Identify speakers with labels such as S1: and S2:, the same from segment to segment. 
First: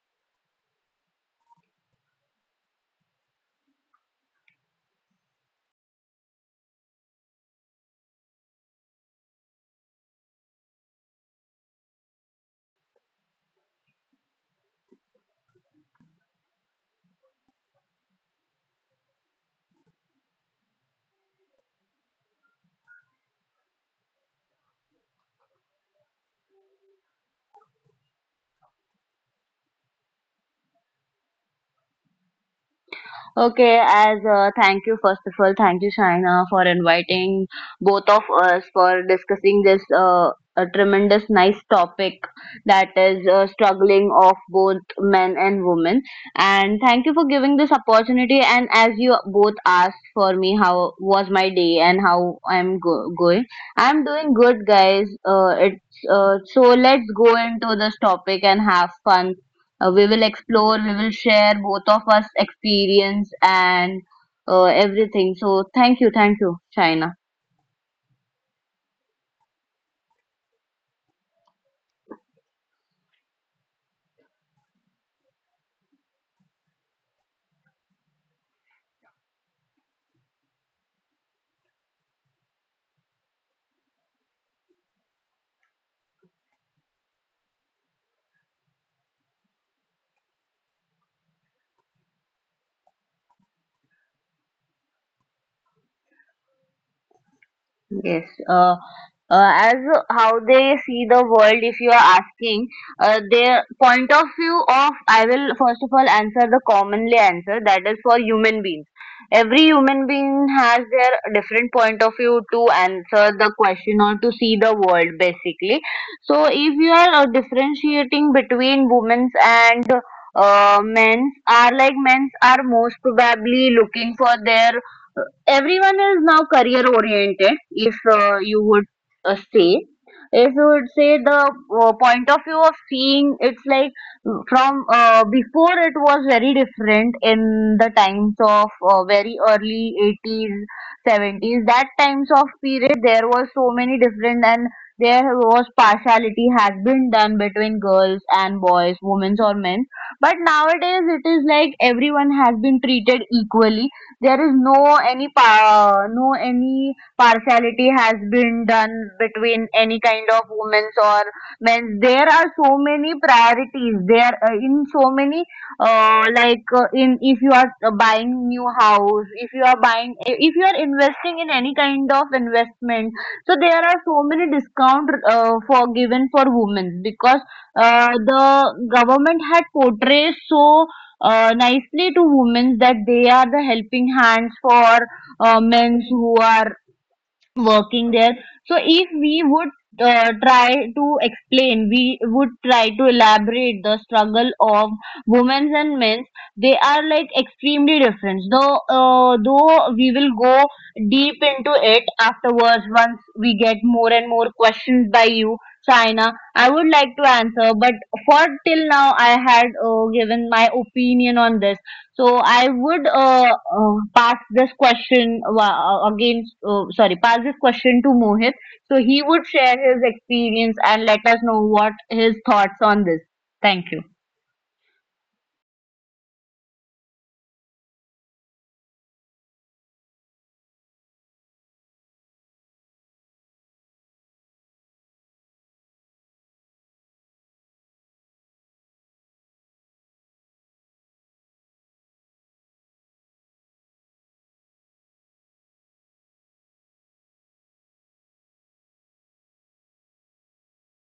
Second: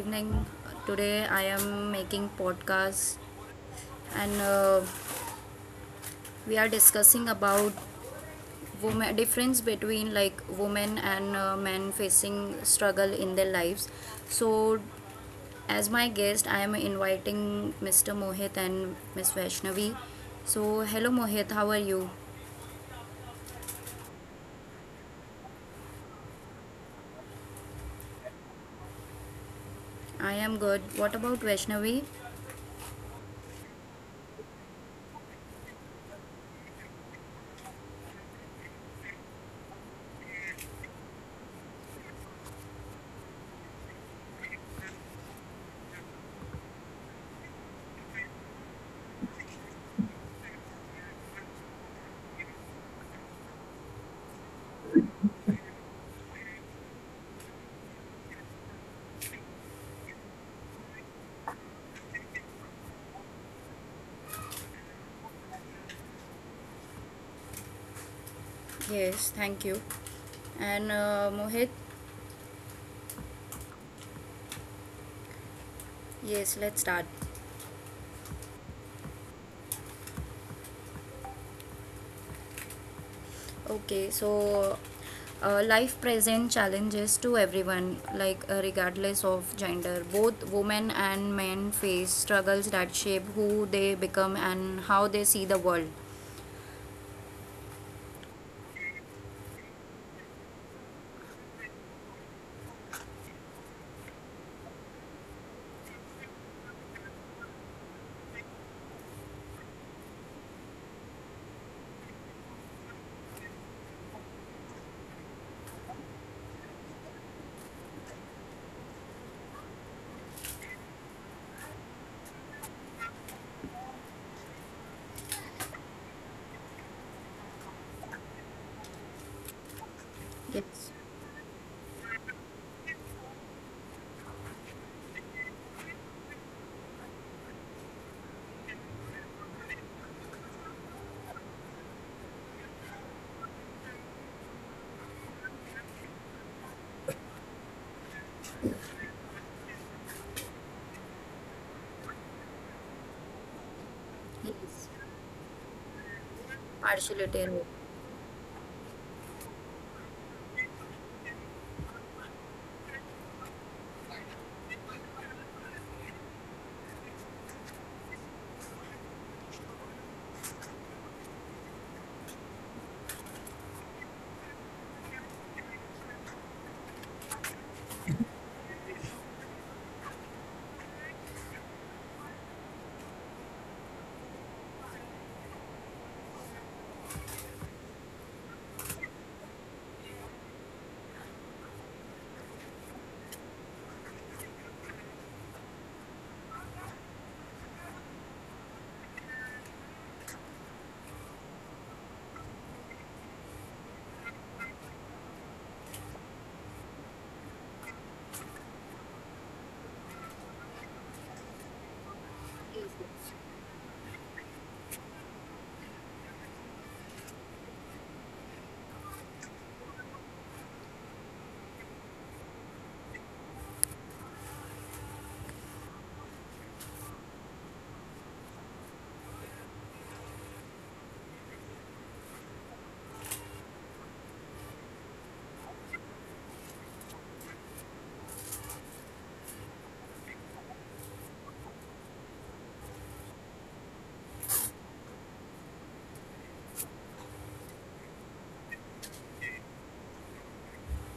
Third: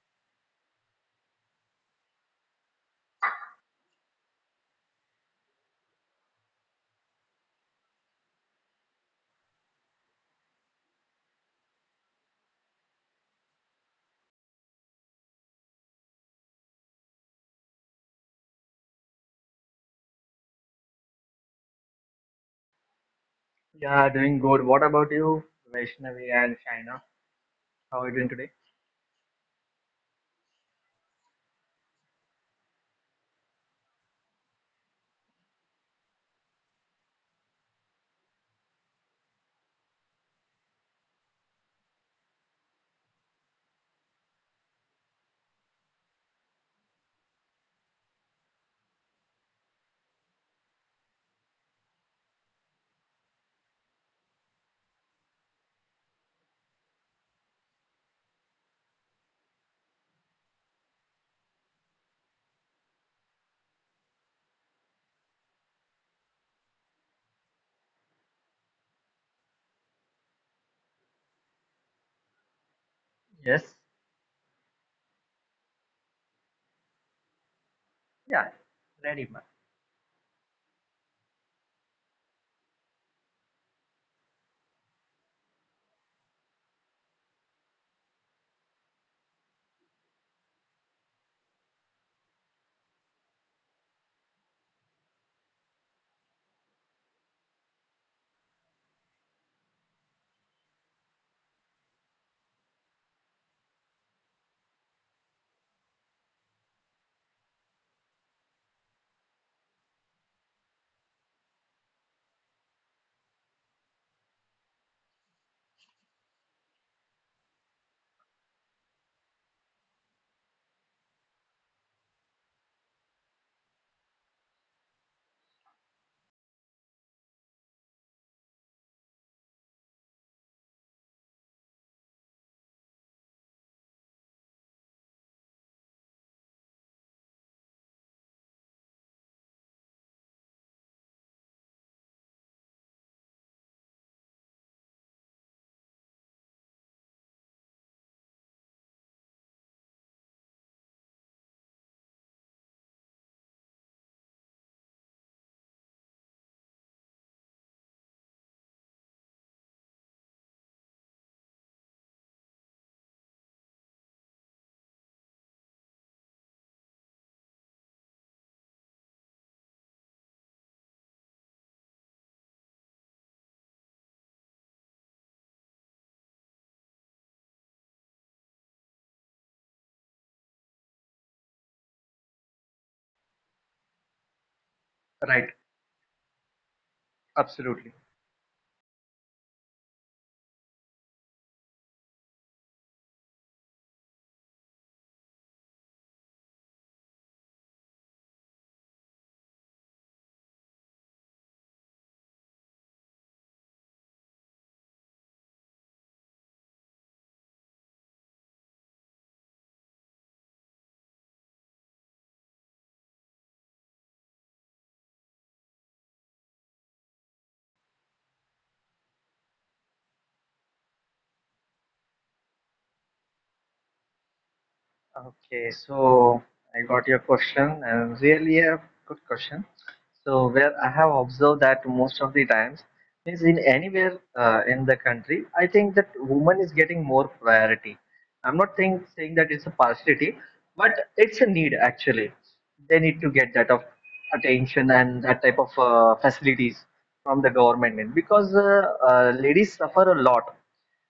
S1: evening. Today I am making podcast and we are discussing about woman difference between like women and men facing struggle in their lives. So as my guest I am inviting Mr. Mohit and Miss Vaishnavi. So hello Mohit, how are you?
S2: Yeah, doing good. What about you, Vaishnavi and Shaina? How are you doing today?
S1: I am good. What about Vaishnavi?
S3: Okay, as thank you, first of all, thank you, Shaina, for inviting both of us for discussing this a tremendous, nice topic that is struggling of both men and women. And thank you for giving this opportunity. And as you both asked for me, how was my day and how I'm going? I'm doing good, guys. It's so let's go into this topic and have fun. We will explore, we will share both of us experience and everything. So thank you, China.
S1: Yes, thank you. And Mohit,
S2: Yes.
S1: yes, let's start.
S2: Yeah. Ready, man.
S1: Okay, so Life present challenges to everyone, like regardless of gender. Both women and men face struggles that shape who they become and how they see the world.
S3: Yes. As how they see the world, if you are asking, their point of view of, I will first of all answer the commonly answer that is for human beings. Every human being has their different point of view to answer the question or to see the world basically. So if you are differentiating between women's and men's, are like men's are most probably looking for their everyone is now career oriented. If you would say, if you would
S1: Yes,
S3: say the point of view of seeing it's like mm, from before it was very different in the times of very early 80s, 70s. That times of period there was so many different, and there was partiality has been done between girls and boys, women or men. But nowadays it is like everyone has been treated equally. There is no
S1: yes,
S3: any
S1: partiality.
S3: partiality has been done between any kind of women's or men's. There are so many priorities there, in so many like in if you are buying new house, if you are buying, if you are investing in any kind of investment, so there are so many discount for given for women. Because the government had portrayed so nicely to women that they are the helping hands for
S2: Right.
S3: men who are
S2: Absolutely.
S3: working there. So if we would try to explain, we would try to elaborate the struggle of women's and men's. They are like extremely different. Though we will go deep into it afterwards once we get more and more questions by you, China. I would like to answer, but for till now, I had given my opinion on this. So I would pass this question again. Sorry, pass this question to Mohit. So he would share his experience and let us know what his thoughts on this. Thank you.
S2: Okay, so I got your question, and really a good question. So where I have observed that most of the times means in anywhere in the country, I think that woman is getting more priority. I'm not think, saying that it's a partiality, but it's a need actually. They need to get that of attention and that type of facilities from the government because ladies suffer a lot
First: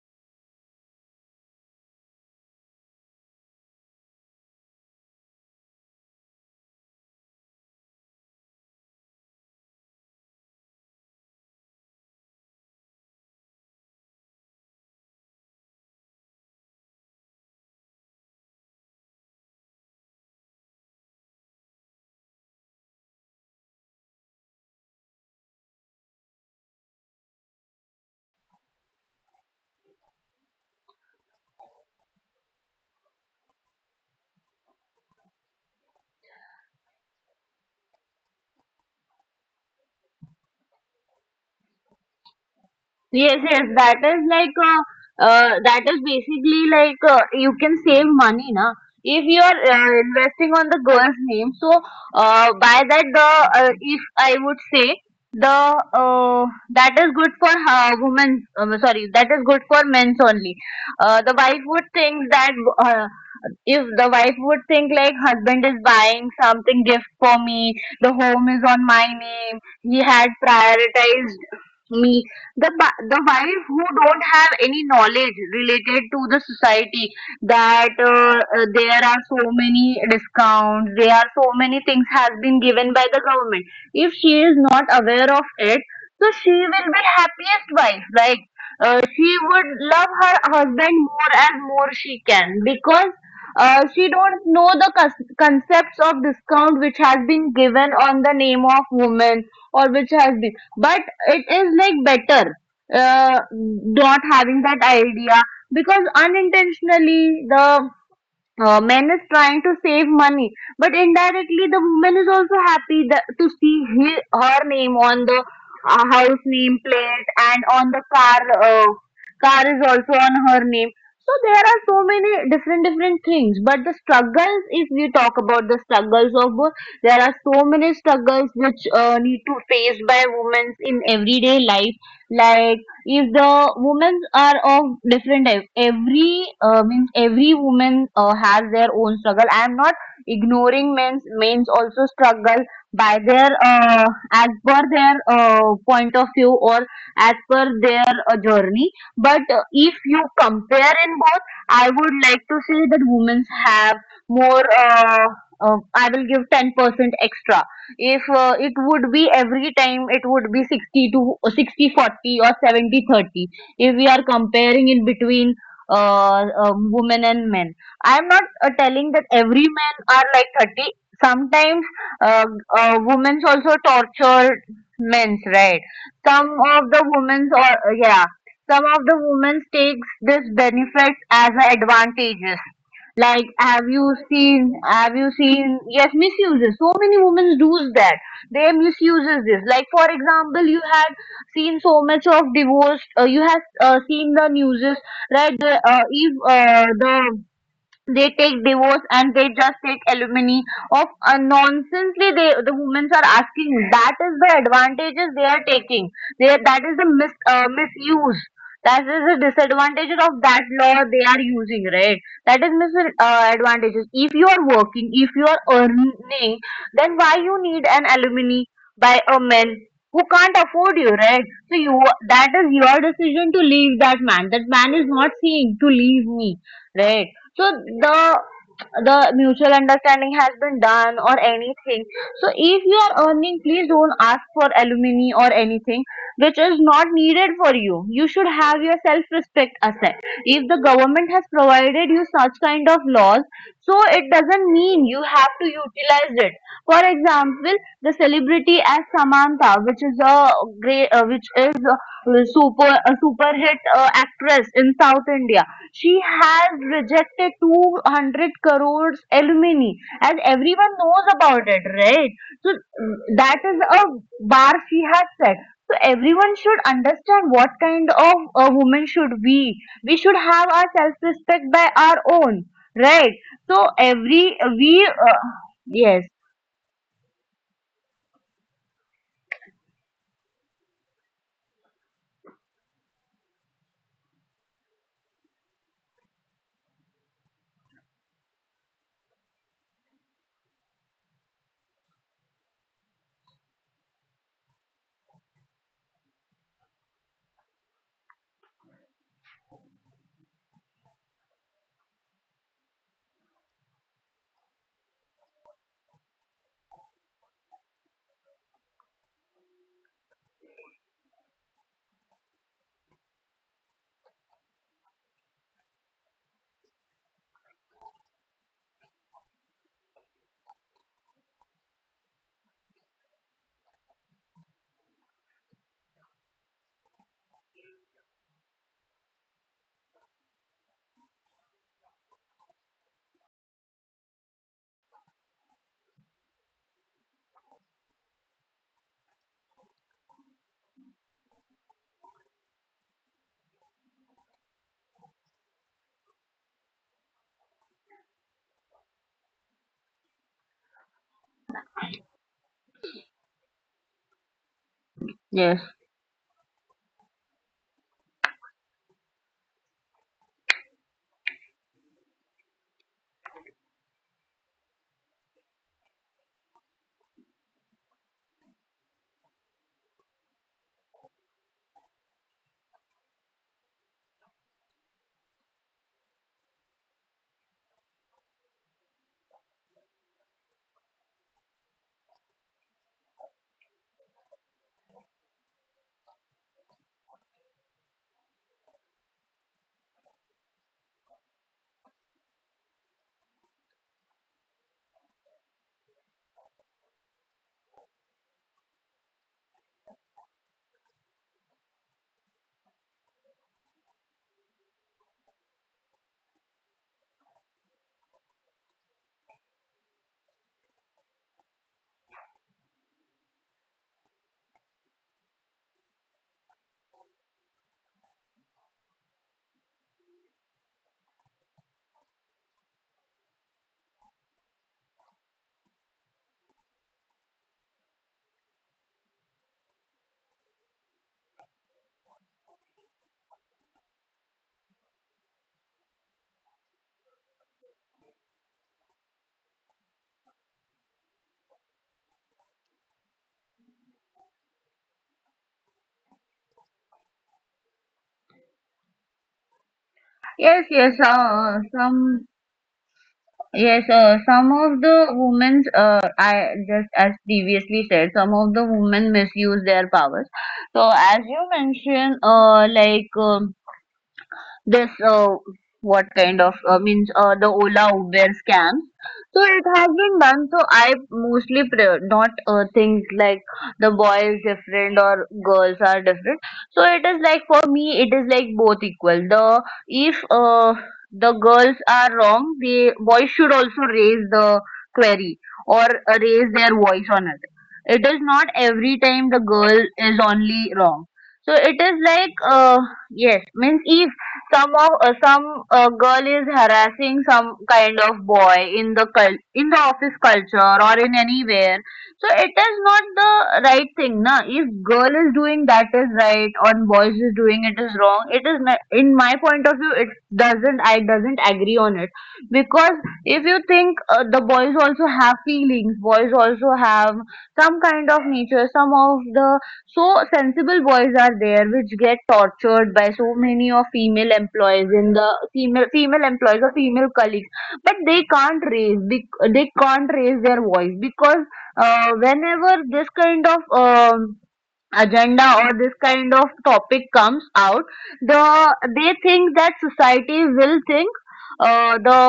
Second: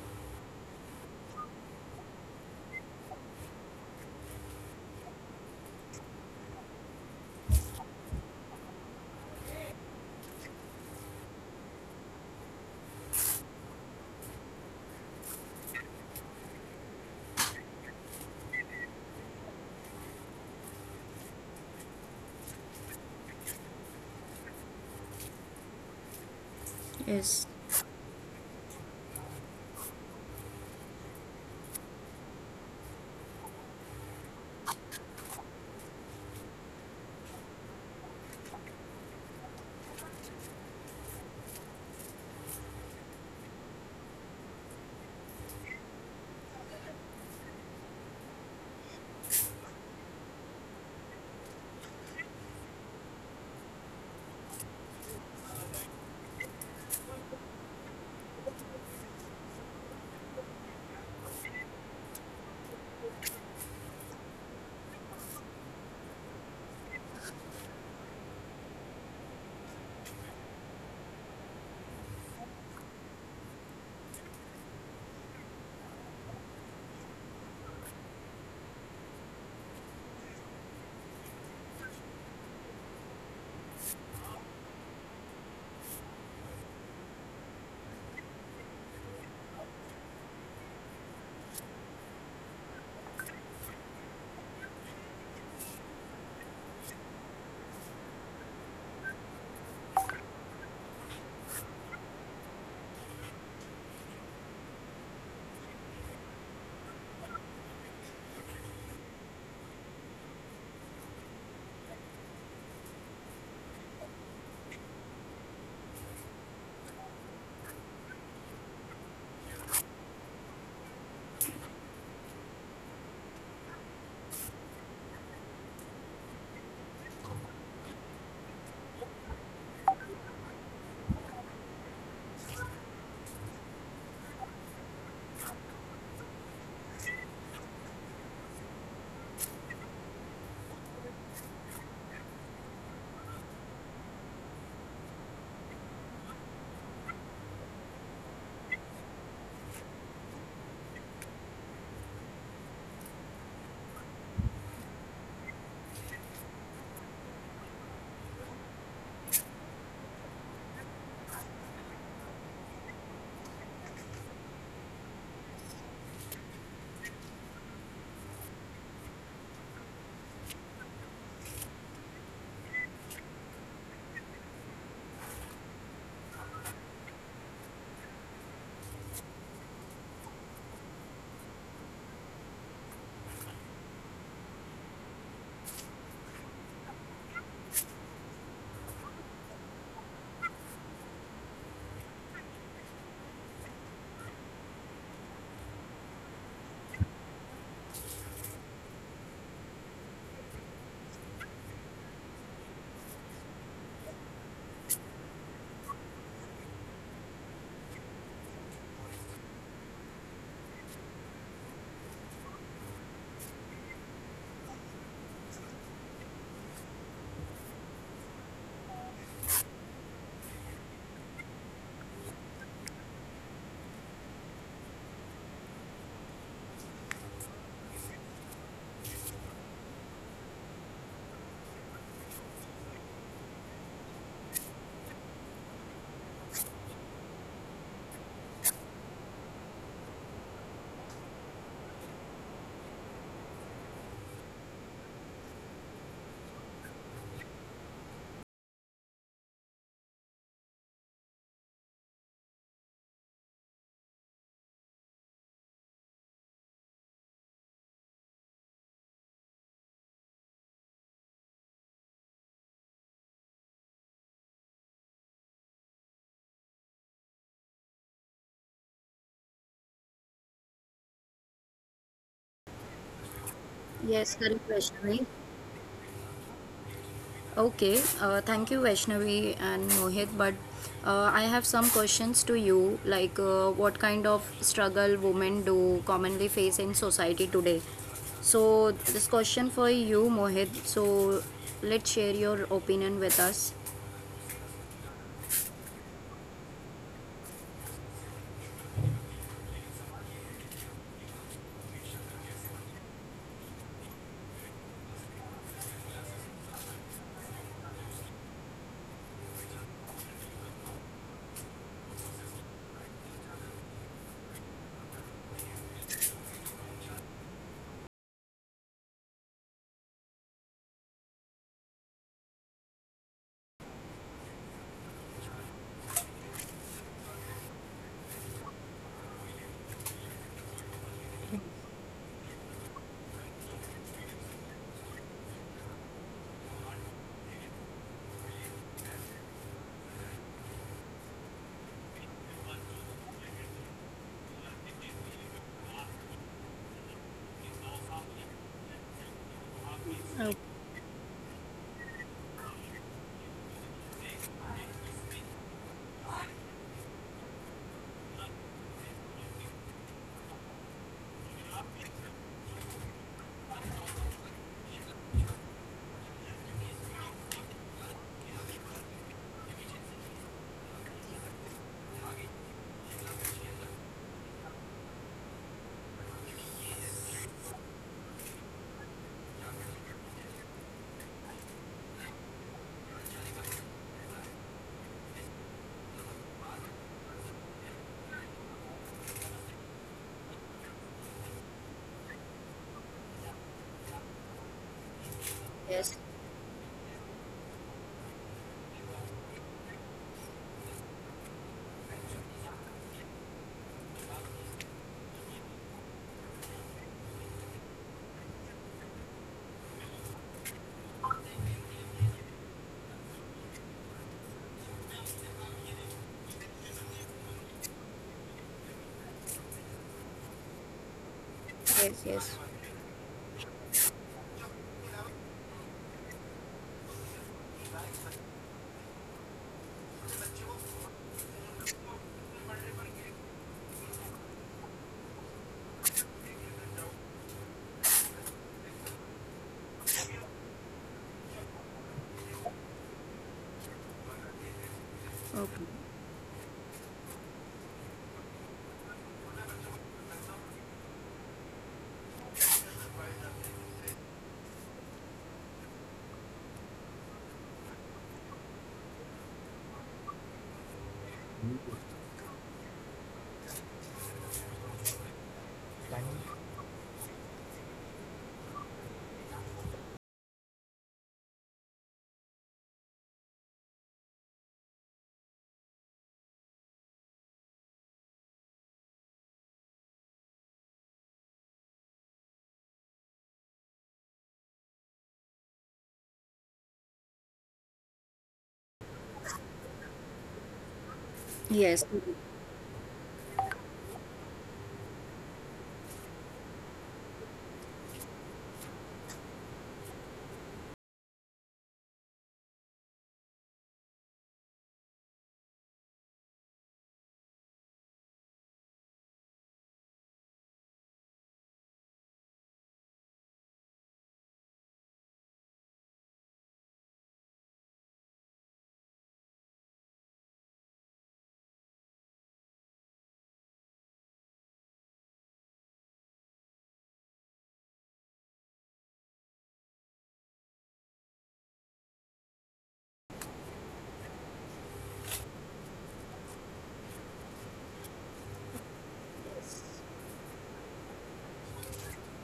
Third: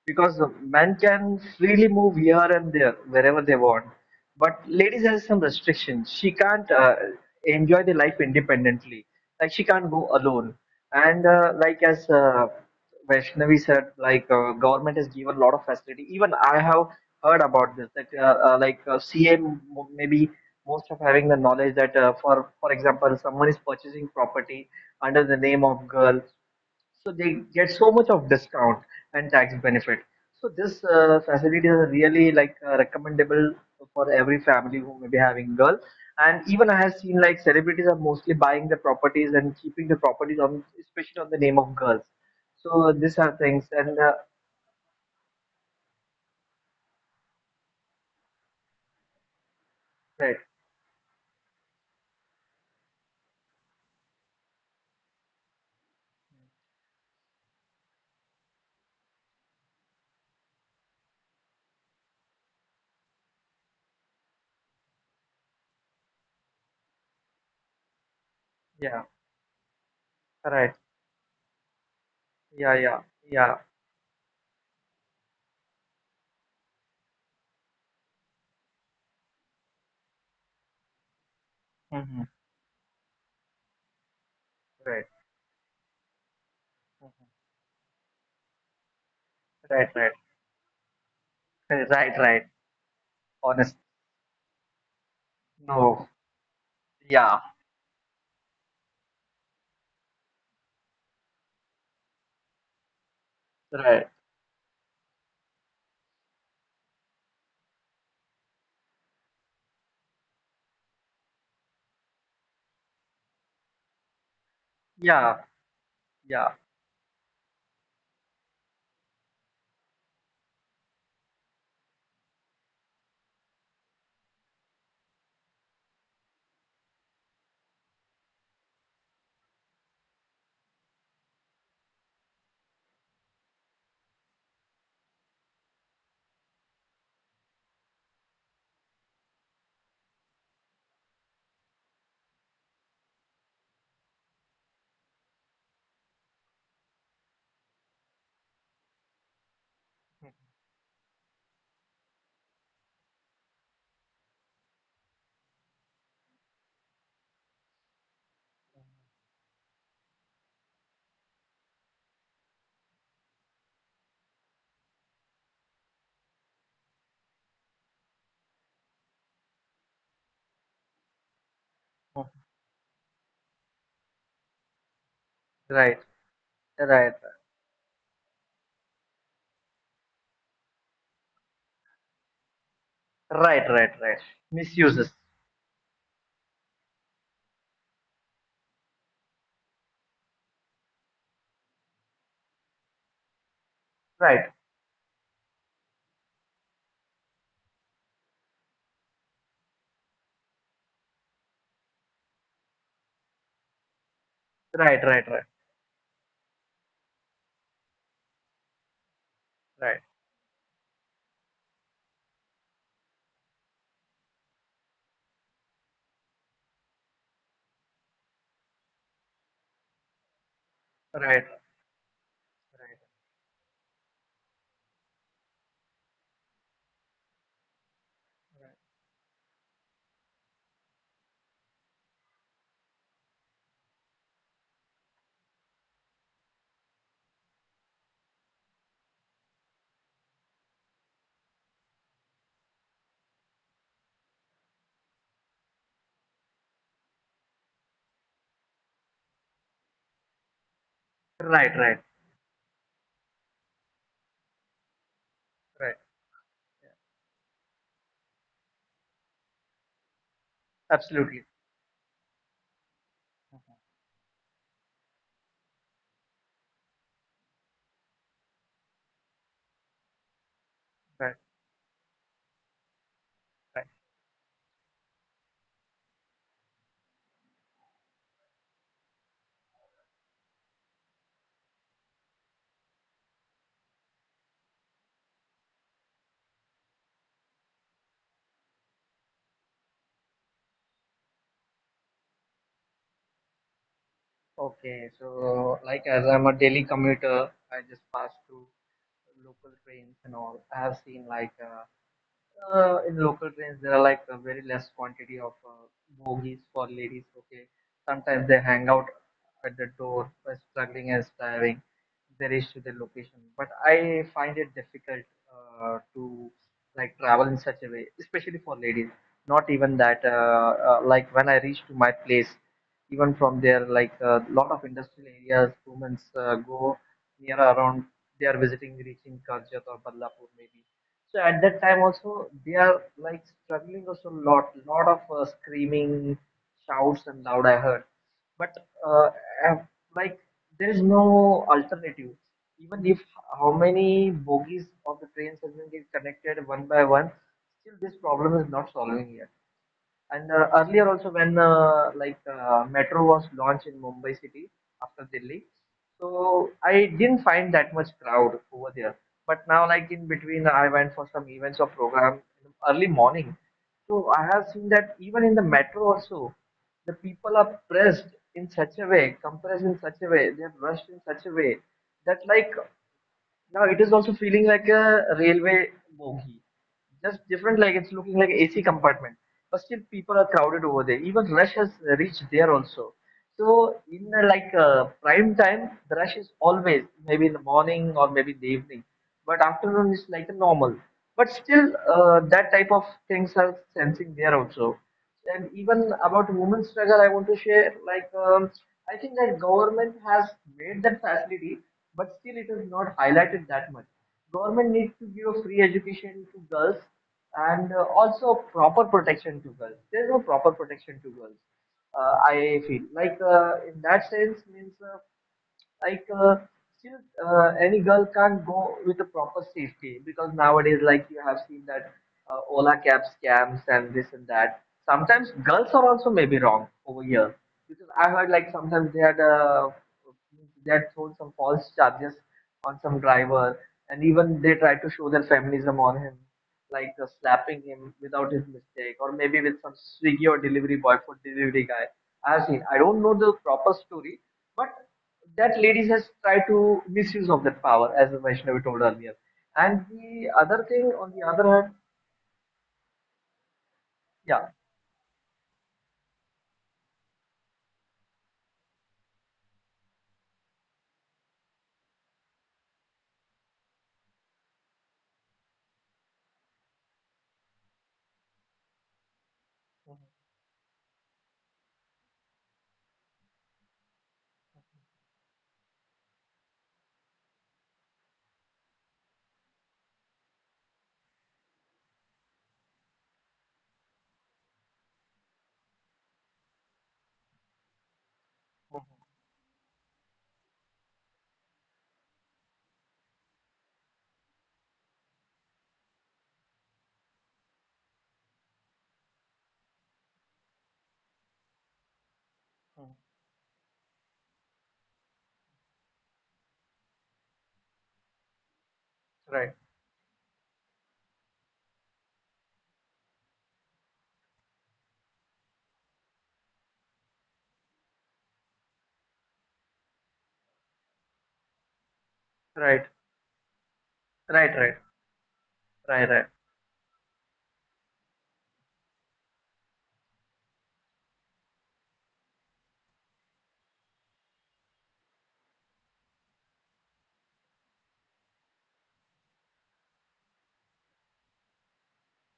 S2: because men can freely move here and there wherever they want, but ladies has some restrictions. She can't enjoy the life independently, like she can't go alone, and like as Vaishnavi said, like government has given a lot of facility. Even I have heard about this that like CA maybe most of having the knowledge that for example, someone is purchasing property under the name of girl, so they
S1: Yes,
S2: get so much of discount and tax benefit. So this facility is really like recommendable for every family who may be having girl. And even I have seen like celebrities are mostly buying the properties and keeping the properties on, especially on the name of girls. So these are
S3: Yes,
S2: things,
S3: yes,
S2: and
S3: that is like that is basically like, you can save money, na? If you are
S2: right,
S3: investing on the girl's name, so by that the, if I would say the uh, that is good for women. Sorry, that is good for men's only. The wife would think that, uh, if the wife would think like husband is buying something gift for me, the home is
S2: yeah,
S3: on my name, he had
S2: right,
S3: prioritized me.
S2: yeah,
S3: The
S2: yeah,
S3: the
S2: yeah,
S3: wife who don't have any knowledge related to the society, that there are so many discounts, there are so many things
S2: hmm,
S3: has been given by the government. If she is not
S2: right.
S3: aware of it, so she will be
S2: Mhm.
S3: happiest wife, right? She would
S2: Right, right,
S3: love her husband more and
S2: right,
S3: more
S2: right,
S3: she
S2: right.
S3: can. Because
S2: Honest.
S3: she don't know the
S2: No.
S3: concepts of discount which has
S2: Yeah.
S3: been given on the name of woman or which has been, but it is like better
S2: Right.
S3: not having that idea. Because unintentionally the man is trying to save money, but indirectly the woman is also happy that, to see he, her name
S2: Yeah,
S3: on the
S2: yeah.
S3: house name plate, and on the car, car is also on her name. So there are so many different different things. But the struggles, if we talk about the struggles of there are so many struggles which need to faced by women in everyday life. Like, if the women are of different every means every woman has their own struggle. I am not ignoring means also struggle by their, as per their point of view, or as per their journey. But if you compare in both, I would like to say that women have more, I will give 10% extra. If it would be every time, it would be 60 to 60-40 or 70-30. If we are comparing in between women and men, I'm not telling that every men are like 30. Sometimes
S2: Mhm.
S3: uh, women's also torture men's,
S2: Right,
S3: right? Some
S2: right.
S3: of the women's or yeah, some of the women's takes this benefits as a advantages.
S2: Right,
S3: Like,
S2: right,
S3: have
S2: right.
S3: you seen?
S2: Misuses.
S3: Have you seen? Yes, misuses. So many women do that. They misuses this. Like, for example, you had seen so much of divorce. You have
S2: Right,
S3: seen the newses, right? The, if the, they take divorce and they just take alimony of nonsensely, they, the women are asking, that is the
S2: right, right, right,
S3: advantages they are taking. They, that is the misuse, that is the
S2: right,
S3: disadvantages of that law they are using, right? That is advantages. If you are working, if you are earning, then why you need an alimony by a man who can't afford
S2: right,
S3: you, right? So you, that
S2: right,
S3: is your decision to leave that man. That man is not saying to leave me. Right. So the the mutual understanding has been done or anything. So if you are earning, please don't ask for alimony or anything which is not needed for you. You should have your self-respect asset. If the government has provided you such kind of laws, so it doesn't mean you have to utilize it. For example, the celebrity as Samantha, which is a great,
S2: right,
S3: which
S2: right,
S3: is a super hit actress in South India.
S2: right.
S3: She has rejected 200 crores alumni, and everyone
S2: Absolutely.
S3: knows about it, right? So that is a bar she has set. So everyone should understand what kind of a woman should be. We should have our
S2: Right,
S3: self-respect by our own, right?
S2: right.
S3: So
S1: yes, correct,
S3: every
S1: Vaishnavi.
S3: we yes.
S1: Okay, thank you Vaishnavi and Mohit. But I have some questions to you. Like, what kind of struggle women do commonly face in society today? So, this question for you, Mohit. So, let's share your opinion with us.
S2: Okay, so like, as I'm a daily commuter, I just pass through local trains and all. I have seen like in local trains, there are like a very less quantity of bogies for ladies. Okay, sometimes they hang out at the door, by struggling and striving. They reach to their location, but I find it difficult to like travel in such a way, especially for ladies. Not even that, like when I reach to my place, even from there, like a lot of industrial areas, women go near around. They are visiting, reaching Karjat or Ballapur maybe, so at that time also they are like struggling also a lot, lot of screaming, shouts and loud I heard. But uh, uh, like there is no alternative. Even if how many bogies of the trains has been get connected one by one, still this problem is not solving yet. And earlier also when like metro was launched in Mumbai city after Delhi,
S3: Yes,
S2: so I didn't find that much crowd over there. But now, like in between, I went for some events or program in the early morning. So I have seen that even in the metro also, the people are pressed in such a way, compressed in such a way, they have rushed in such a way that like now it is also feeling like a railway bogie. Just different, like it's looking like AC compartment. But still, people are crowded over there. Even rush has reached there also. So in like prime time, the rush is always maybe in the morning or maybe in the evening. But afternoon is like a normal. But still, that type of things are sensing there also. And even
S1: Yes,
S2: about women's struggle, I want to share like I think that government has made that facility, but still it is not highlighted that much. Government needs to give a free education to girls, and also proper protection to girls. There is no proper protection to girls. I feel like in that sense means like still any girl can't go with a proper safety, because nowadays like you have seen that
S1: yes, yes.
S2: Ola cab scams and this and that. Sometimes girls are also maybe wrong over here, because I heard like sometimes they had thrown some false charges on some driver, and even they tried to show their feminism on him, like slapping him without his mistake, or maybe with some Swiggy or delivery boy, food delivery guy. I have seen, I don't know the proper story, but that
S1: Okay.
S2: ladies has tried to misuse of that power, as Vaishnavi told earlier. And the other
S3: yes,
S2: thing, on
S3: yes.
S2: the other hand, yeah,
S3: Some of the women's, I just as previously said, some of the women misuse their powers. So as you mentioned, like. This what kind of means the Ola Uber scams. So it
S2: mhm,
S3: has been done. So I mostly pre- not think like the boy is different or girls are different. So it is like for me, it is like both equal. The, if the girls are wrong, the boys should also raise the query or raise their voice on it. It is not
S2: mhm,
S3: every time the girl is only wrong. So it
S1: Yes.
S3: is like yes, means if some girl is harassing some kind of boy in the in the office culture or in anywhere, so it
S2: mhm,
S3: is not the right thing, na? If girl is doing that is right, or boys is doing it is wrong, it is not, in my
S2: right,
S3: point of view it doesn't agree on it. Because if you think the boys also have feelings, boys also have some kind of nature, some of the, so sensible boys are there which get
S2: right,
S3: tortured by so many of female
S2: right, right,
S3: employees, in the female
S2: right, right.
S3: female employees or female colleagues. But they can't raise, they can't raise their voice, because whenever this kind of agenda or this kind of topic comes out, they think that society will think the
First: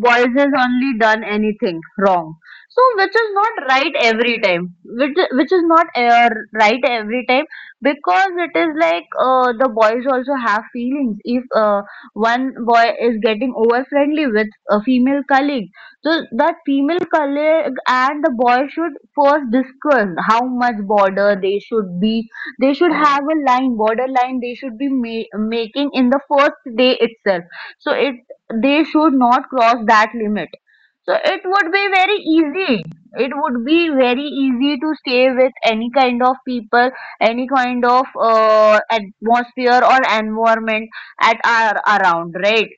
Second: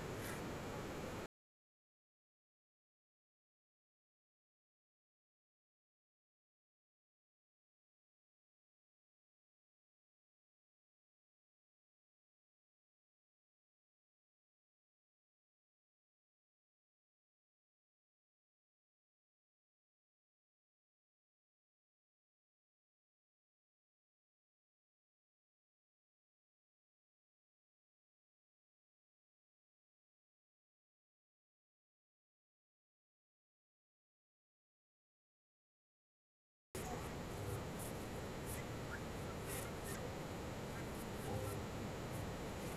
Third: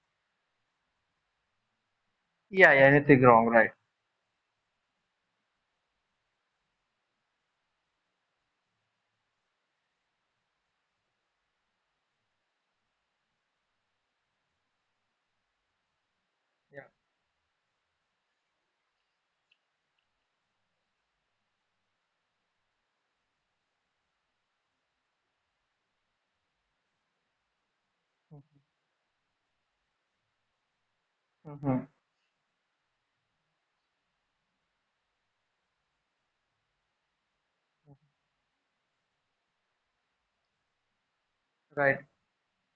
S3: boys has only done anything wrong.
S2: Yeah, yeah,
S3: So which
S2: anything
S3: is
S2: wrong,
S3: not
S2: right?
S3: right every time, which is not right every time. Because it is like the boys also have feelings. If one boy is getting over friendly with a female colleague, so that
S2: Yeah,
S3: female colleague and the boy should first discuss how much border they should be. They should have a line, border line. They should be making in the first day itself. So it, they should not cross that limit. So it would
S2: mm-hmm.
S3: be very easy. It would be very easy to stay with any kind of people, any kind of atmosphere or environment at our
S2: Right,
S3: around, right?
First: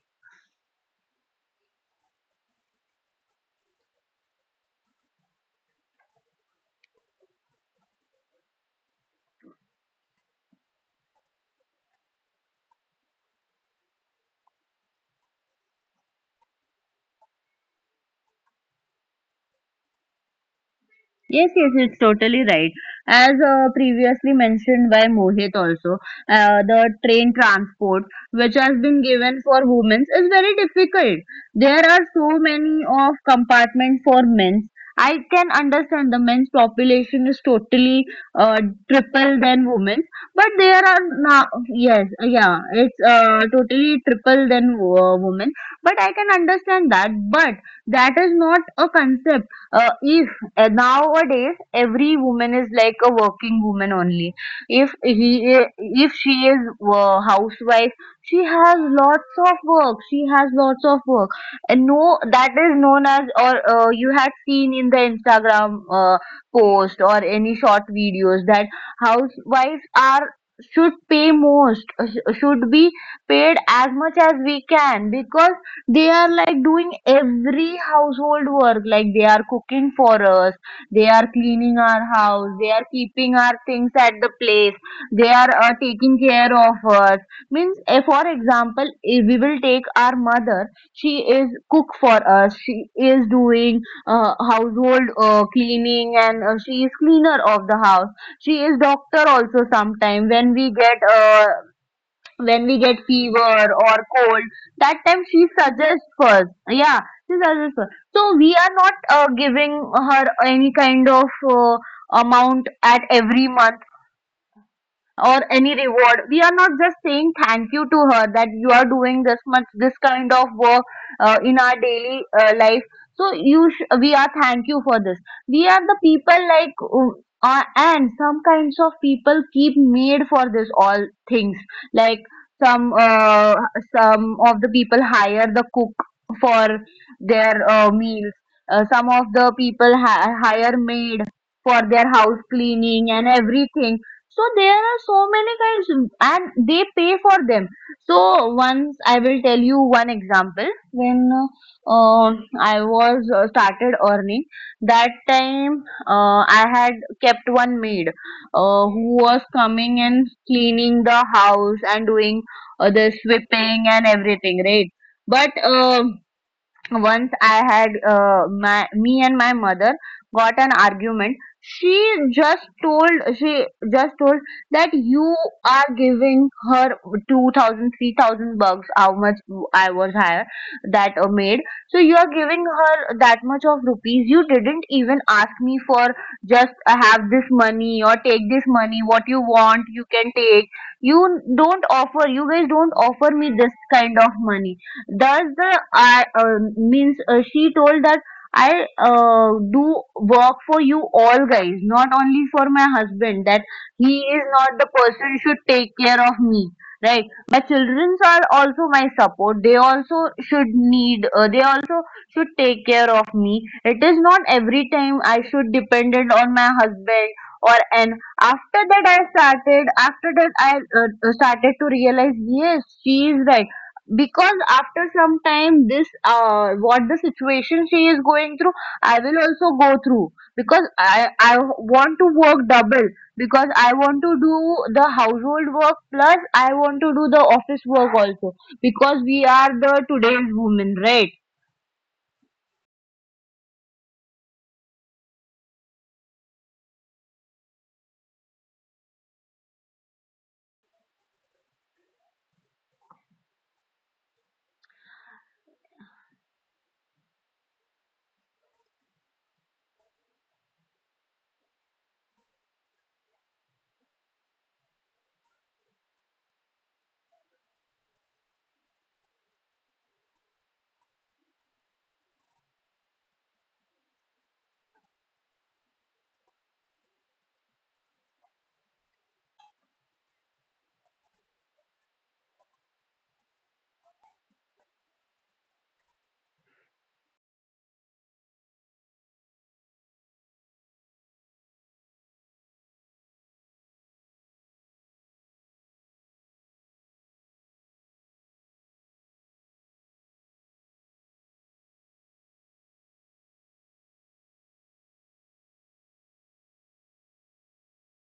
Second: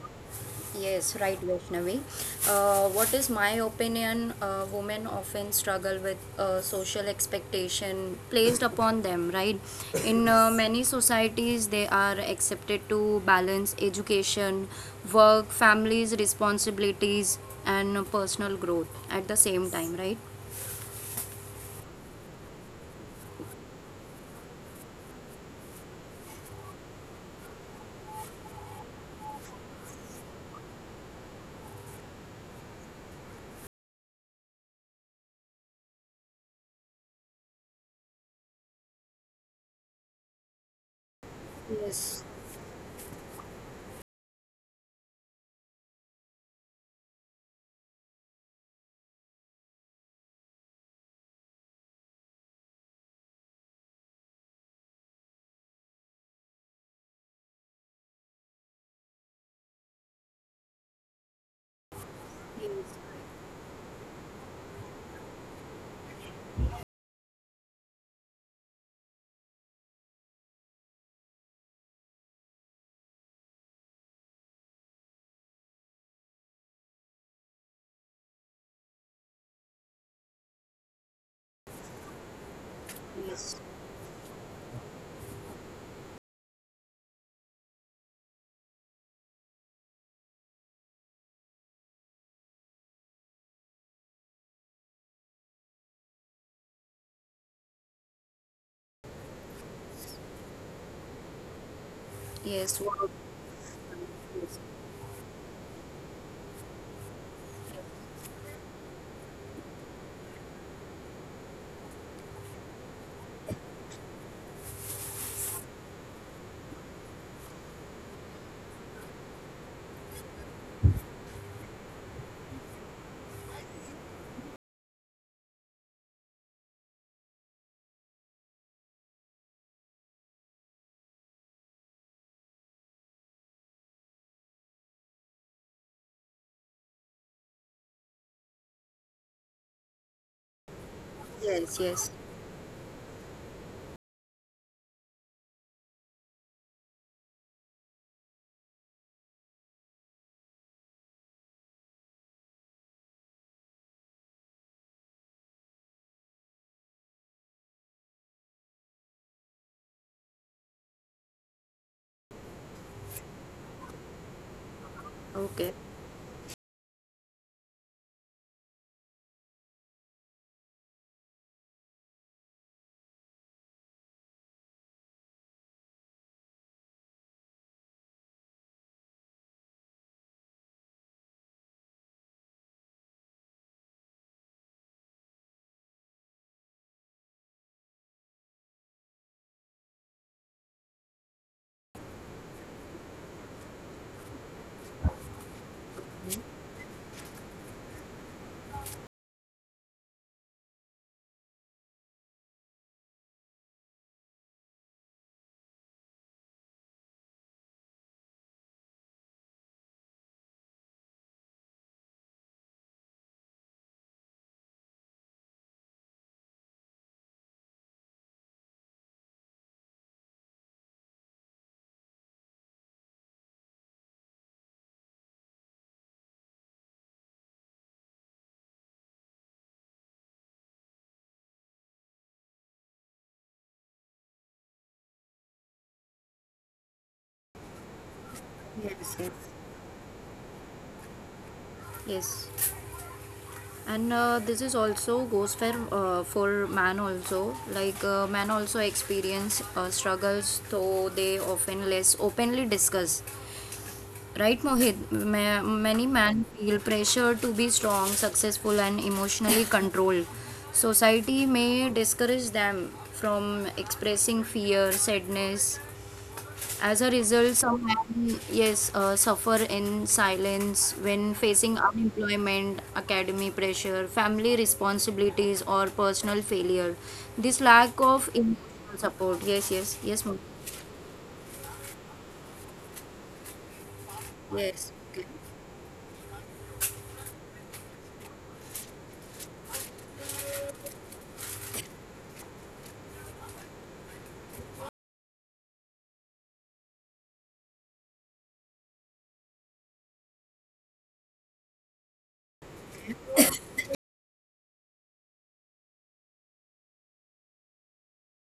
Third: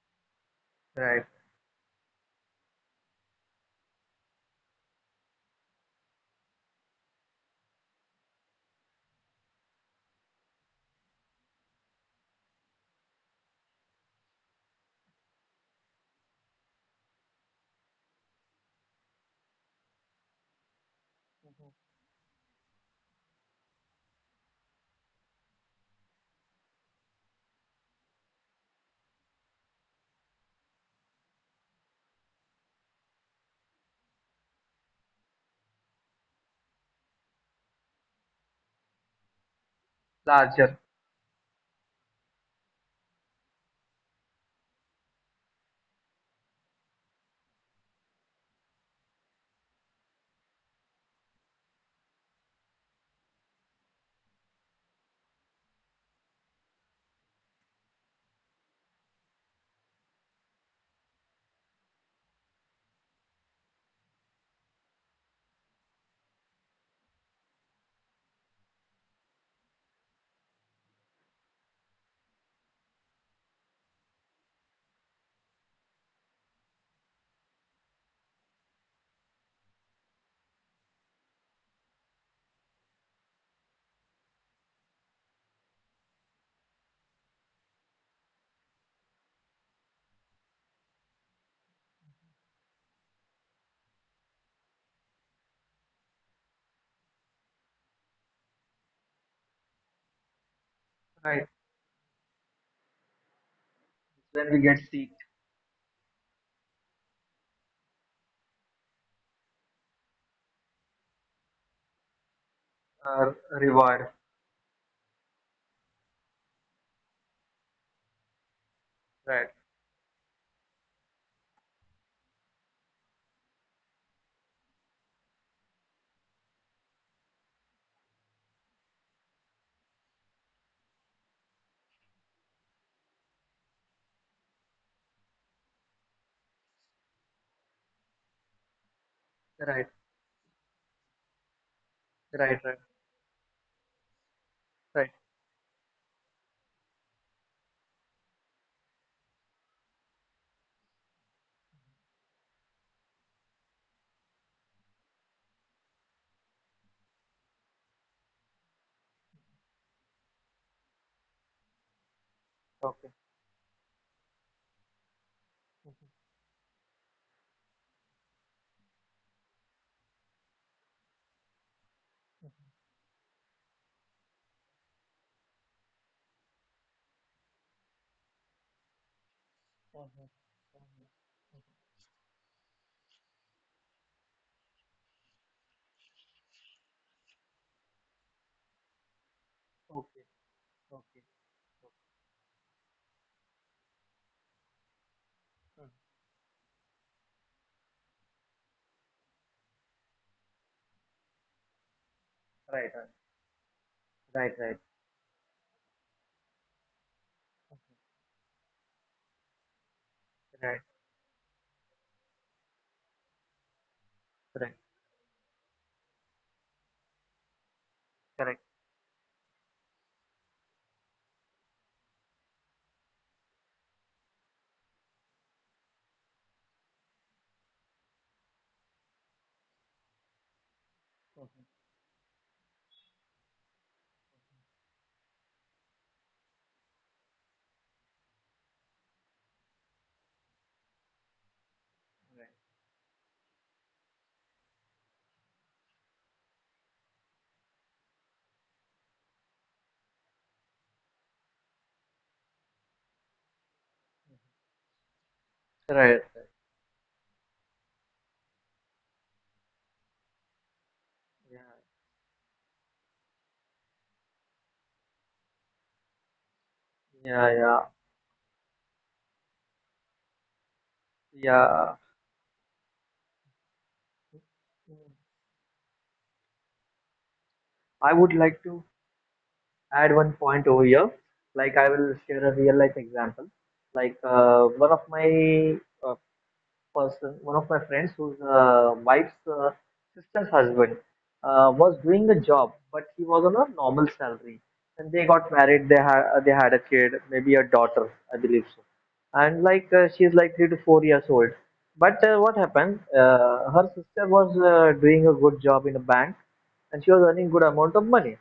S1: Yes,
S2: right.
S1: right, Vaishnavi. What is my opinion? Women often struggle with social expectation placed upon them, right? In many societies, they are accepted to balance education, work, families, responsibilities, and personal growth at the same time, right?
S3: Yes, yes, it's totally right. As previously mentioned by Mohit also, the train transport which has been given for women is very difficult. There are so many of compartments for men. I can understand the men's population is totally uh, triple than women's, but
S2: Larger,
S3: there are now yes,
S1: Yes,
S3: yeah, it's totally triple than women. But I can understand that, but that is not a concept if and nowadays every woman is like a working woman only if he if she is housewife, she has lots of work she has lots of work and no, that is
S1: yes,
S3: known as. Or you had seen in the Instagram post or any short videos that housewives are should pay most should be paid as much as we can, because they are like doing every household work. Like they are cooking for us, they are cleaning our house, they are keeping our
S1: yes,
S3: things at the place, they are taking care of us. Means for example, if we will take our mother, she is cook for us, she is doing household cleaning, and she is cleaner of the house, she is doctor also sometimes
S2: right.
S3: when
S1: yes.
S3: we get
S1: Wow.
S3: fever or cold.
S2: When
S1: Yes,
S2: we get
S3: That
S2: sick,
S3: time she suggests first, yeah, she suggests first. So we are not giving her any kind of uh, amount at
S2: uh,
S3: every month
S2: reward,
S3: or any reward. We are not just saying thank you to her, that you are doing this
S2: right,
S3: much, this kind of work in our daily life. So we are thank you for this. We are the people like and some kinds of people keep made for this all things. Like some uh, some of the people hire the cook for their meals. Uh, some of the
S2: right,
S3: people hire maid
S1: yes.
S3: for
S1: yes.
S3: their house
S2: right, right,
S3: cleaning and everything. So there are
S2: right.
S3: so many kinds and they pay for them. So once I will tell you one example. When uh, I was started earning, that time I had kept one maid who was coming and cleaning the house and doing
S2: Okay.
S3: the sweeping and everything, right? But
S1: Okay.
S2: Mhm.
S3: once I had my me and my mother got an argument. She just told that you are giving her 2,000, 3,000 bucks. How much I was hired that maid? So you are giving her that much of rupees, you didn't even ask me for just have this money or take this money, what you want
S2: Okay,
S3: you can take.
S2: okay, okay.
S3: You don't offer, you guys don't offer me this kind of money. Thus, the I means she told that I do work for you all guys, not only for my
S2: Right, right,
S3: husband. That he is
S2: right,
S3: not
S2: right,
S3: the person should take care of me, right? My children are also my support. They also should
S2: right,
S3: need. They also should take care of me. It is not
S2: correct,
S3: every time I should dependent on my husband. Or an
S2: correct.
S3: after that I started, after that I started to realize, yes, she is right. Because after some time, this what the situation she is going through, I will also go through, because I want to work double, because I want to do the household work plus I want to do the office work also,
S1: Yes, yes.
S3: because we are the today's women, right?
S2: Right.
S1: Yes. and This is also goes for man also like man also experience struggles though they often less openly discuss right mohit many
S2: Right.
S1: men feel pressure to be strong successful and emotionally controlled society
S2: Yeah.
S1: may discourage them from expressing fear sadness as a
S2: Yeah.
S1: result, some
S2: Yeah.
S1: men, yes, suffer in silence when facing
S2: Yeah.
S1: unemployment, academy pressure, family
S2: Mm.
S1: responsibilities, or personal failure. This lack
S2: I
S1: of
S2: would like to
S1: emotional support. Yes, yes,
S2: add
S1: yes, ma'am.
S2: one point over here. Like I will share a real life example. Like
S1: Yes,
S2: one of
S1: okay.
S2: my uh, one of my friends whose wife's sister's husband was doing a job, but he was on a normal salary. And they got married. They had a kid, maybe a daughter, I believe so. And like she's like three to four years old. But what happened? Her sister was doing a good job in a bank, and she was earning good amount of money.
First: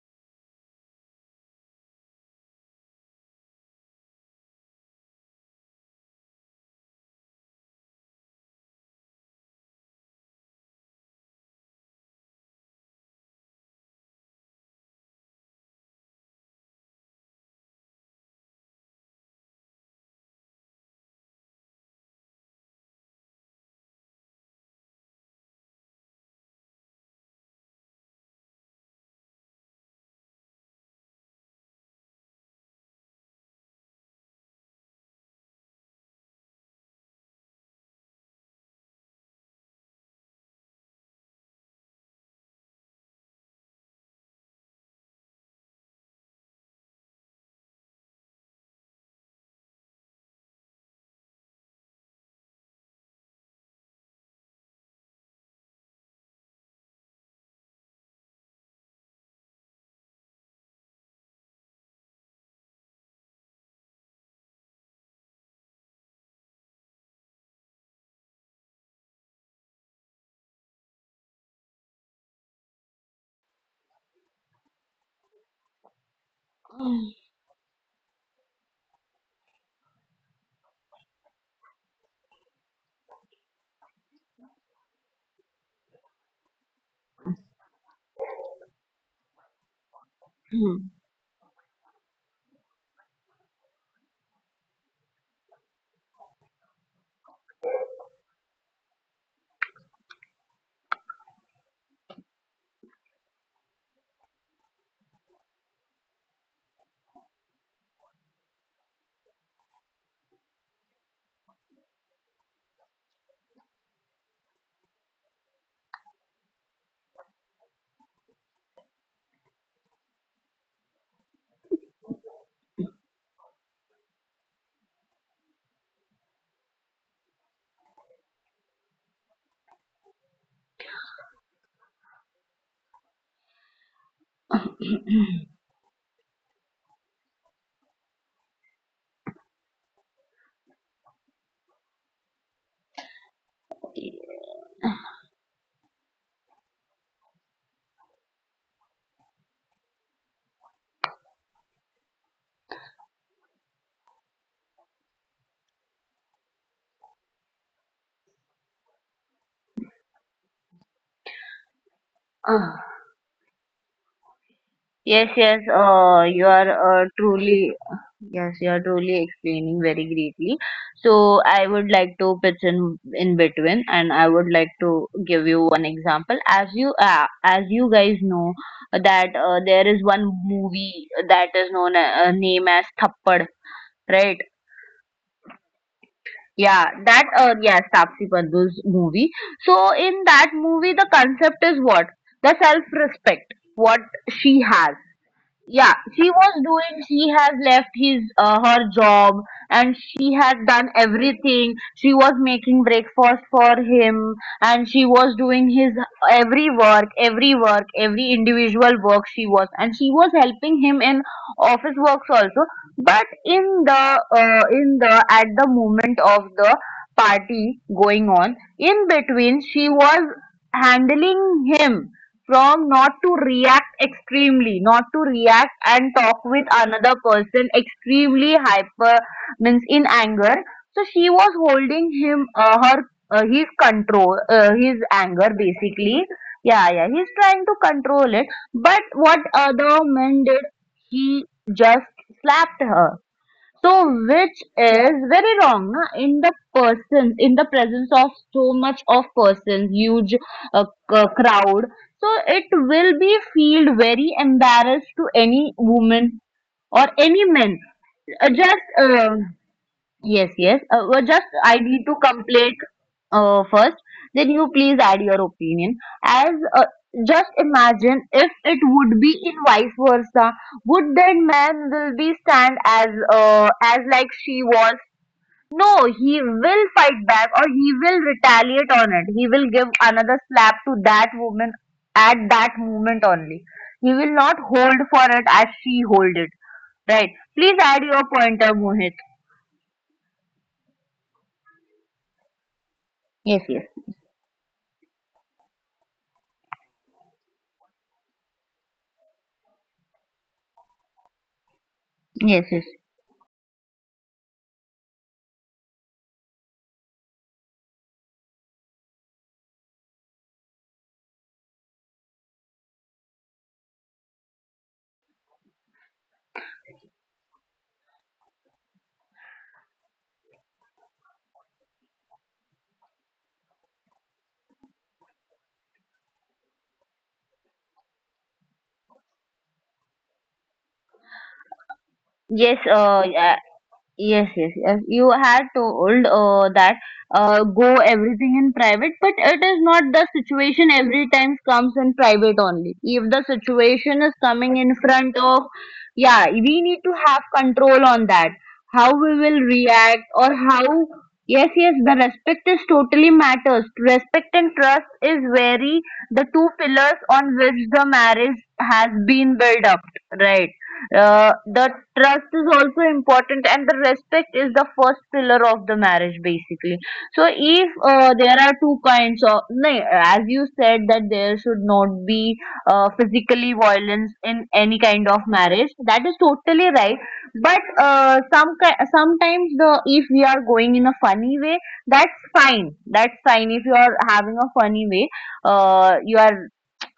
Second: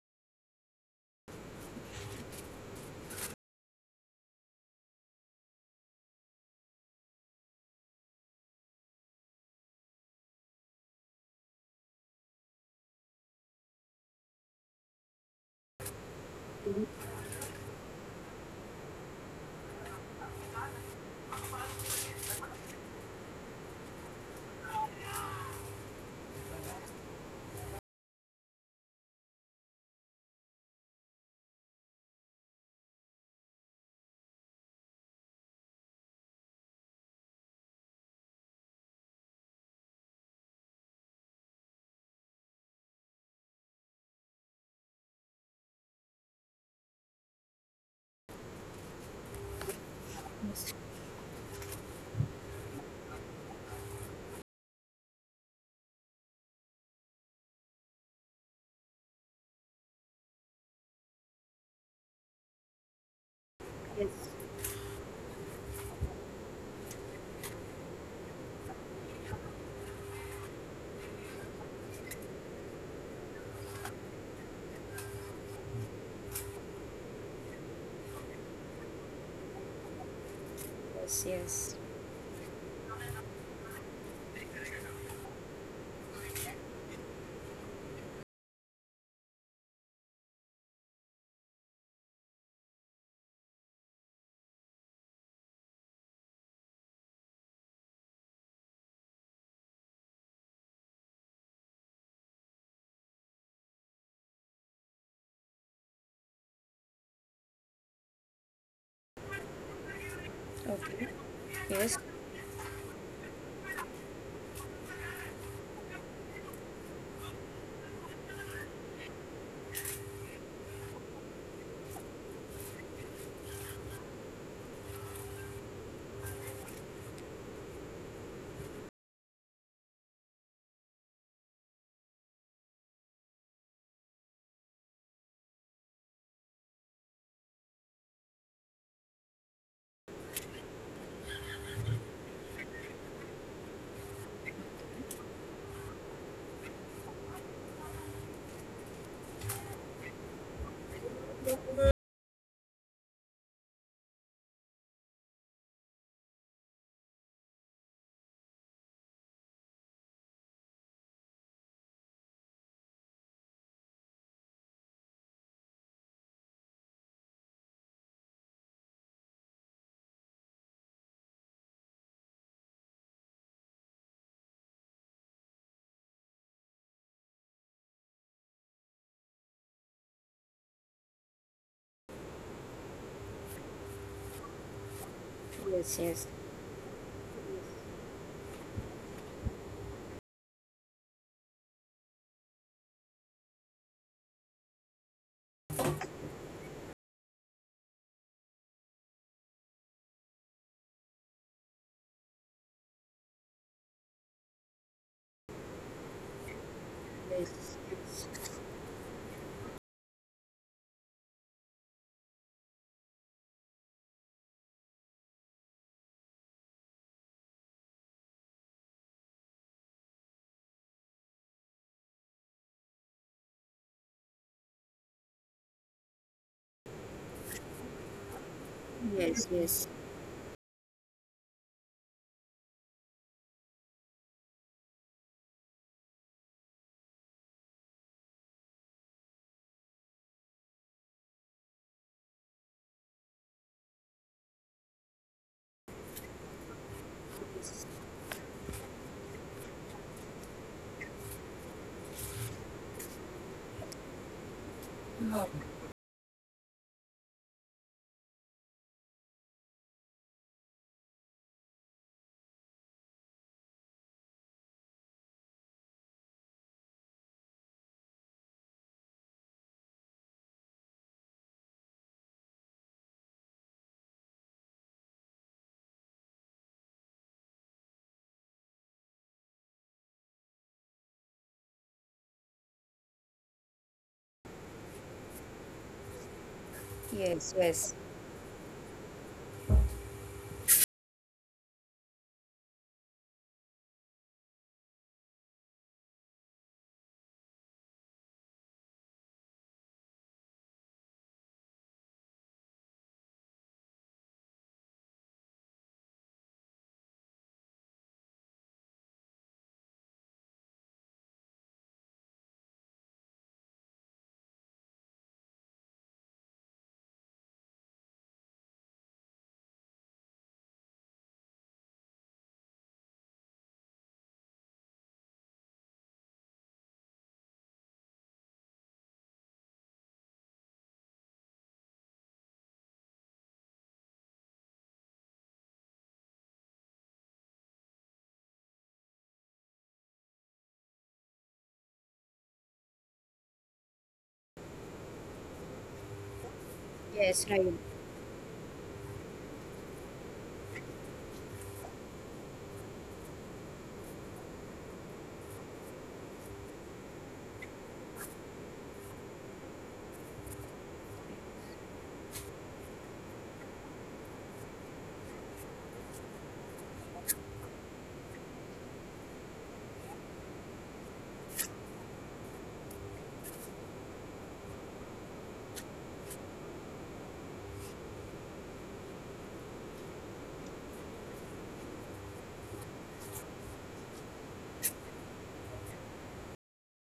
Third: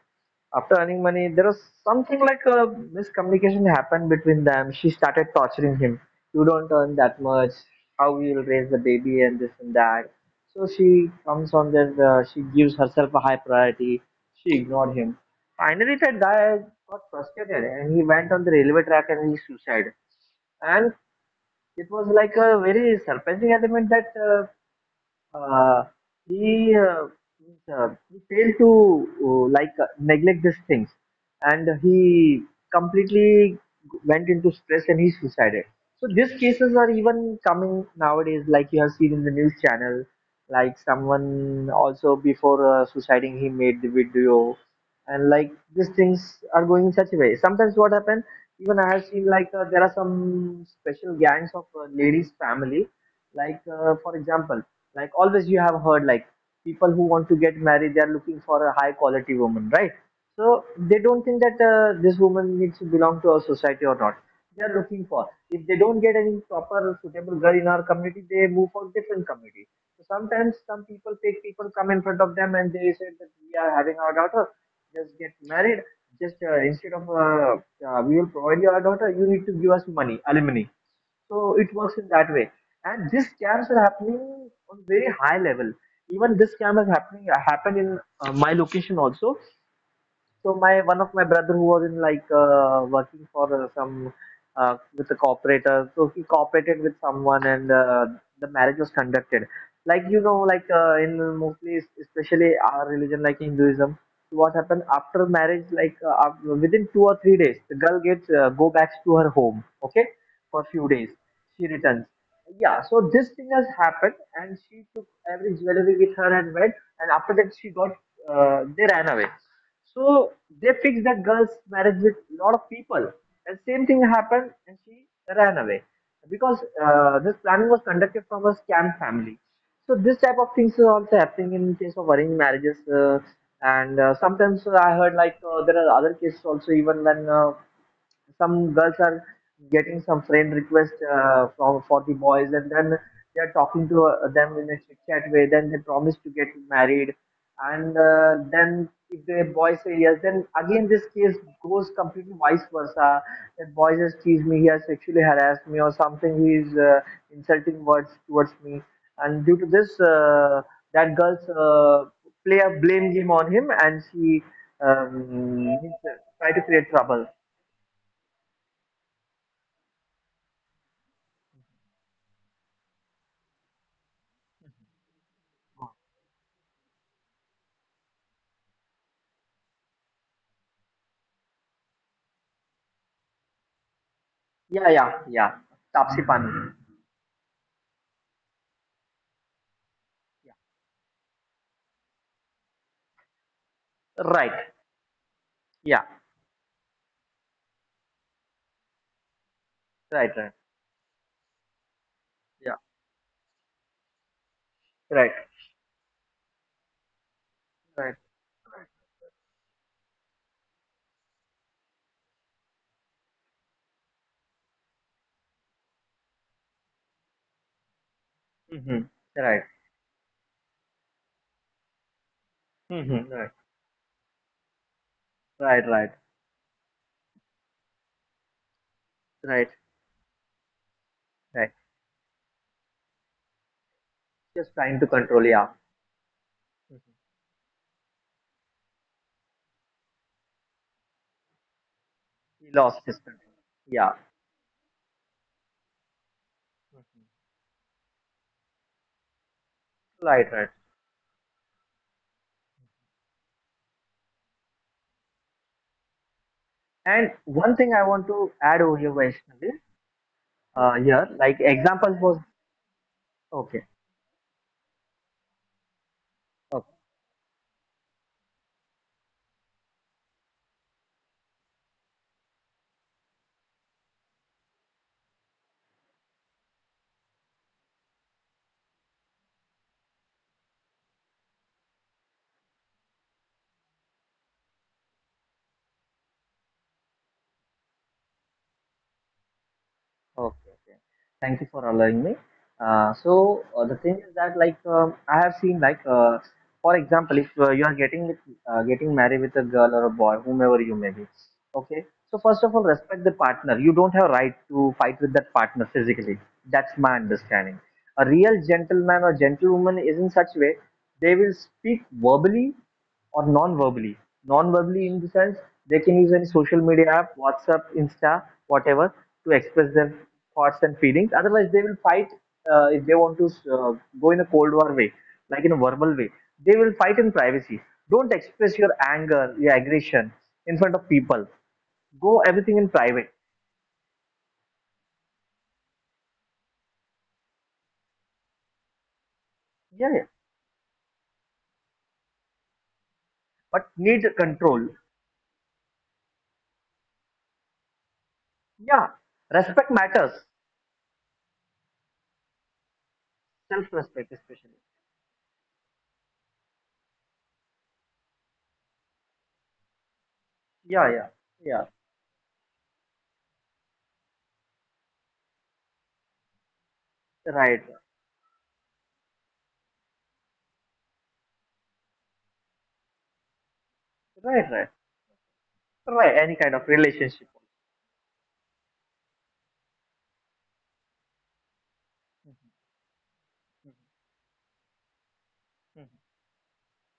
S2: After earning money, there was something like a miscommunication happened between them. She started torturing him. You don't earn that much. How you will raise the baby and this and that. So she comes on that. She gives herself a high priority. She ignored him. Finally, that guy got frustrated, and he went on the railway track and he suicided. And it was like a very surprising element that uh, he, uh, he failed to like neglect these things, and he completely went into stress and he suicided. So these cases are even coming nowadays, like you have seen in the news channel, like someone also before suiciding he made the video. And like these things are going in such a way. Sometimes what happen, even I have seen like there are some special gangs of ladies family. Like for example, like always you have heard like people who want to get married, they are looking for a high quality woman, right? So they don't think that this woman needs to belong to our society or
S1: Yes,
S2: not. They are looking for. If they don't get any proper suitable girl in our community, they move for different community. So sometimes some people take, people come in front of them and they say that we are having our daughter, just get married. Just instead of we will provide you our daughter, you need to give us money, alimony. So
S1: yes,
S2: it works in that way. And these scams are happening on very high level. Even this scam is happening happened in my location also. So my one of my brother who was in like working for some with a cooperator. So he cooperated with someone, and the marriage was conducted. Like you know, like in mostly, especially our religion, like Hinduism, what happened after marriage? Like within two or three days, the girl gets go back to her home. Okay, for few days,
S1: yes,
S2: she
S1: yes,
S2: returns.
S1: yes,
S2: Yeah, so this thing has happened, and she took every jewelry with her and went. And after that, she got they ran away. So they fixed that girl's marriage with a lot of people. And same thing happened, and she ran away, because this planning was conducted from a scam family. So this type of things is also happening in case of arranged marriages. And sometimes I heard like there are other cases also, even when some girls are getting some friend request from for the boys, and then they're talking to them in a chit chat way, then they promise to get married. And then if the boy say yes, then again this case goes completely vice versa, that boy has teased me, he has sexually harassed me, or something he is insulting words towards me. And due to this that girls play a
S3: Hmm.
S2: blame game on him, and she
S3: Yes, yes,
S2: um,
S3: you
S2: try to
S3: are
S2: create trouble.
S3: truly, yes, you are truly explaining very greatly. So I would like to pitch in between, and I would like to give you one example. As you guys know, that there is one movie that is known name as Thappad, right?
S2: Yeah, yeah, yeah.
S1: yes, yes, yes,
S2: Tapsi Pannu.
S3: Yeah, that yes, Tapsi Pannu's movie. So in that
S2: Yeah.
S3: movie, the concept is what? The self-respect, what she
S2: Right.
S3: has. Yeah,
S2: Yeah.
S3: she was doing she has left his her job, and she
S2: Right. Right.
S3: had done everything. She was
S2: Yeah.
S3: making breakfast for him, and she was
S2: Right.
S3: doing his
S2: Right.
S3: every individual work she was, and she was helping him in office works also. But in the at the moment of the party going on
S2: Mm-hmm.
S3: in between,
S2: Right.
S3: she was handling him from not to
S2: Mm-hmm. Right.
S3: react extremely, not to react
S2: Right.
S3: and
S2: Right.
S3: talk with another person extremely hyper,
S1: yes,
S2: Right.
S3: means
S1: yes,
S3: in anger. So she was
S2: Right.
S3: holding him her his control,
S2: Just
S3: his
S2: trying to control.
S3: anger
S2: Yeah.
S3: basically. Yeah, yeah,
S2: Mhm.
S3: he's trying to control it. But what other man did? He just
S2: He
S3: slapped
S2: lost
S3: her.
S2: his control.
S3: So,
S2: Yeah.
S3: which is very wrong, na? In the person, in the presence of so much of persons, huge
S2: Right. Right.
S3: uh, crowd. So it will be feel very embarrassed to any woman or
S2: And
S3: any man.
S2: one thing I want to
S3: Just
S2: add over here, Vaishnavi,
S3: Yes, yes.
S2: here,
S3: Just
S2: like
S3: I need to
S2: examples was
S3: complete
S2: okay.
S3: first. Then you please add your opinion. As uh, just imagine if it would be in vice versa, would that man will be stand as like she was? No, he will fight back, or he will retaliate on it. He will give another slap to that woman at that moment only. He will not hold for it as she hold it. Right. Please
S1: yes,
S3: add your pointer, Mohit.
S2: Okay, okay. Thank you for allowing me.
S3: Yes,
S2: So
S3: yes.
S2: the thing is that like I have seen like for example, if you are getting with, getting married with a girl or a boy, whomever you may be, okay. So
S3: Yes,
S2: first of
S3: yes,
S2: all, respect the partner. You don't have right to fight with that partner physically. That's my understanding. A real gentleman or gentlewoman is in such way they will speak verbally or non-verbally. Non-verbally in the sense they can use any social media app, WhatsApp, Insta, whatever, to express their thoughts and feelings. Otherwise, they will fight if they want to uh, go in a cold war way, like in a verbal way. They will fight in privacy. Don't express your anger, your aggression in front of people. Go everything
S3: yes.
S2: in private.
S3: Yeah, yes, yes, yes. You had told that go everything in private, but it is not
S2: Yeah, yeah.
S3: the situation every time comes in private only. If the
S2: But
S3: situation
S2: need
S3: is coming
S2: control.
S3: in front of, yeah, we need to have
S1: yes, right,
S3: control on that.
S2: Yeah.
S3: How we will
S2: Respect
S3: react,
S2: matters.
S3: or how. Yes, yes, the respect is totally matters.
S2: Self-respect
S3: Respect
S2: especially.
S3: and trust is very the two pillars on which the marriage has been built up, right?
S2: Yeah, yeah,
S3: Uh,
S2: yeah.
S3: the trust is also important, and the respect is the first pillar of the marriage basically. So
S2: Right,
S3: if there are two kinds of no, as you said that there should not be physically violence in
S2: right, right.
S3: any kind of marriage, that is
S2: Right, any kind of
S3: totally right.
S2: relationship.
S3: But sometimes the if we are going in a funny way, that's fine, that's fine, if you are having a funny way,
S2: Mhm, mhm.
S3: you are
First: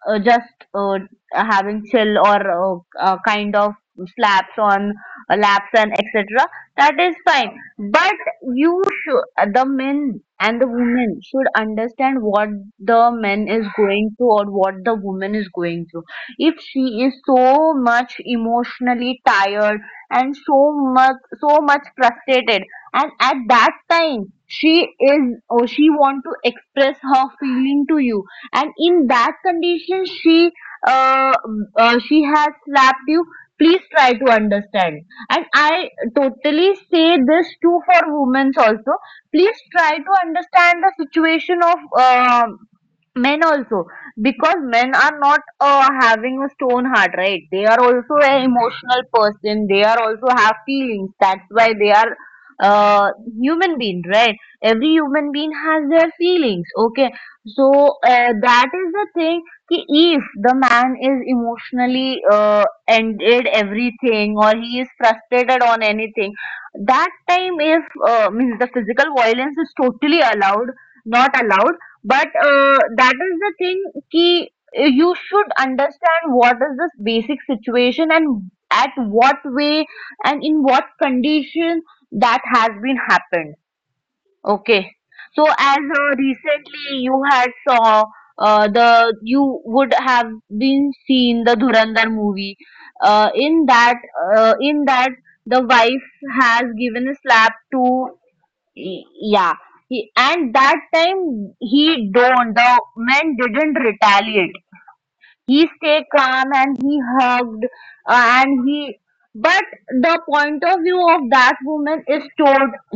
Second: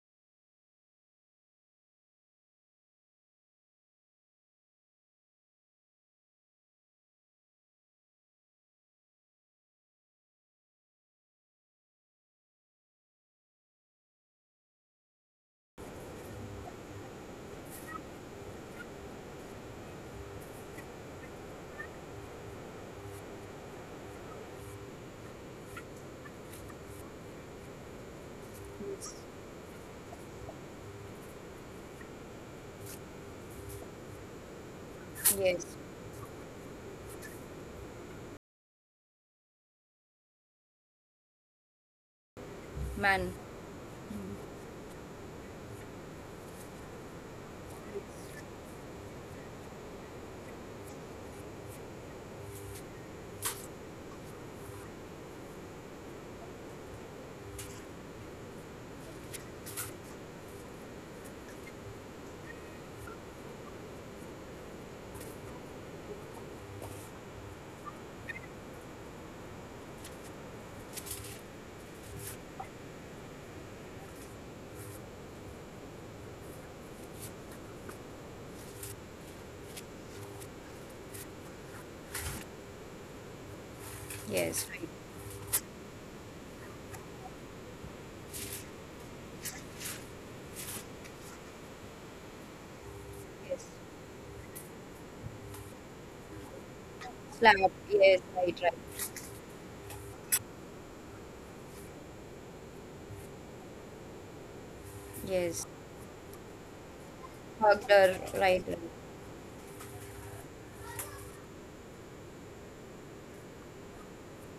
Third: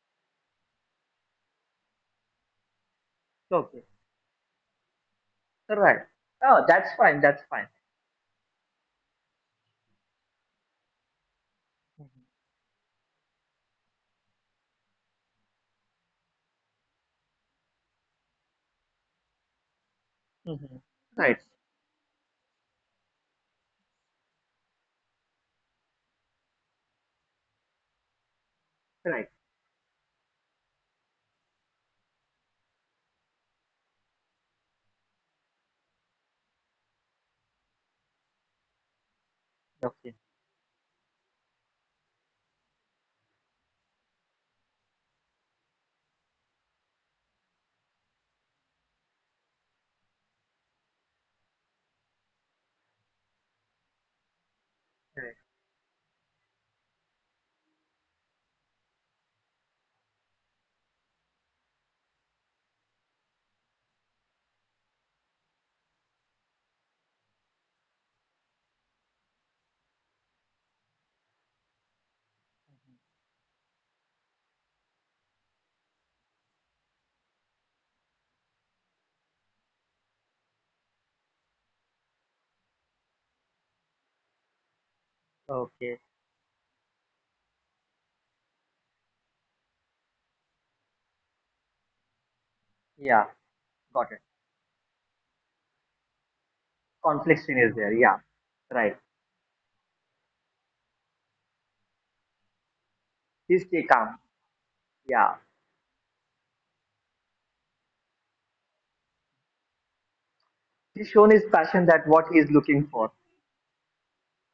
S3: just having chill or kind of
S2: Okay,
S3: slaps on laps and
S2: right.
S3: etc.
S2: Oh, that's
S3: That is
S2: fine, that's
S3: fine,
S2: fine.
S3: but you should, the men and the women should understand
S2: Mhm,
S3: what the men is going through or what the woman is going through. If she is so much emotionally tired, and
S2: mhm. Right,
S3: so much frustrated, and at that time she is, or she want to express her feeling to you, and in that
S2: right.
S3: condition uh, she has slapped you, please try to understand. And
S1: yes,
S3: I totally say this too for women also, please try to
S2: Okay,
S3: understand the situation of men
S1: man,
S3: also, because men are not having a stone heart, right? They are also an emotional person, they are also have feelings, that's why they are uh human being, right? Every human
S2: right.
S3: being has their feelings, okay? So that is the thing, ki, if the man is emotionally ended everything, or he is frustrated on anything, that time if means the physical violence is totally allowed, not allowed. But that is the thing, ki, you should understand what is this basic situation, and at what way, and in what condition that has been happened,
S1: yes,
S3: okay?
S1: right,
S3: So as
S2: Okay,
S3: recently you had saw the you would have been seen the Dhurandhar movie, uh,
S2: yeah,
S3: in
S1: yes,
S3: that
S2: got it.
S3: in that the wife has given a slap
S2: Conflict
S1: slap,
S3: to
S2: is there,
S1: yes,
S2: yeah.
S1: right,
S3: y-
S1: right,
S2: Right.
S3: yeah. He, and that time he don't the man
S2: He
S3: didn't
S2: stay calm,
S3: retaliate.
S2: yeah.
S3: He
S1: yes,
S3: stayed calm and he hugged
S1: hug her, right, right.
S3: and he but the
S2: He's shown
S3: point
S2: his
S3: of
S2: passion
S3: view
S2: that what
S3: of
S2: he is
S3: that
S2: looking for.
S3: woman is told.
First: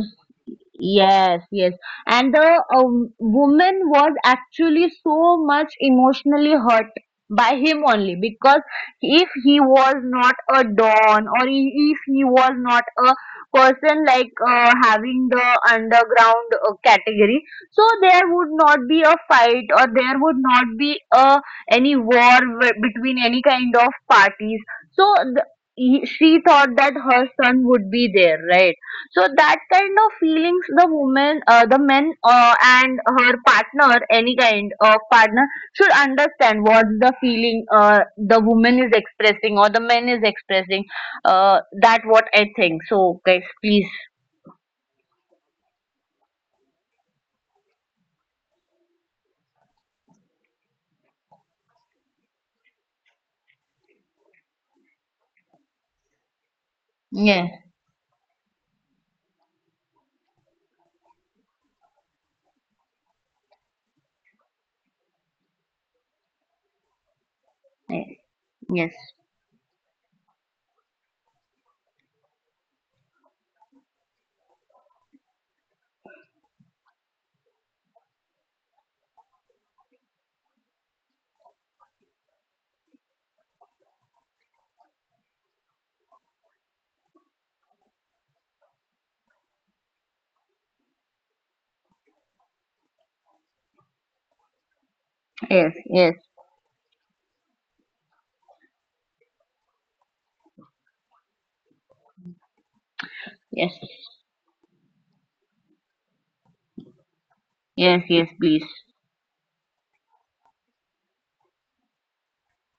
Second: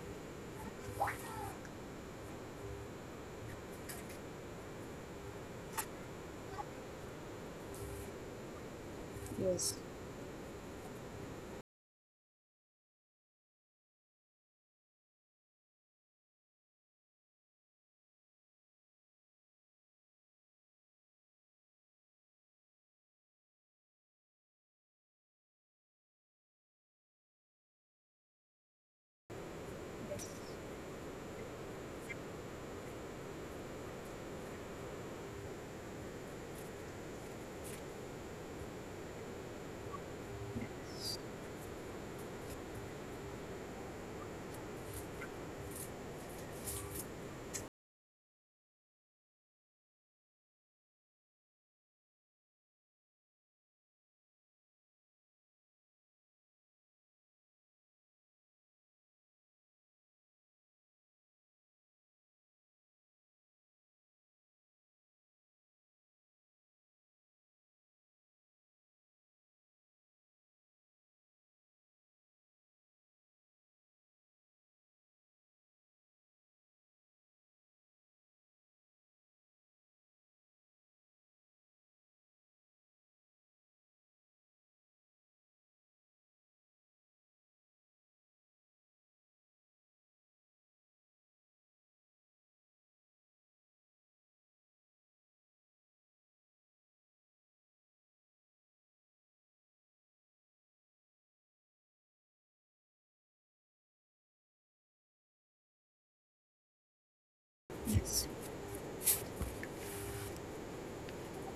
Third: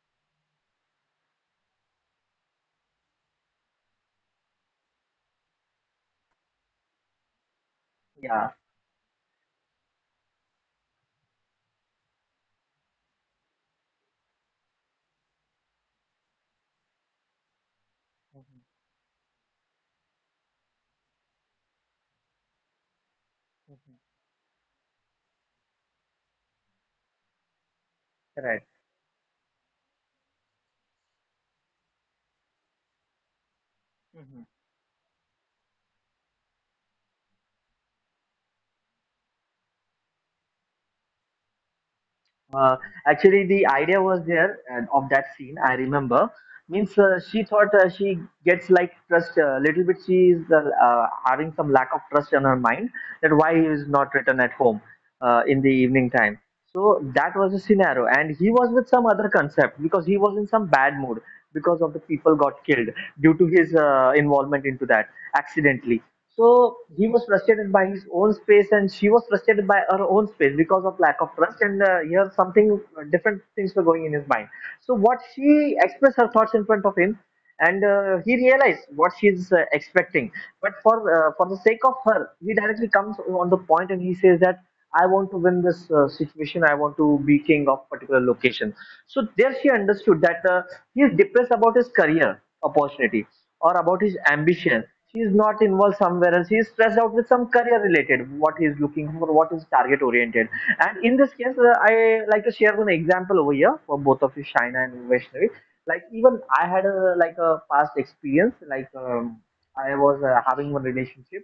S3: Yes, yes. And the woman was actually so much emotionally hurt by him
S2: Yeah,
S3: only, because if
S1: Yes.
S3: he was not a don, or if he was not a person like having the underground category, so there
S2: Mhm,
S3: would not be a fight, or there would not be a any between any
S2: mhm,
S3: kind of parties. So the, she thought that her son would be there,
S2: right.
S3: right? So that kind of feelings the woman the men and her partner,
S2: Mhm.
S3: any kind of partner, should understand what the feeling the woman is expressing or the man is expressing. That what I
S2: Uh,
S3: think so, guys,
S2: Actually, the
S3: please.
S2: idea was there and of that scene. I remember. Means she thought she gets like trust a little bit. She is having some lack of trust in her mind that why he is not written at home in the evening time. So
S3: Yes,
S2: that was the scenario, and he was with some other concept because he was in some bad mood because of the people got killed due to his involvement into that accidentally. So he was
S3: yes,
S2: frustrated by his
S3: yes,
S2: own space, and she was frustrated by her own space because of lack of trust. And here, something different things were going in his mind. So what she expressed her thoughts in front of him, and he realized what she's expecting. But for the sake of her, he directly comes on the point and he says that I want to win this situation. I want to be king of particular location. So there she understood that he is depressed about his career opportunity or about his
S3: yes,
S2: ambition.
S3: yes,
S2: She is not involved somewhere else. He is stressed out with some career related, what he is looking for, what is target oriented. And in this case, I like
S3: yes,
S2: to share one example over here for both of you, Shaina and Vaishnavi. Like even I
S3: yes,
S2: had
S3: yes,
S2: a
S3: please.
S2: like a past
S1: Yes.
S2: experience. Like I was having one relationship,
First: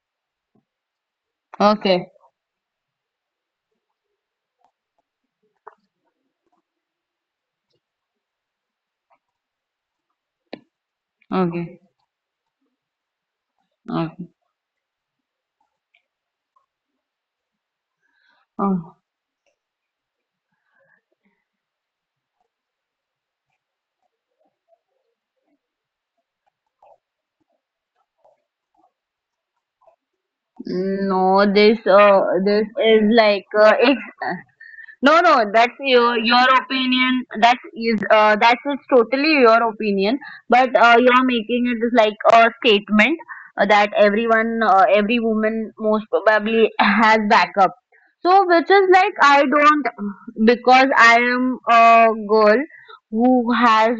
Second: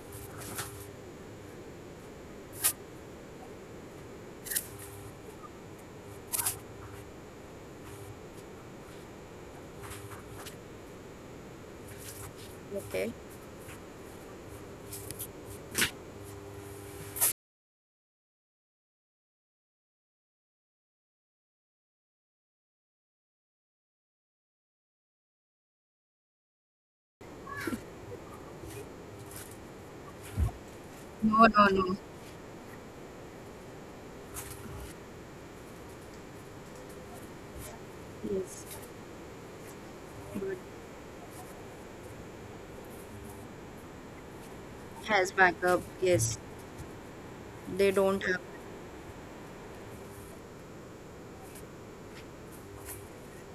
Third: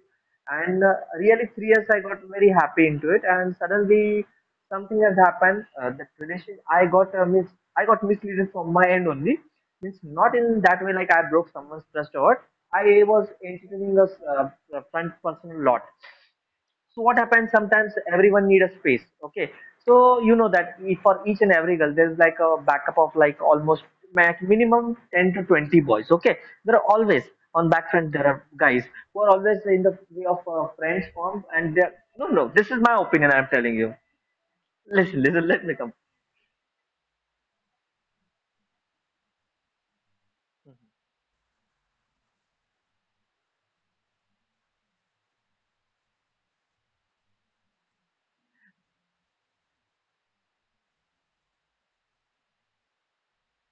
S2: and really 3 years I
S3: Okay,
S2: got very happy into it, and suddenly something has happened. That relationship I got misleaded from my end only it's not in that way like I broke
S3: okay,
S2: someone's trust or what. I
S1: Okay.
S2: was entertaining a
S3: okay.
S2: uh, a front person a lot. So what happens sometimes everyone need a
S3: Oh,
S2: space. Okay, so you know that for each and every girl there's like a backup of like almost max minimum 10 to 20 boys. Okay, there are always on back front there are guys who are always in the way of friends
S3: no,
S2: form
S3: this
S1: No,
S2: and
S1: no,
S2: they're
S1: no.
S2: no no
S3: is
S2: this is my
S3: like
S2: opinion I'm
S3: ex
S2: telling you.
S3: No, no,
S2: Listen,
S3: that's
S2: listen, let me come.
S3: your opinion. That is totally your opinion. But
S1: But
S3: you are making it is like a statement that everyone, every woman
S1: has
S3: most
S1: backup.
S3: probably
S1: Yes.
S3: has backup.
S1: They
S3: So
S1: don't
S3: which
S1: have
S3: is like I don't, because I am a girl who has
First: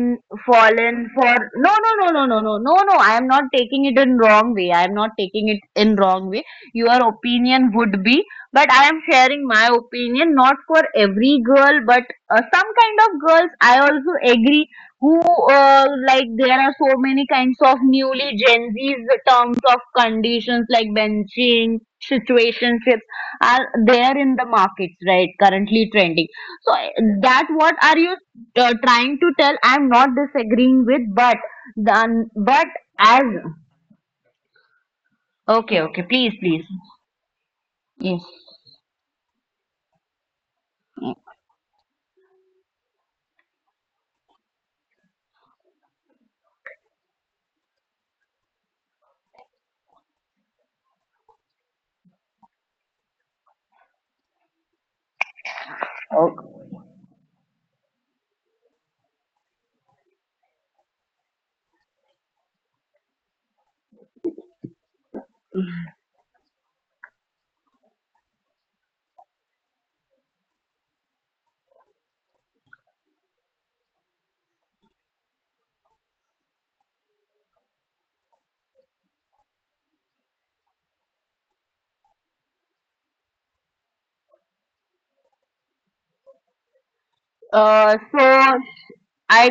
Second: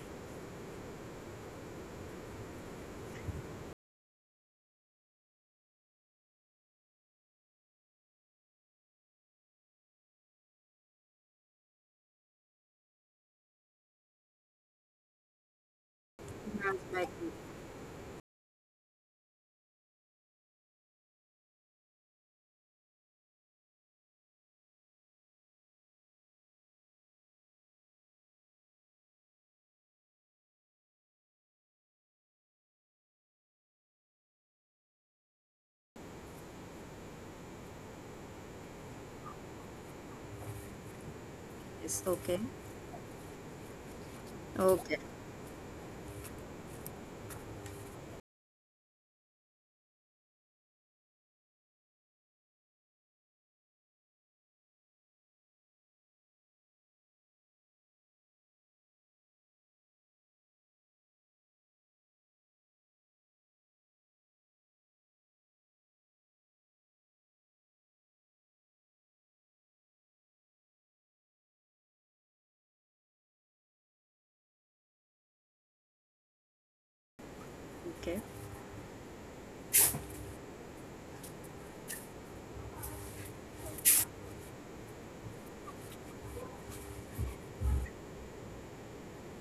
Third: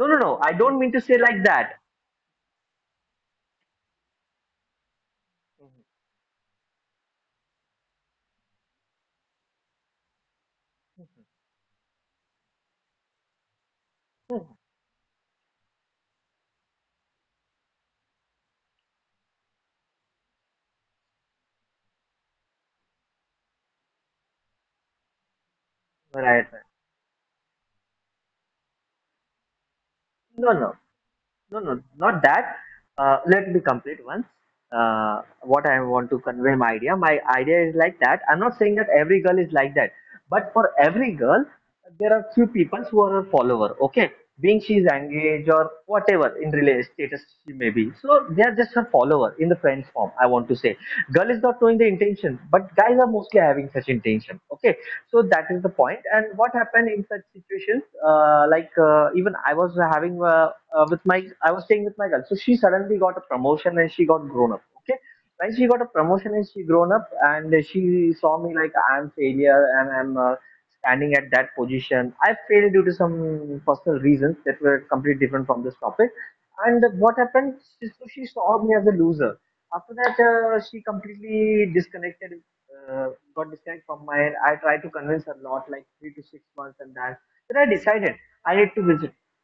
S2: No, no, no, I don't mean to
S3: fallen
S2: say
S3: for.
S2: like
S3: No,
S2: that.
S3: no, no, no, no, no, no, no, I am not taking it in wrong way. I am not taking it in wrong way. Your opinion would be, but I am sharing my opinion, not for every girl, but some kind of girls. I also agree who like there are
S1: has
S3: so
S1: backup.
S3: many kinds of newly Gen Z's terms of conditions like benching, situationships are there in the markets, right, currently trending.
S2: Right.
S3: So that what are you trying to tell? I'm not
S2: No, no,
S3: disagreeing with, but
S2: no, no, not
S3: then
S2: that.
S3: but as
S2: Let me complete once. What I
S3: okay, okay,
S2: want to
S3: please,
S2: convey
S3: please,
S2: my idea. My idea is like that.
S3: yes.
S2: I'm not saying that every girl is like that, but for every girl,
S1: Yes.
S2: there are
S1: Okay.
S2: few people who are a follower. Okay, being she's
S1: Okay.
S2: engaged or whatever in relationship status she may be, so they are just her follower in the friends form. I want to say, girl is not knowing the intention, but guys are mostly having such intention. Okay, so that is the point. And what
S3: Okay.
S2: happened in such situations? Like even I was having. With my I was staying with my girl. So she suddenly got a promotion and she got grown up. Okay. When she got a promotion and she grown up and she saw me like I'm failure and I'm standing at that position. I failed due to some personal reasons that were completely different from this topic. And what happened? She, so
S1: Okay.
S2: she saw me as a loser. After that, she completely disconnected, uh, got disconnected from my end. I tried to convince her a lot, like 3 to 6 months and that. Then I decided
S3: So
S2: I need to visit
S3: I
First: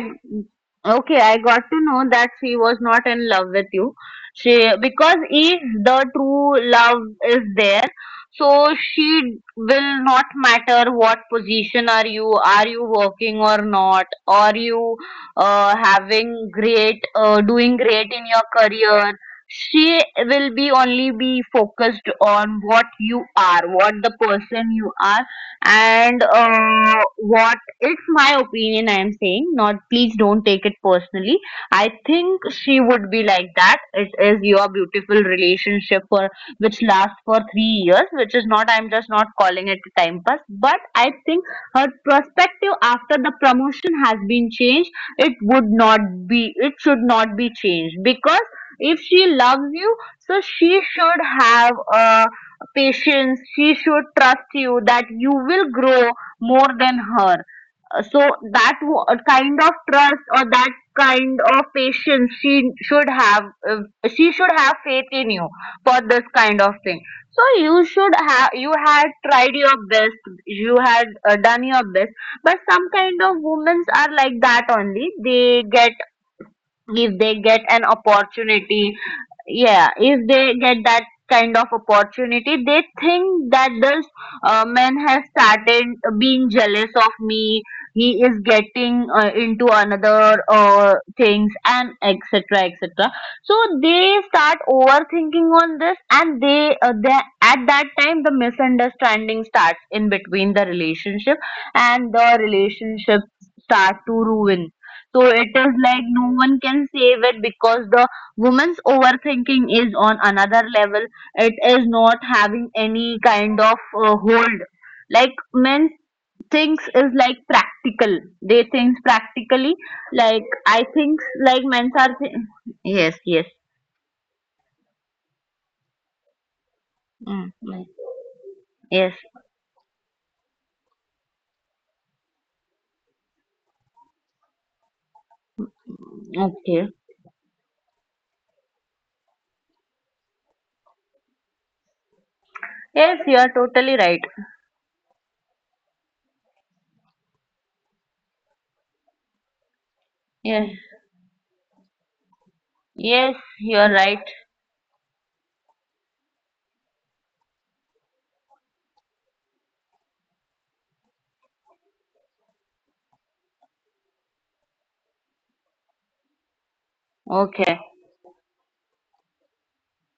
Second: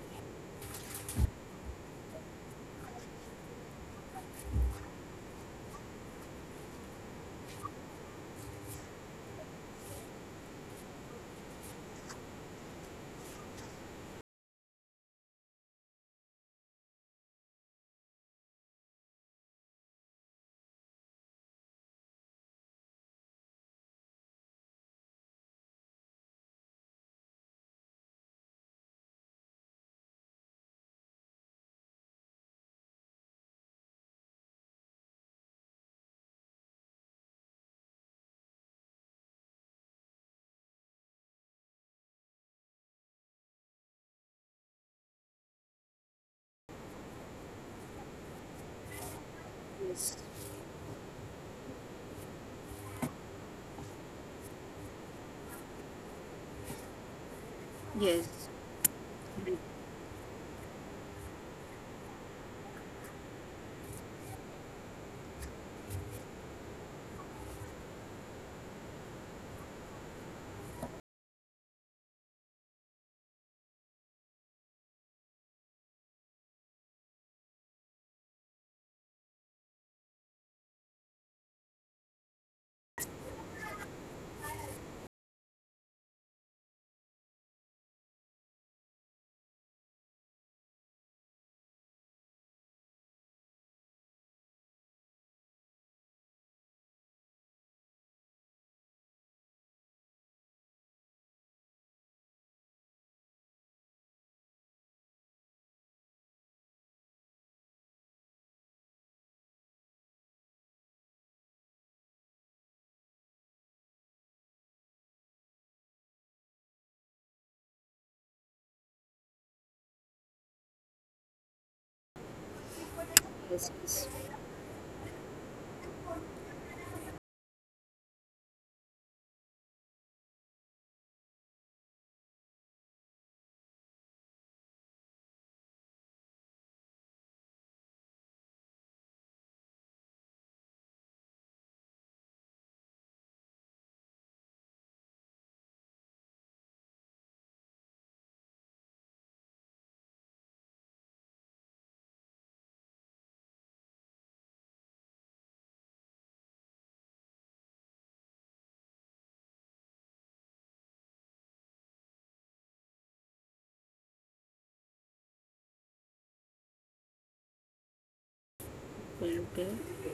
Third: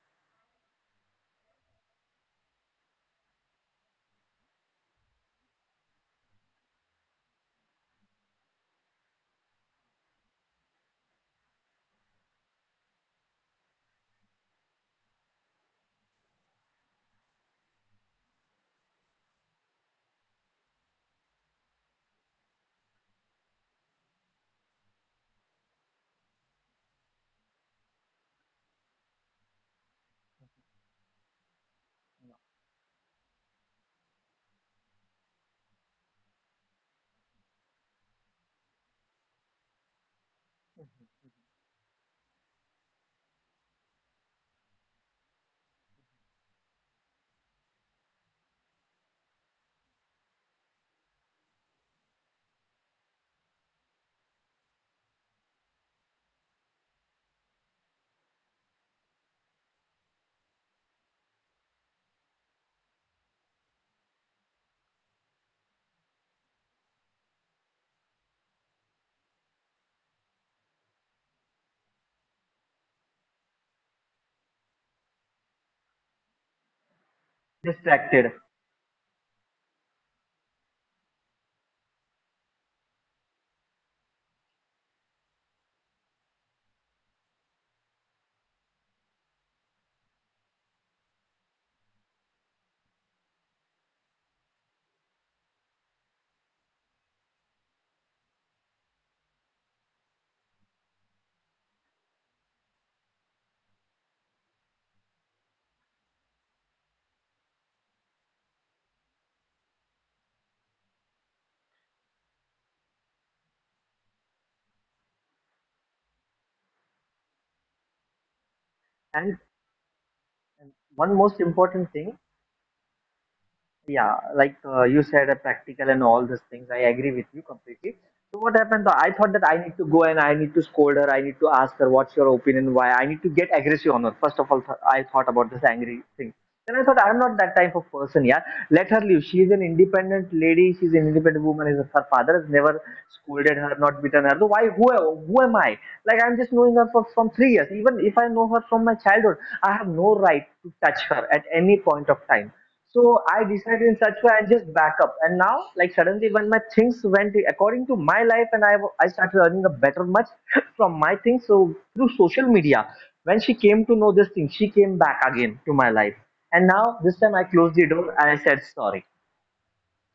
S3: okay, I got to know that she was not in love with you. She because if the true love is there, so she will not matter what position are you working or not, are you having great, doing great in your career. She will be only be focused on what you are, what the person you are, and what it's my opinion, I'm saying, not please don't take it personally. I think she would be like that. It is your beautiful relationship for which lasts for 3 years, which is not, I'm just not calling it a time pass. But I think her perspective after the promotion has been changed, it would not be, it should not be changed because if she loves you,
S1: Yes.
S3: so she should have a patience, she should trust you that you will grow more than her uh, so
S1: Yes.
S3: that kind
S1: Right.
S3: of trust or that kind of patience uh, she should have faith in you for this kind of thing. So you should have you had tried your best, you had done your best, but some kind of women are like that only. They get If they get an
S2: distracted.
S3: opportunity, yeah, if they get that kind of opportunity, they think that this man has started being jealous of me, he is getting into another things and etc etc. So they start overthinking on this, and they at that time the misunderstanding starts in between the relationship, and the relationship start to ruin. So it is like no one can save it because the woman's overthinking is on another level. It is not having any kind of hold. Like men thinks is like practical. They think
S2: And
S3: practically. Like I
S2: one
S3: think
S2: most
S3: like men's
S2: important
S3: are.
S2: thing,
S3: Yes, yes.
S1: Yes. Yes.
S2: yeah, like you said, practical and all these things. I agree with you
S3: Mm, right.
S2: completely. So what happened? Though,
S3: Yes.
S2: I thought that I need to go and I need to scold her. I need to ask her what's your opinion, why I need to get aggressive on her. First of all, th I thought about this angry thing. Then I
S3: Okay.
S2: thought, I'm not that type of person, yeah. Let her live. She is an independent lady. She's an independent woman. Is Her father has never
S3: Yes, you are
S2: scolded her,
S3: totally
S2: not
S3: right.
S2: beaten her. So why, who am I? Like, I'm just knowing her from 3 years. Even if I know her from my childhood, I have no right
S3: Yes,
S2: to touch her at any point of time. So
S3: yes,
S2: I
S3: you
S2: decided
S3: are
S2: in such
S3: right.
S2: way and just back up. And now, like suddenly, when my things went according to my life, and I started earning a better much from my things. So through social media, when she came to know this thing, she came back again to my life. And now this time I closed
S3: Okay.
S2: the door and I said sorry.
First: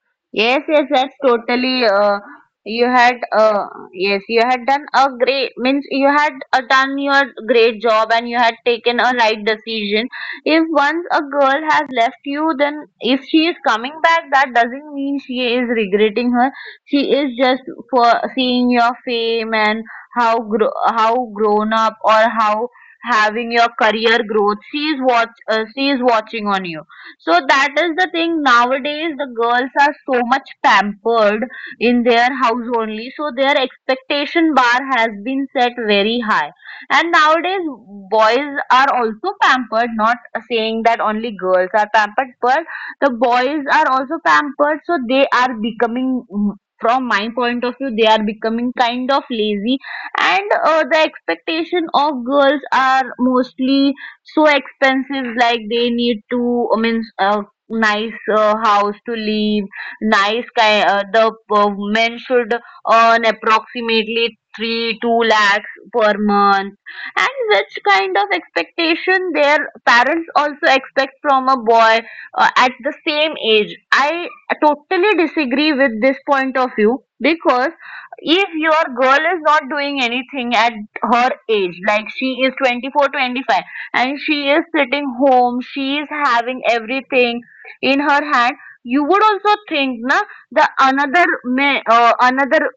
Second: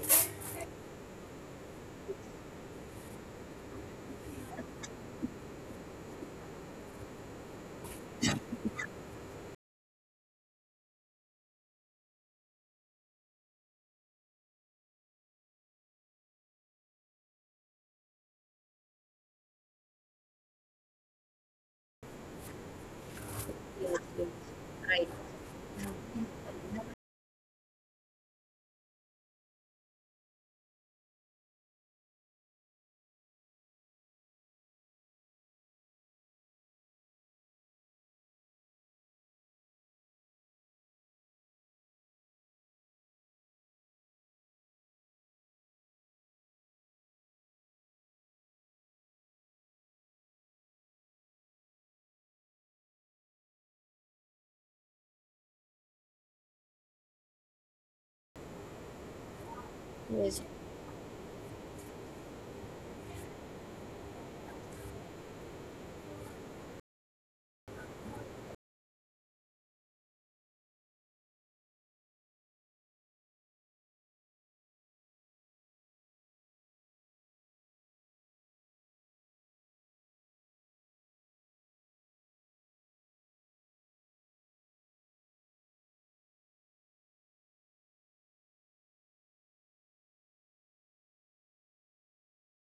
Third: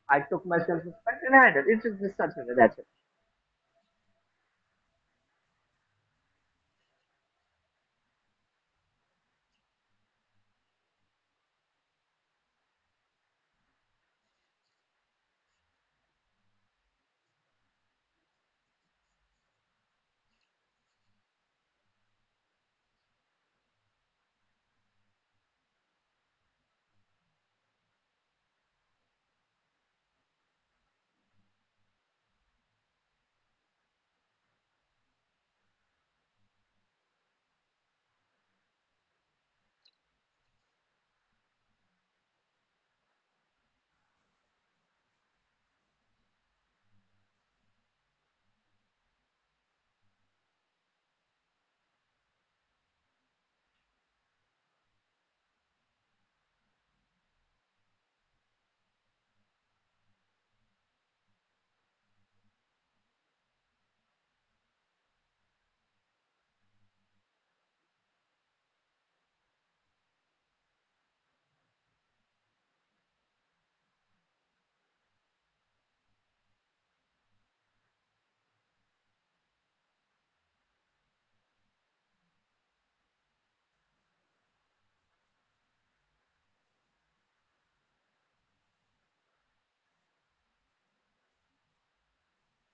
S2: I took
S3: Yes,
S2: myself
S3: yes, that's
S2: back and I did. It's
S3: totally.
S2: just this such a way. That's it.
S3: You had, yes, you had done a great, means you had done your great job and you had taken a right decision. If once a girl has left you, then if she is coming back, that doesn't mean she is regretting her. She is just for seeing your fame and how grown up or how having your career
S1: Yes.
S3: growth. She is
S1: Right.
S3: watch, uh, she is watching on you. So that is the thing. Nowadays, the girls are so much pampered in their house only. So their expectation bar has been set very high. And nowadays, boys are also pampered. Not saying that only girls are pampered, but the boys are also pampered. So they are becoming. Mm, from my point of view, they are becoming kind of lazy, and the expectation of girls are mostly so expensive, like they need to, I mean, a nice house to live,
S1: Yes.
S3: nice kind, the men should earn approximately 3 2 lakhs per month, and which kind of expectation their parents also expect from a boy at the same age. I totally disagree with this point of view because if your girl is not doing anything at her age, like she is 24 25 and she is sitting home, she is having everything in her hand. You would also think, na, the another man, another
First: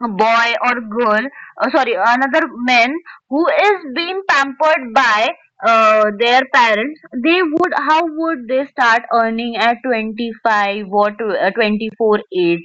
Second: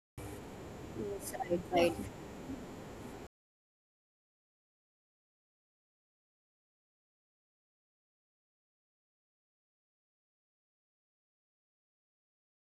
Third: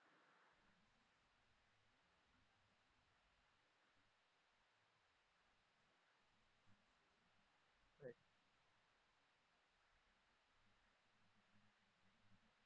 S3: boy or girl,
S1: Yes. Right. Right.
S3: sorry, another man who is being pampered by their parents, they would, how would they start earning at 25 or 24 age?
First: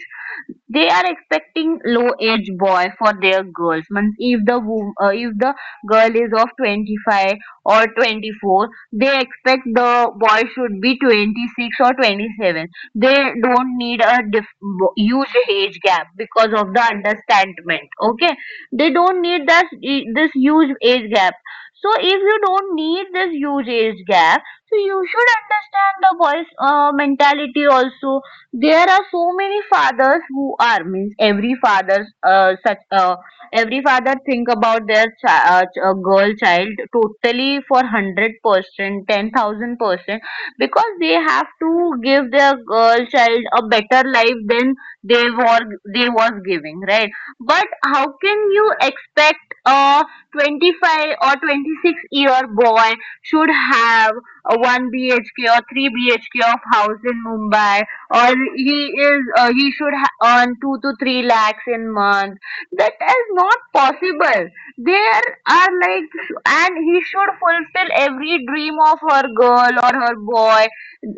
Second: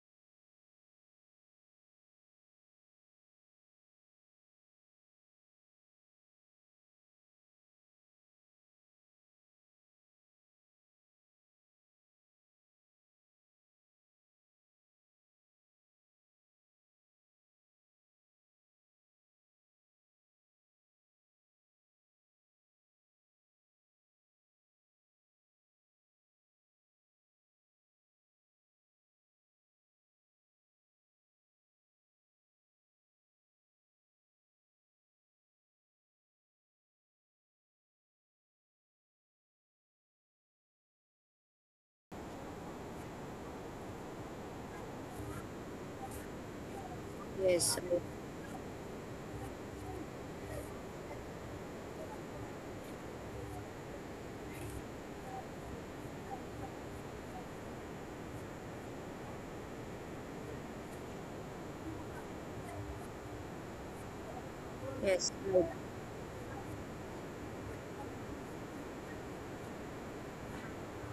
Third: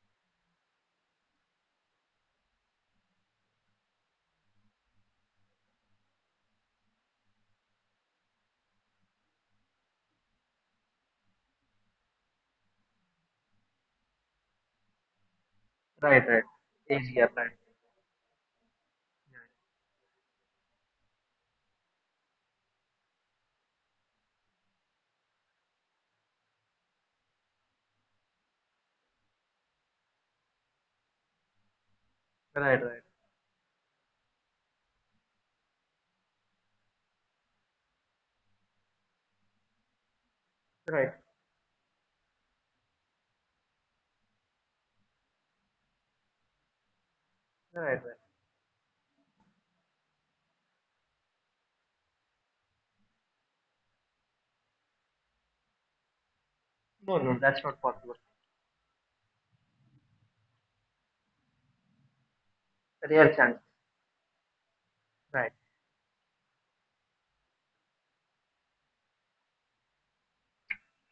S3: They are expecting low-age boy for their girls. Means if the if the girl is of 25 or 24, they expect the boy should be 26 or 27. They don't need a huge age gap
S2: Right, right.
S3: because of the
S2: Age gap, right.
S3: understandment. Okay, they don't need that, this huge age gap. So if you don't need this huge age gap, so you should understand the boys' mentality also. There are so many fathers who are, means every father, such,
S2: Right, right.
S3: every father think about their girl child totally for 100% 10,000% because they
S2: Right,
S3: have to give their girl child a better life than they were they was giving, right? But
S1: Yes.
S2: right,
S3: how
S1: Right.
S2: right.
S3: can you expect a 25 or 26-year boy should have a 1 bhk or 3 bhk of house in
S2: No, no, that's
S3: Mumbai,
S2: not possible.
S3: or he is, he should earn 2 to 3 lakhs in month? That is
S2: Rare
S3: not
S2: chance.
S3: possible. There
S1: Yes.
S2: Right.
S1: Right.
S3: are like, and he should fulfill every dream of her girl or her boy,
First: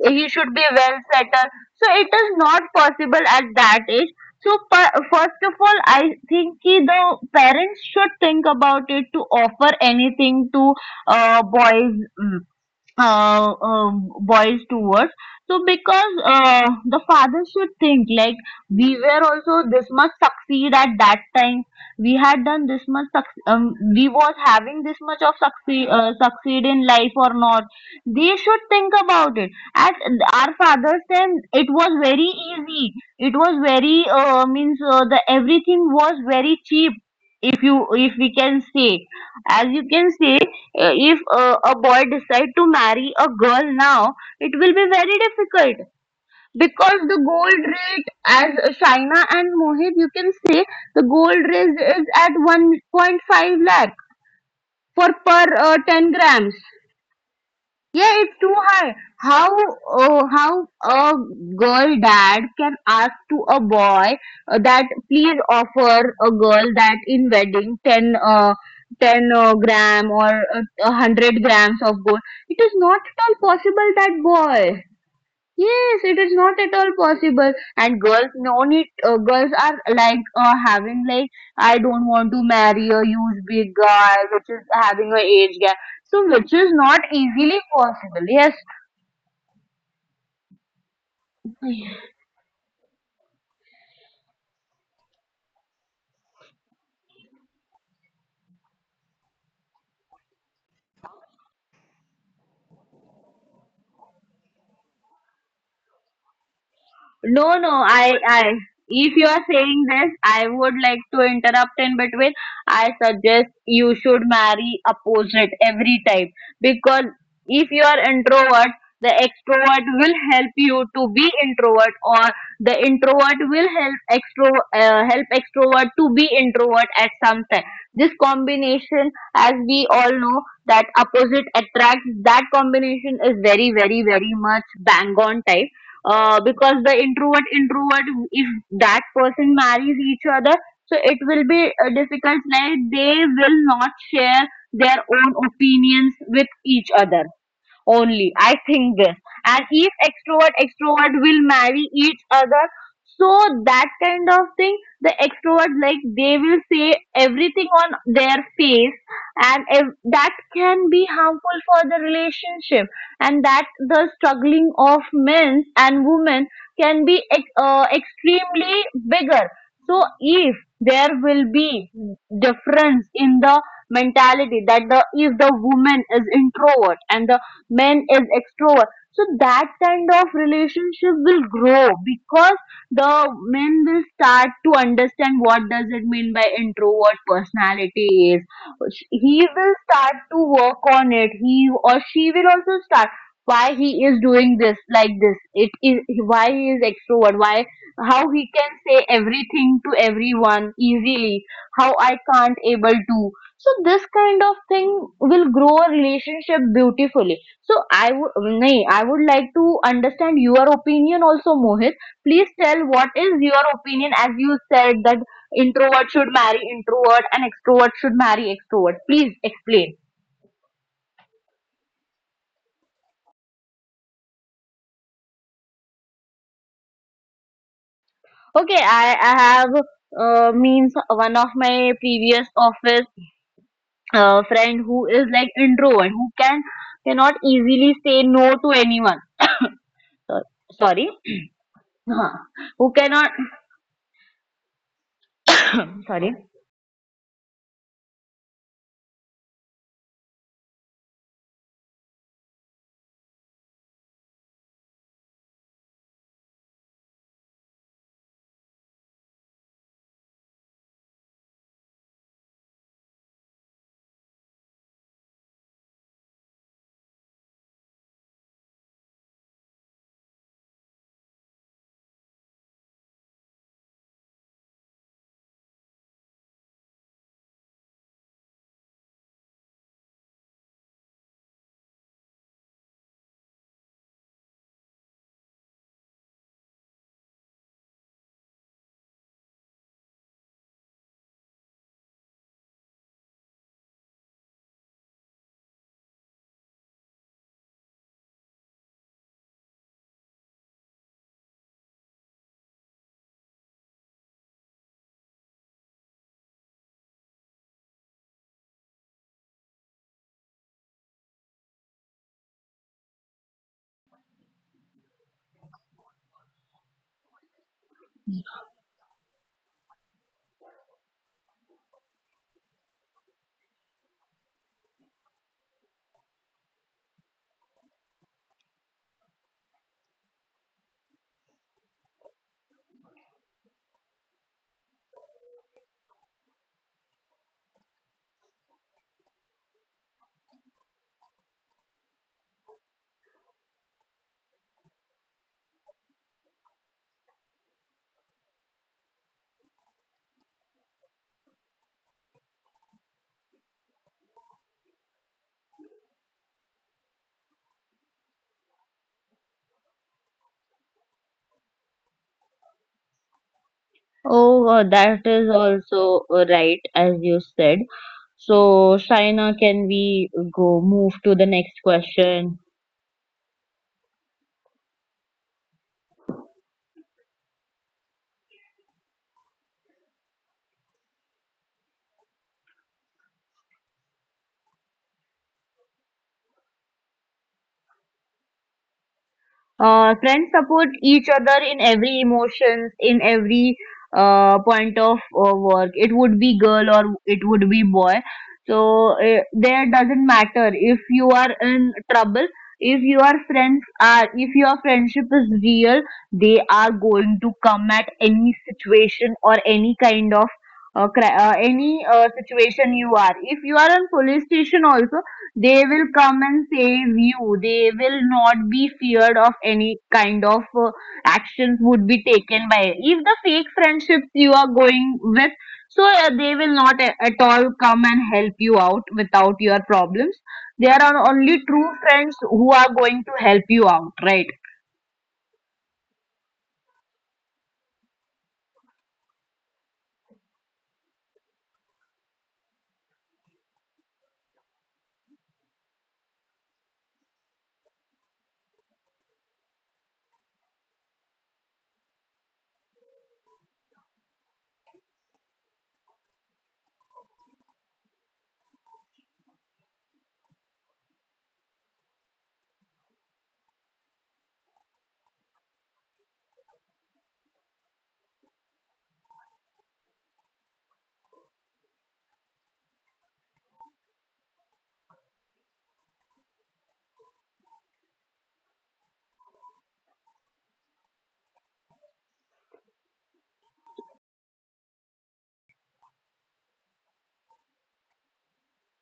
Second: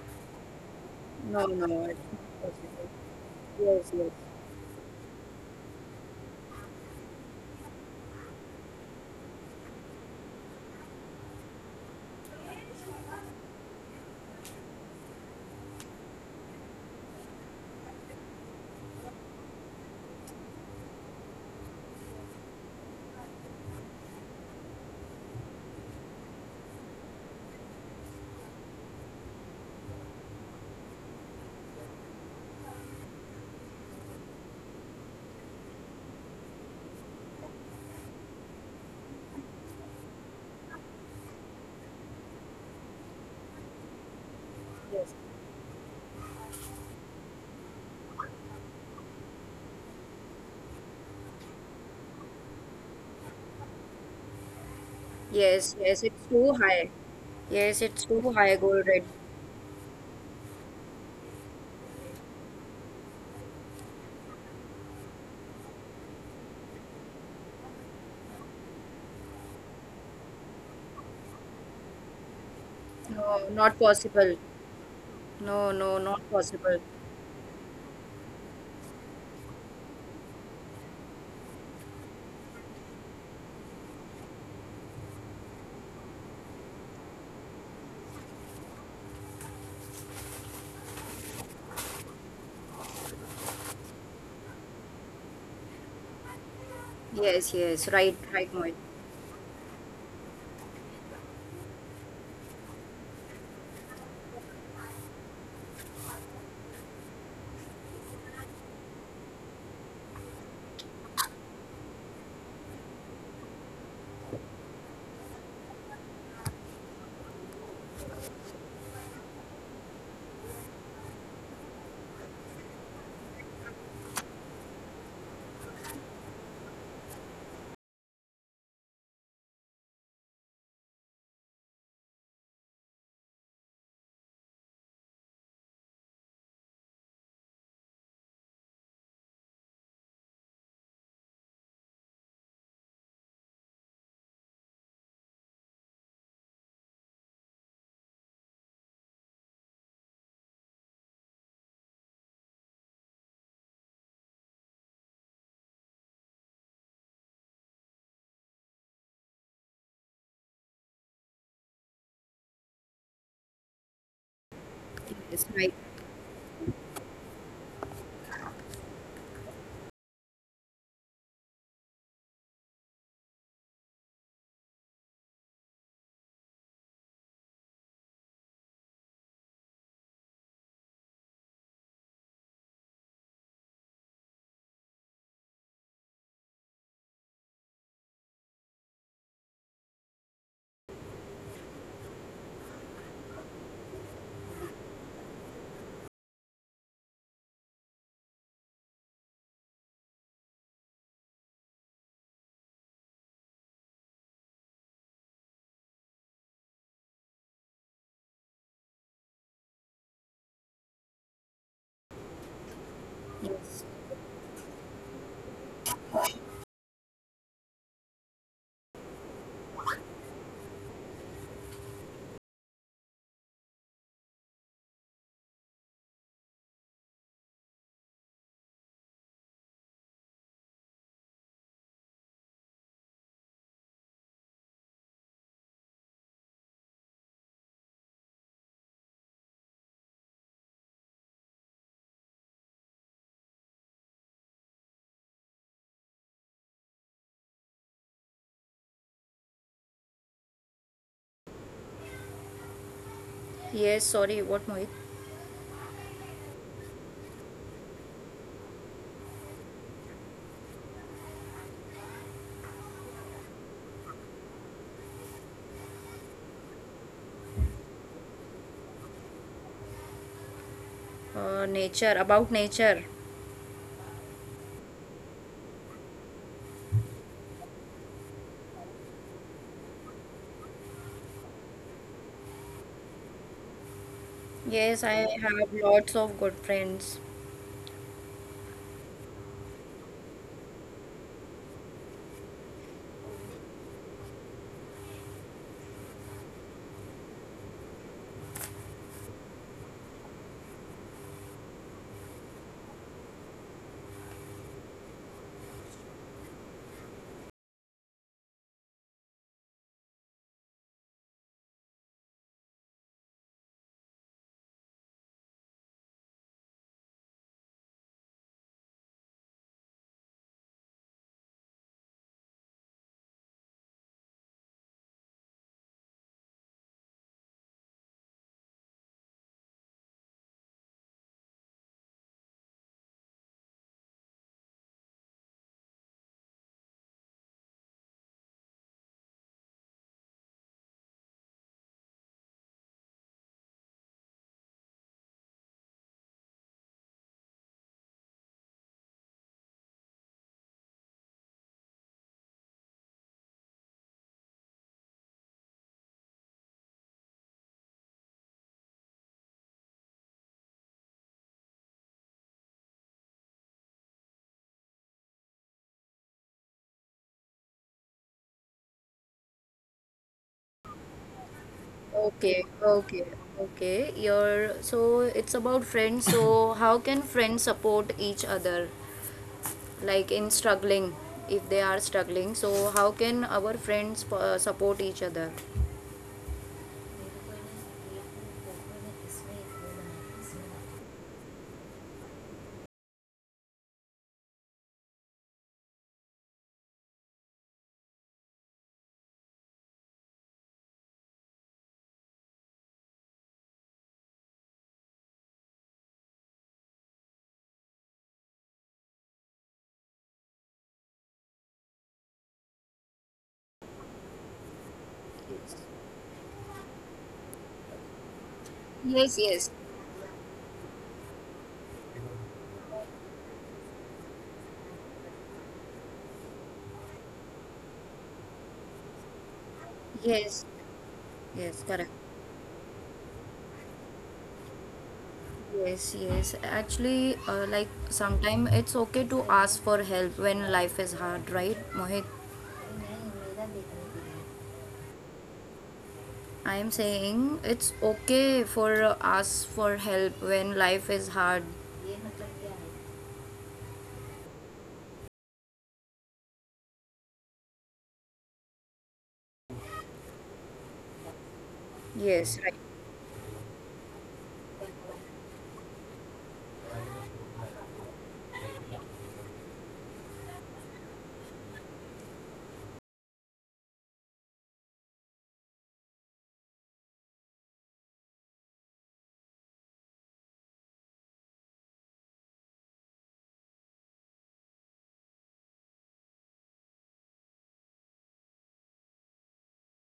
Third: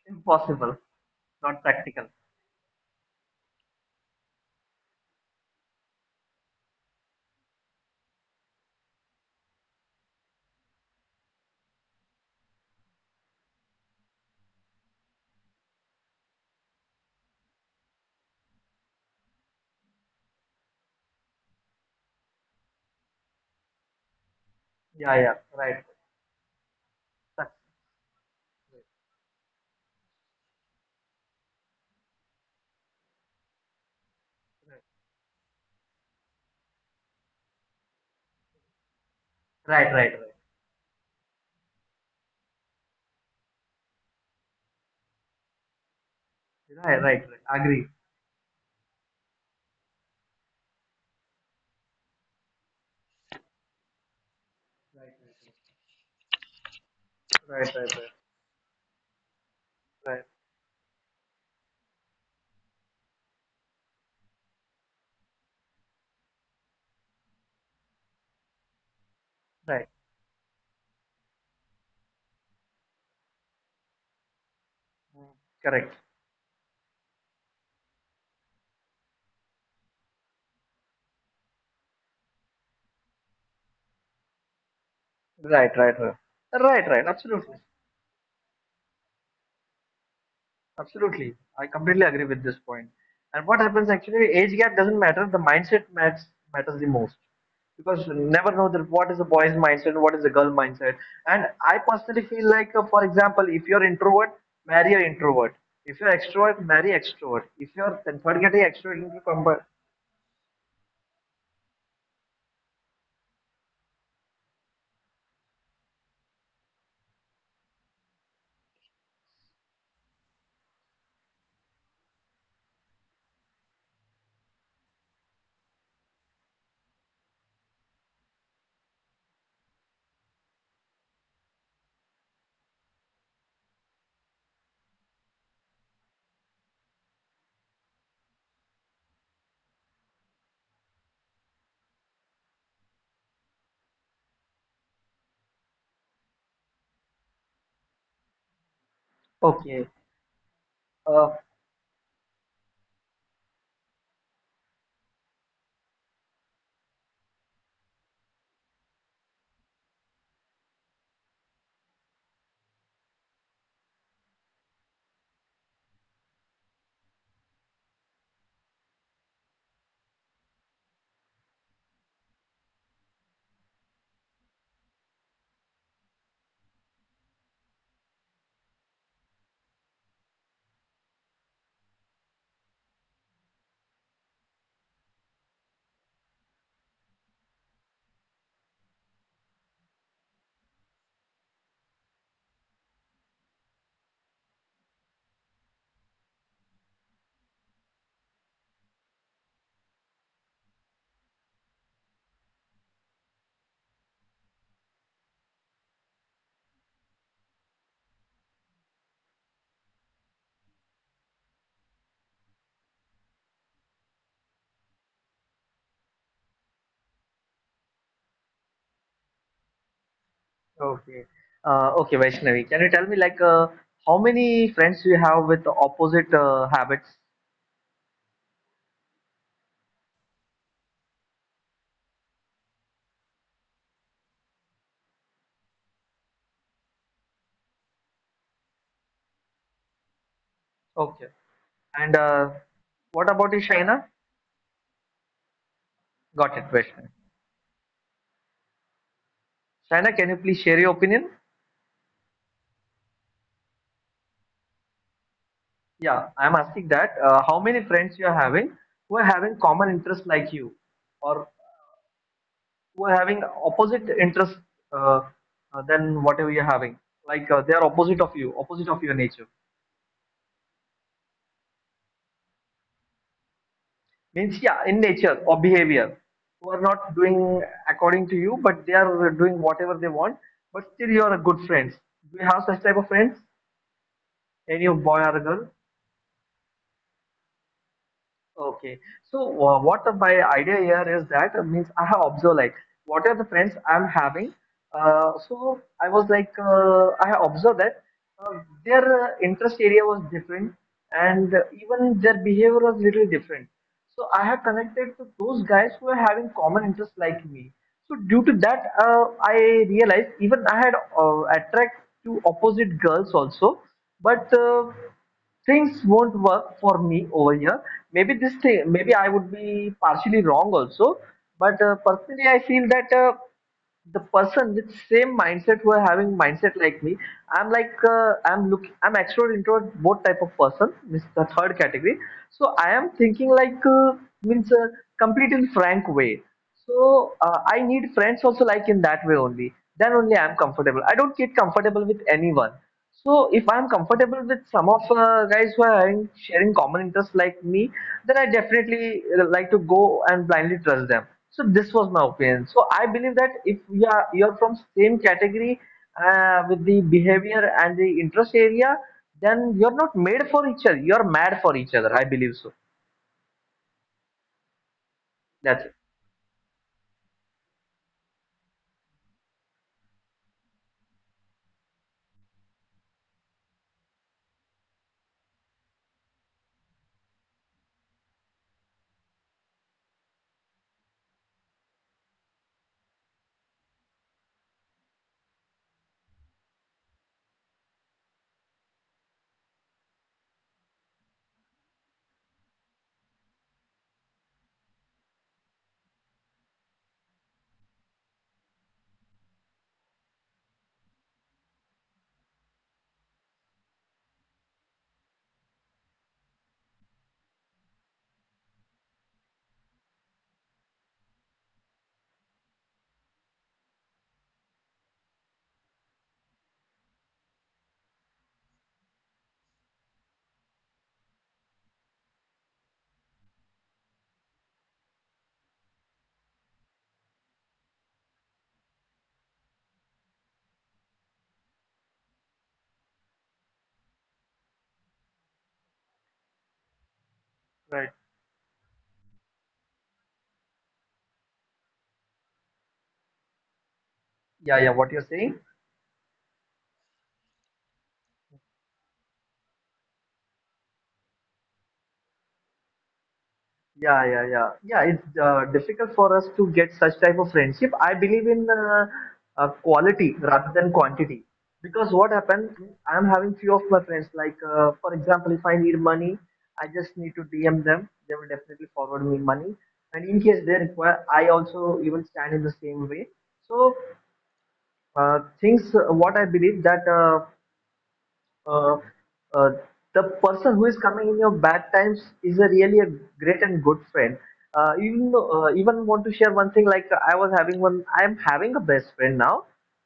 S3: he should be
S2: Impossible.
S3: well
S1: No.
S3: settled.
S2: Not
S1: No. No.
S3: So
S1: It's
S2: practical.
S3: it is
S1: not
S3: not
S1: possible.
S3: possible at that
S1: Yes.
S3: age. So first of all, I think ki the parents should think about it to offer anything to boys, mm, boys towards. So because the fathers should think like, we were also this much succeed at that time. We had done this much. We was having this
S2: Yeah,
S3: much
S2: yeah.
S3: of
S2: Right.
S3: succeed, succeed in life or
S2: Right,
S3: not. They should think about it. At our fathers' time, it was very easy. It was very, means, the everything was very cheap, if you if we can say, as you
S2: right,
S3: can
S2: right.
S3: say, if a boy decide to marry a girl now, it will be
S1: Yes.
S3: very difficult
S2: Right,
S3: because
S2: right,
S3: the
S2: right. Right.
S3: gold
S2: Agree.
S3: rate, as Shaina and Mohit, you can say the gold rate is at 1.5 lakh for per
S2: Right,
S1: Yes. Yes. Yes.
S3: 10
S1: It's
S3: grams.
S1: too high.
S2: right,
S1: Yes.
S2: right,
S1: It's
S2: right.
S3: Yeah, it's
S1: too
S3: too
S1: high. Gold
S3: high.
S1: red.
S2: Right, right.
S3: How a girl dad can ask to a boy that please offer a girl that in wedding 10
S2: Right.
S3: gram or 100 grams of gold. It is not at all
S1: No. Not
S3: possible that
S1: possible.
S3: boy.
S1: No. No.
S3: Yes,
S2: Correct.
S3: it
S1: Not
S3: is not at
S1: possible.
S3: all possible. And girls, no need. Girls are like, having like, I don't want to marry a huge big guy, which is having a age gap.
S2: Right, right, right.
S3: So which is
S2: Right,
S3: not
S2: right. Absolutely.
S3: easily possible. Yes,
S2: Absolutely. I completely agree with this point. And what happens actually, age gap doesn't matter. The mindset matters the most.
S1: Yes. Yes.
S2: Because you
S1: Right. Right.
S2: never know
S1: Mohit.
S2: that what is the boy's mindset and what is the girl mindset. And I personally feel like, for example, if you're introvert, marry an introvert. If you're extrovert, marry extrovert. If you're convert getting
S3: no, no,
S2: extrovert into convert.
S3: if you are saying this, I would like to interrupt in between. I suggest you should marry opposite every time because if you are introvert, the extrovert will help you to be introvert, or the introvert will help extro help extrovert to be introvert at some time. This combination, as we all know, that opposite attracts, that combination is very, very, very much bang on type, because the introvert introvert, if that person marries each other, so it will be difficult, like they will not share their own opinions with each other, only I think
S2: Okay.
S3: this, and each
S2: Uh,
S3: extrovert extrovert will marry each other. So that kind of thing, the extrovert, like they will say everything on their face, and if, that can be harmful for the relationship, and that the
S1: Yes,
S3: struggling
S1: right.
S3: of men and women can be extremely bigger. So if there will be difference in the mentality, that the, if the woman is introvert and the man is extrovert, so that kind of relationship will grow because the men will start to understand what does it mean by introvert personality is. He will start to work on it, he or she will also start, why he is doing this, like this it is, why he is extrovert, why, how he can say everything to everyone easily, how I can't able to. So this kind of thing will grow a relationship beautifully. So I would like to understand your opinion also, Mohit. Please tell what is your opinion, as you said that introvert should marry introvert and extrovert should marry extrovert. Please explain.
S2: okay. Okay, Vaishnavi, can you tell me like how many friends you have with opposite habits?
S3: Okay, I have, means, one of my previous office friend who is like introvert, who can, cannot easily say no to anyone.
S2: Okay.
S3: So- Sorry.
S2: And
S3: Huh.
S2: what about you,
S3: Who
S2: Shaina?
S3: cannot,
S2: Got it question.
S3: sorry.
S2: Shaina, can you please share your opinion?
S1: Yes, sorry, what Mohit?
S2: Yeah, I'm asking that. How many friends you are having who are having common interests like you, or who are having opposite interests uh, than whatever you're having? Like they are opposite of you, opposite of your nature.
S1: Nature, about nature.
S2: Means yeah, in nature or behavior, who are not doing according to you, but they are doing whatever they want. But still, you are a good friends. Do you have such type of friends? Any
S1: Yes, I
S2: boy or
S1: have
S2: girl?
S1: lots of good friends.
S2: Okay. So what my idea here is that means I have observed like what are the friends I'm having. So I was like I have observed that their interest area was different and even their behavior was little different. So I have connected to those guys who are having common interests like me. So due to that, I realized even I had attract to opposite girls also, but. Things won't work for me over here. Maybe this thing, maybe I would be partially wrong also. But personally, I feel that the person with same mindset who are having mindset like me, I'm like I'm look I'm extrovert introvert both type of person. This is the third category. So I am thinking like means a complete in frank way. So I need friends also like in that way only. Then only I'm comfortable. I don't get comfortable with anyone. So if I'm comfortable with some of guys who are having, sharing common interests like me, then I definitely like to go and blindly trust them. So this was my opinion. So I believe that if you're from same category with the behavior and the interest area, then you're not made for each other. You're mad for each other. I believe so.
S3: Oh,
S2: That's
S3: that
S2: it.
S3: is also right as you said. So, Shaina, can we go move to the
S1: Okay,
S3: next
S1: okay,
S3: question?
S1: okay. Your so it's about friends. So how can friends support each other, like in struggling, if they are struggling? So how can our friends support each other?
S3: Friends support each other in every emotions, in every point of work. It would be girl or it would be boy. So there doesn't matter if you are in trouble. If if your friendship is real, they are going to come at any situation or any kind of any situation you are. If you are in police station also, they will come and save you. They will
S1: Yes,
S3: not
S1: yes,
S3: be feared of any kind of actions would be taken by. If the fake friendships you are going with, so they will not at all come and help you out without
S1: yes,
S3: your problems. There
S1: yes. Correct.
S3: are only true friends who are going to help you out, right?
S1: Yes, yes. Actually, like
S2: Right.
S1: sometimes it's okay to ask for help when life is hard, right, Mohit?
S2: Yeah, yeah. What you're saying?
S1: I am saying it's okay for ask for help when life is hard.
S2: Yeah, yeah, yeah. Yeah, it's difficult for us to get such type of friendship. I believe in quality rather than quantity. Because what
S1: Yes, right.
S2: happens, I'm having few of my friends, like, for example, if I need money, I just need to DM them. They will definitely forward me money. And in case they require, I also even stand in the same way. So things, what I believe that uh, uh, the person who is coming in your bad times is a really a great and good friend. Even want to share one thing like I was having one. I am having a best friend now.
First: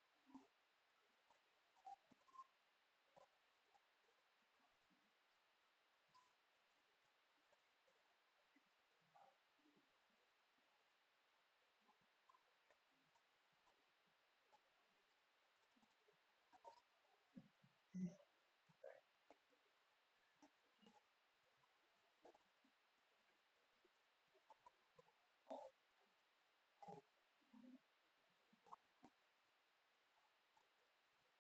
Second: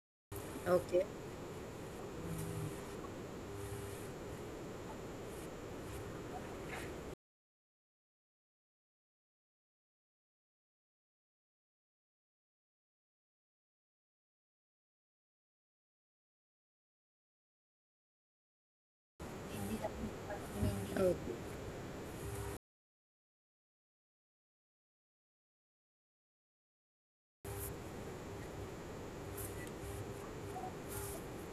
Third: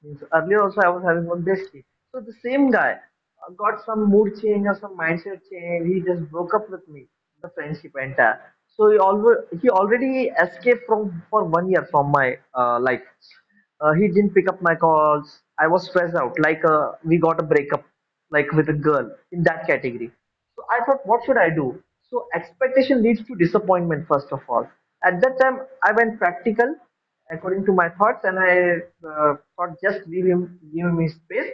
S2: Means earlier also I was
S1: Okay.
S2: having one bestie. So the same guy got some mood change or some mindset change. He just broke up with me. The friendship entire. So he already escaped from for 1 year from my life. He didn't pick up my calls. I was stressed out. Like we got a breakup like with a girl in that category. So I thought,
S1: Oh,
S2: what should I do? So expectation leads to disappointment, first of all. At that time, I went practical according to my thoughts, and I thought just leave him, give him his space,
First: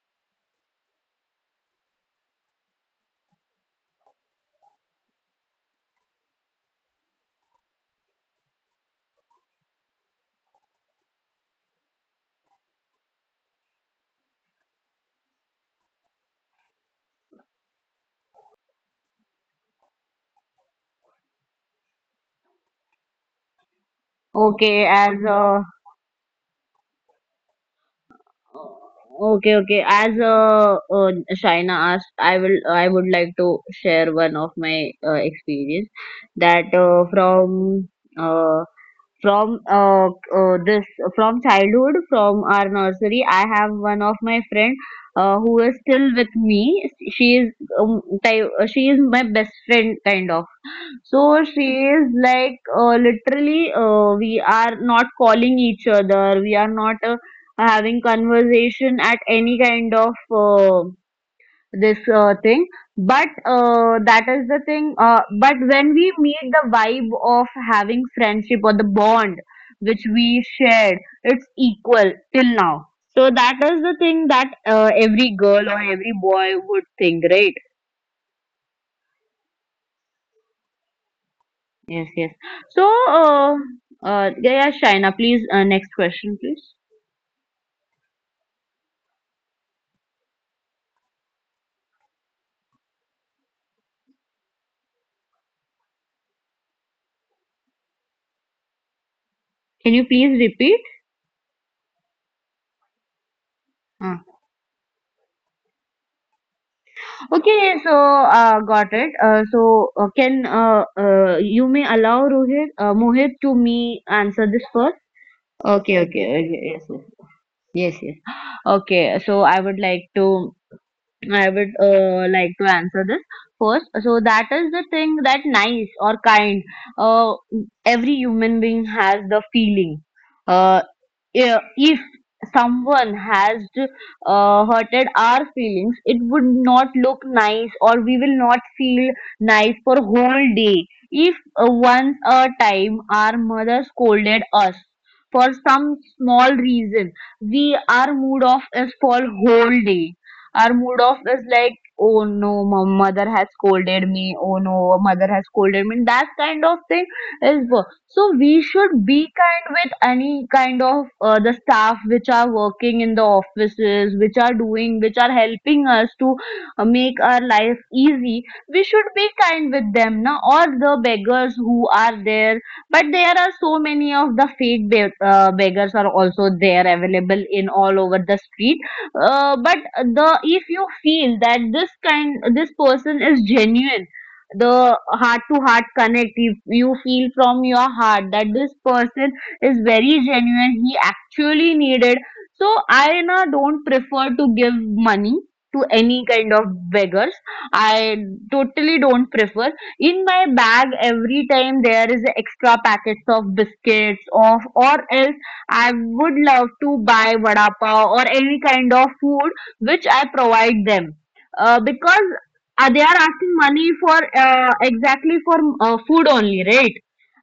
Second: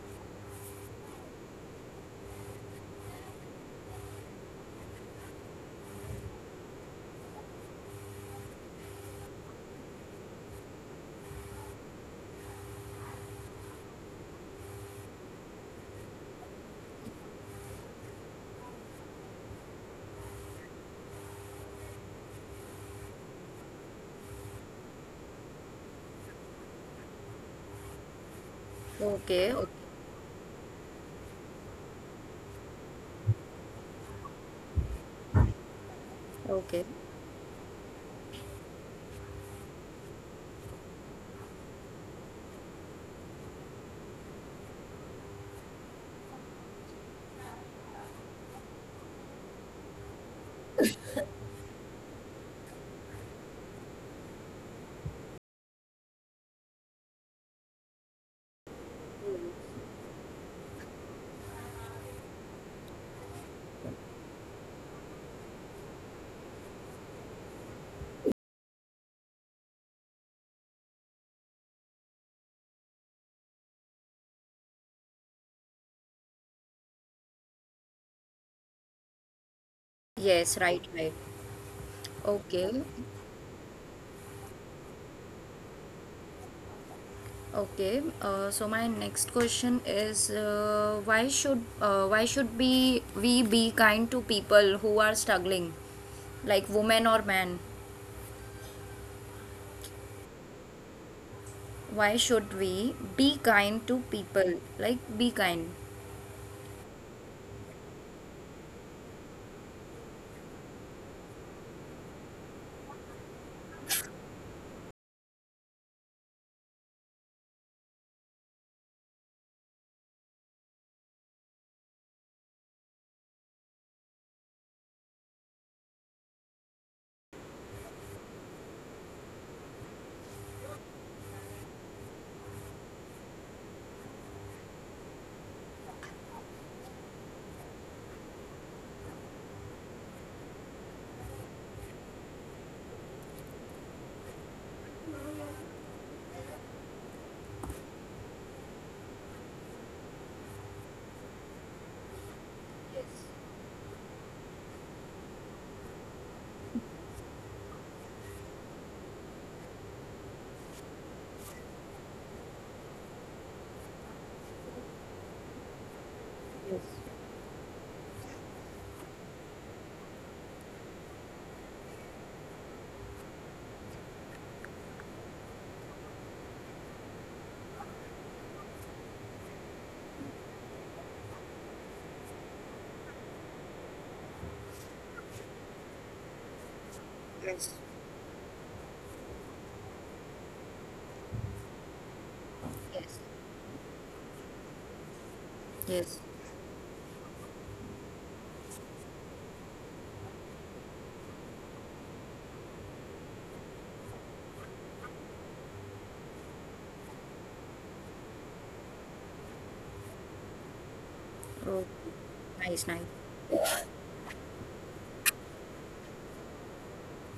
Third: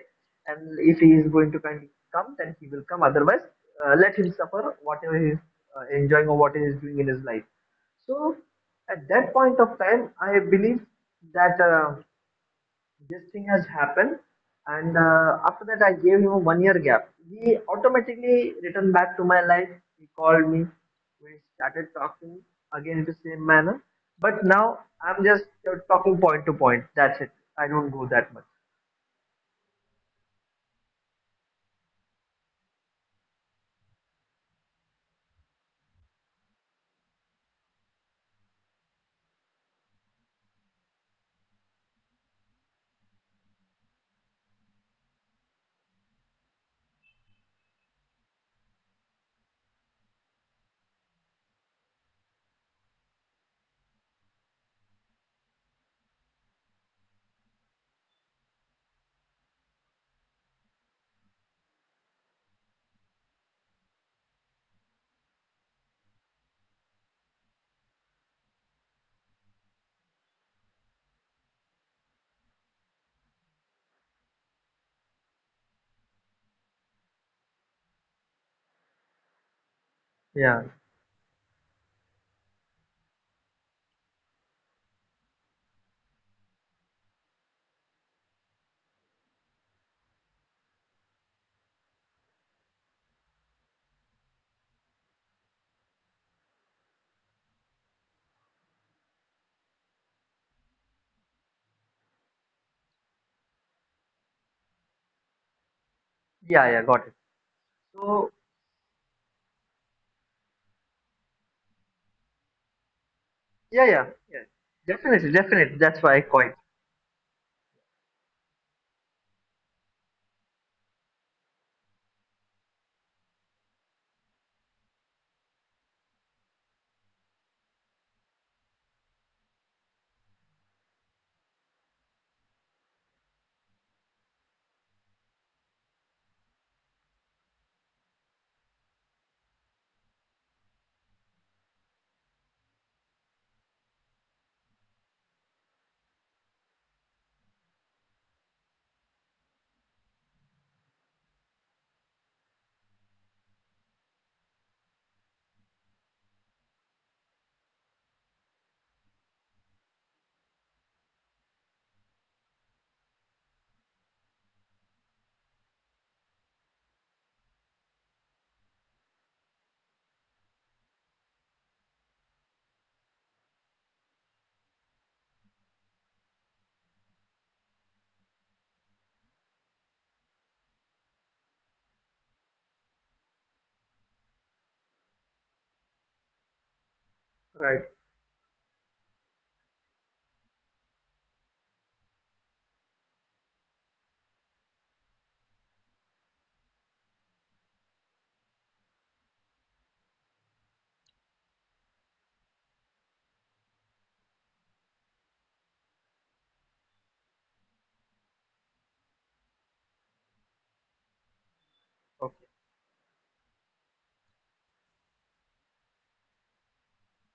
S2: and if he is going to kindly come, then he will come. Otherwise, let him suffer whatever he is enjoying or what he is doing in his life. So at that point of time, I believe that. This thing has happened and after that I gave him a 1 year gap. He automatically returned back to my life. He called me. We started talking again in the same manner, but now
S3: Okay,
S2: I'm
S3: as
S2: just talking point to point, that's it. I don't go that much.
S1: okay,
S3: okay,
S1: okay,
S3: okay. As Shaina asked, I would like to share one of my experience that
S1: okay.
S3: uh, from uh, from uh, uh, this from childhood, from our nursery. I have one of my friend, who is still with me. She is she is my best friend kind of. So she is like literally, we are not calling each other. We are not having conversation at any kind of this thing. But that is the thing. But when we meet, the vibe of having friendship or the bond which we shared, it's equal till now. So that is the thing that every girl or every boy would think, right?
S1: Yes,
S2: Yeah,
S1: right, right.
S3: Yes, yes.
S1: Okay.
S3: So, uh, yeah, yeah, Shaina, please, next question, please.
S1: Okay, so my next question is why should be we be kind to people who are struggling, like women or men?
S3: Can you please repeat?
S1: Why should we be kind to
S3: Uh,
S1: people? Like be kind.
S2: yeah, yeah, got it.
S3: okay, so
S2: So
S3: got it. So can You may allow Rohit, Mohit to
S2: yeah,
S3: me
S2: yeah,
S3: answer
S2: yeah,
S3: this first?
S2: definitely, definitely,
S3: Okay,
S2: that's why I
S3: okay,
S2: quit.
S3: okay, yes, yes, yes, yes. Okay, so I would like to answer this first. So that is the thing, that nice or kind. Uh, every human being has the feeling. Uh, if someone has hurted our feelings, it would not look nice, or we will not feel nice for whole day. If once a time our mother scolded us for some small reason, we our mood off is for whole day. Our mood off is like, oh no, my mother has scolded me. Oh no, mother has scolded me. That kind of thing so we should be kind with any kind of the staff which are working in the offices, which are doing, which are helping us to make our life easy. We should be kind with them, na? Or the beggars who are there, but there are so many of the beggars are also there, available in all over the street, but the if you feel that this kind, this person is genuine, the heart to heart connect, if you feel from
S1: Yes,
S2: Right.
S3: your heart that this person is very genuine, he actually needed. So I
S1: yes,
S3: na don't prefer to give money to
S1: Yes.
S3: any kind of beggars. I totally don't prefer. In my bag every time there is extra packets of biscuits of or else. I would love to buy vada pav or any kind of food which I provide them,
S1: Oh,
S3: because
S2: Okay.
S1: nice,
S3: they
S1: nice.
S3: are asking money for exactly for food only, right?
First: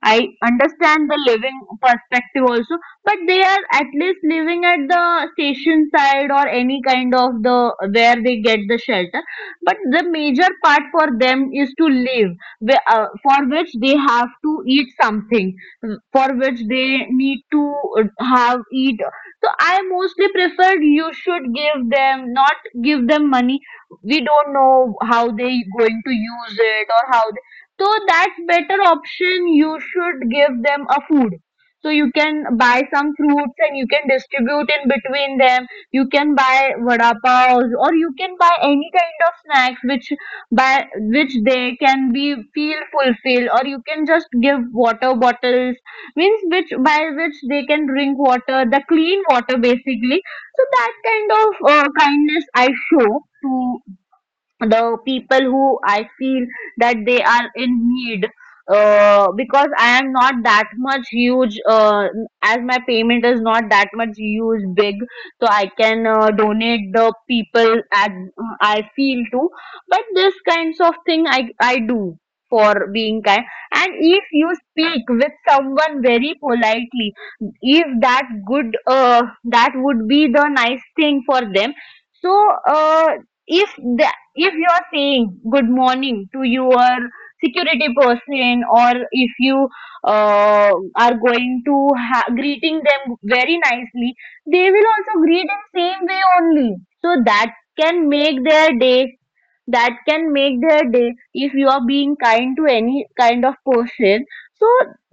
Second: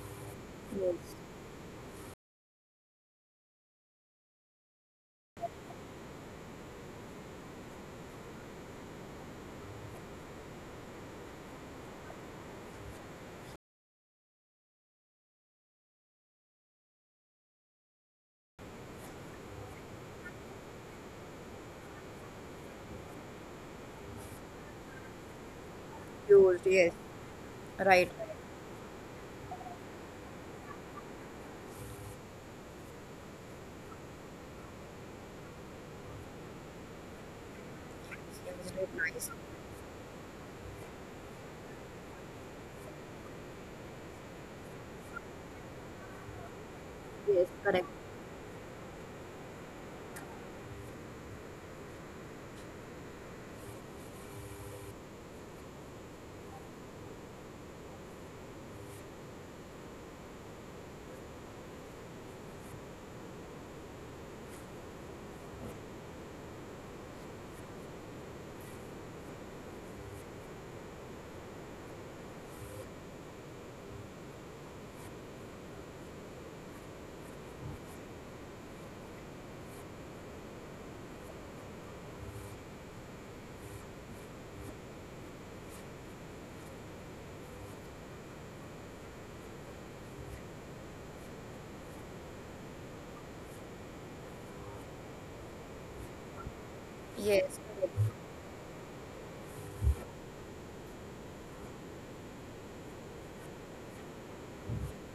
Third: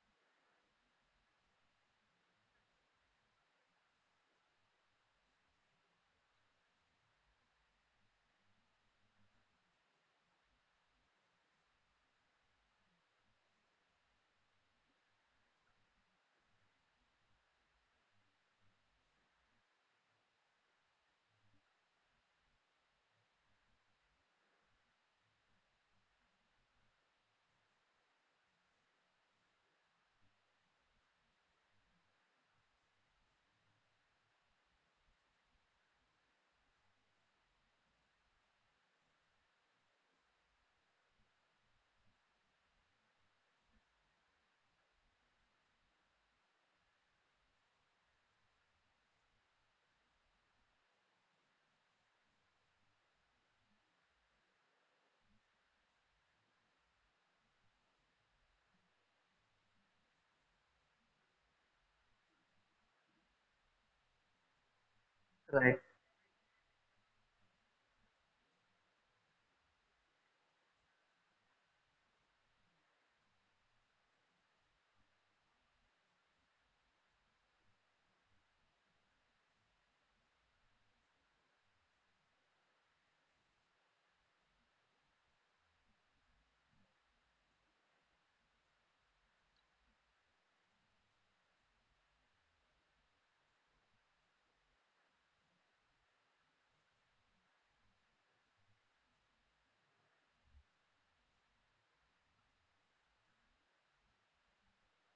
S3: I understand
S1: Yes,
S3: the living perspective also, but they are at least living at the station side or any kind of the where they get the shelter. But the major part for them is to live, for which they have to eat something. Mm, for which they need to have eat. So I mostly prefer, you should give them, not give them money. We don't know how they going to use
S1: used,
S3: it
S1: yes,
S3: or how they. So
S1: Right.
S3: that's better option, you should give them a food. So you can buy some fruits and you can distribute in between them. You can buy vada pav or you can buy
S1: yes,
S3: any
S1: very
S3: kind
S1: nice.
S3: of snacks which by which they can be feel fulfilled, or you can just give water bottles, means which by which
S1: Yes,
S3: they can
S1: correct.
S3: drink water, the clean water basically. So that kind of kindness I show to the people who I feel that they are in need, because I am not that much huge as my payment is not that much huge big. So I
S2: Right,
S3: can donate the people as I feel to. But this kinds of thing I do for being kind. And if you speak with someone very politely, if that good, that would be the nice thing for them. So if the, if you are saying good morning to your security person, or if you are going to ha- greeting them very nicely, they will also greet in same way only. So that
S1: Yes. Correct.
S3: can make their day. That can make their day if you are being kind to any kind of person. So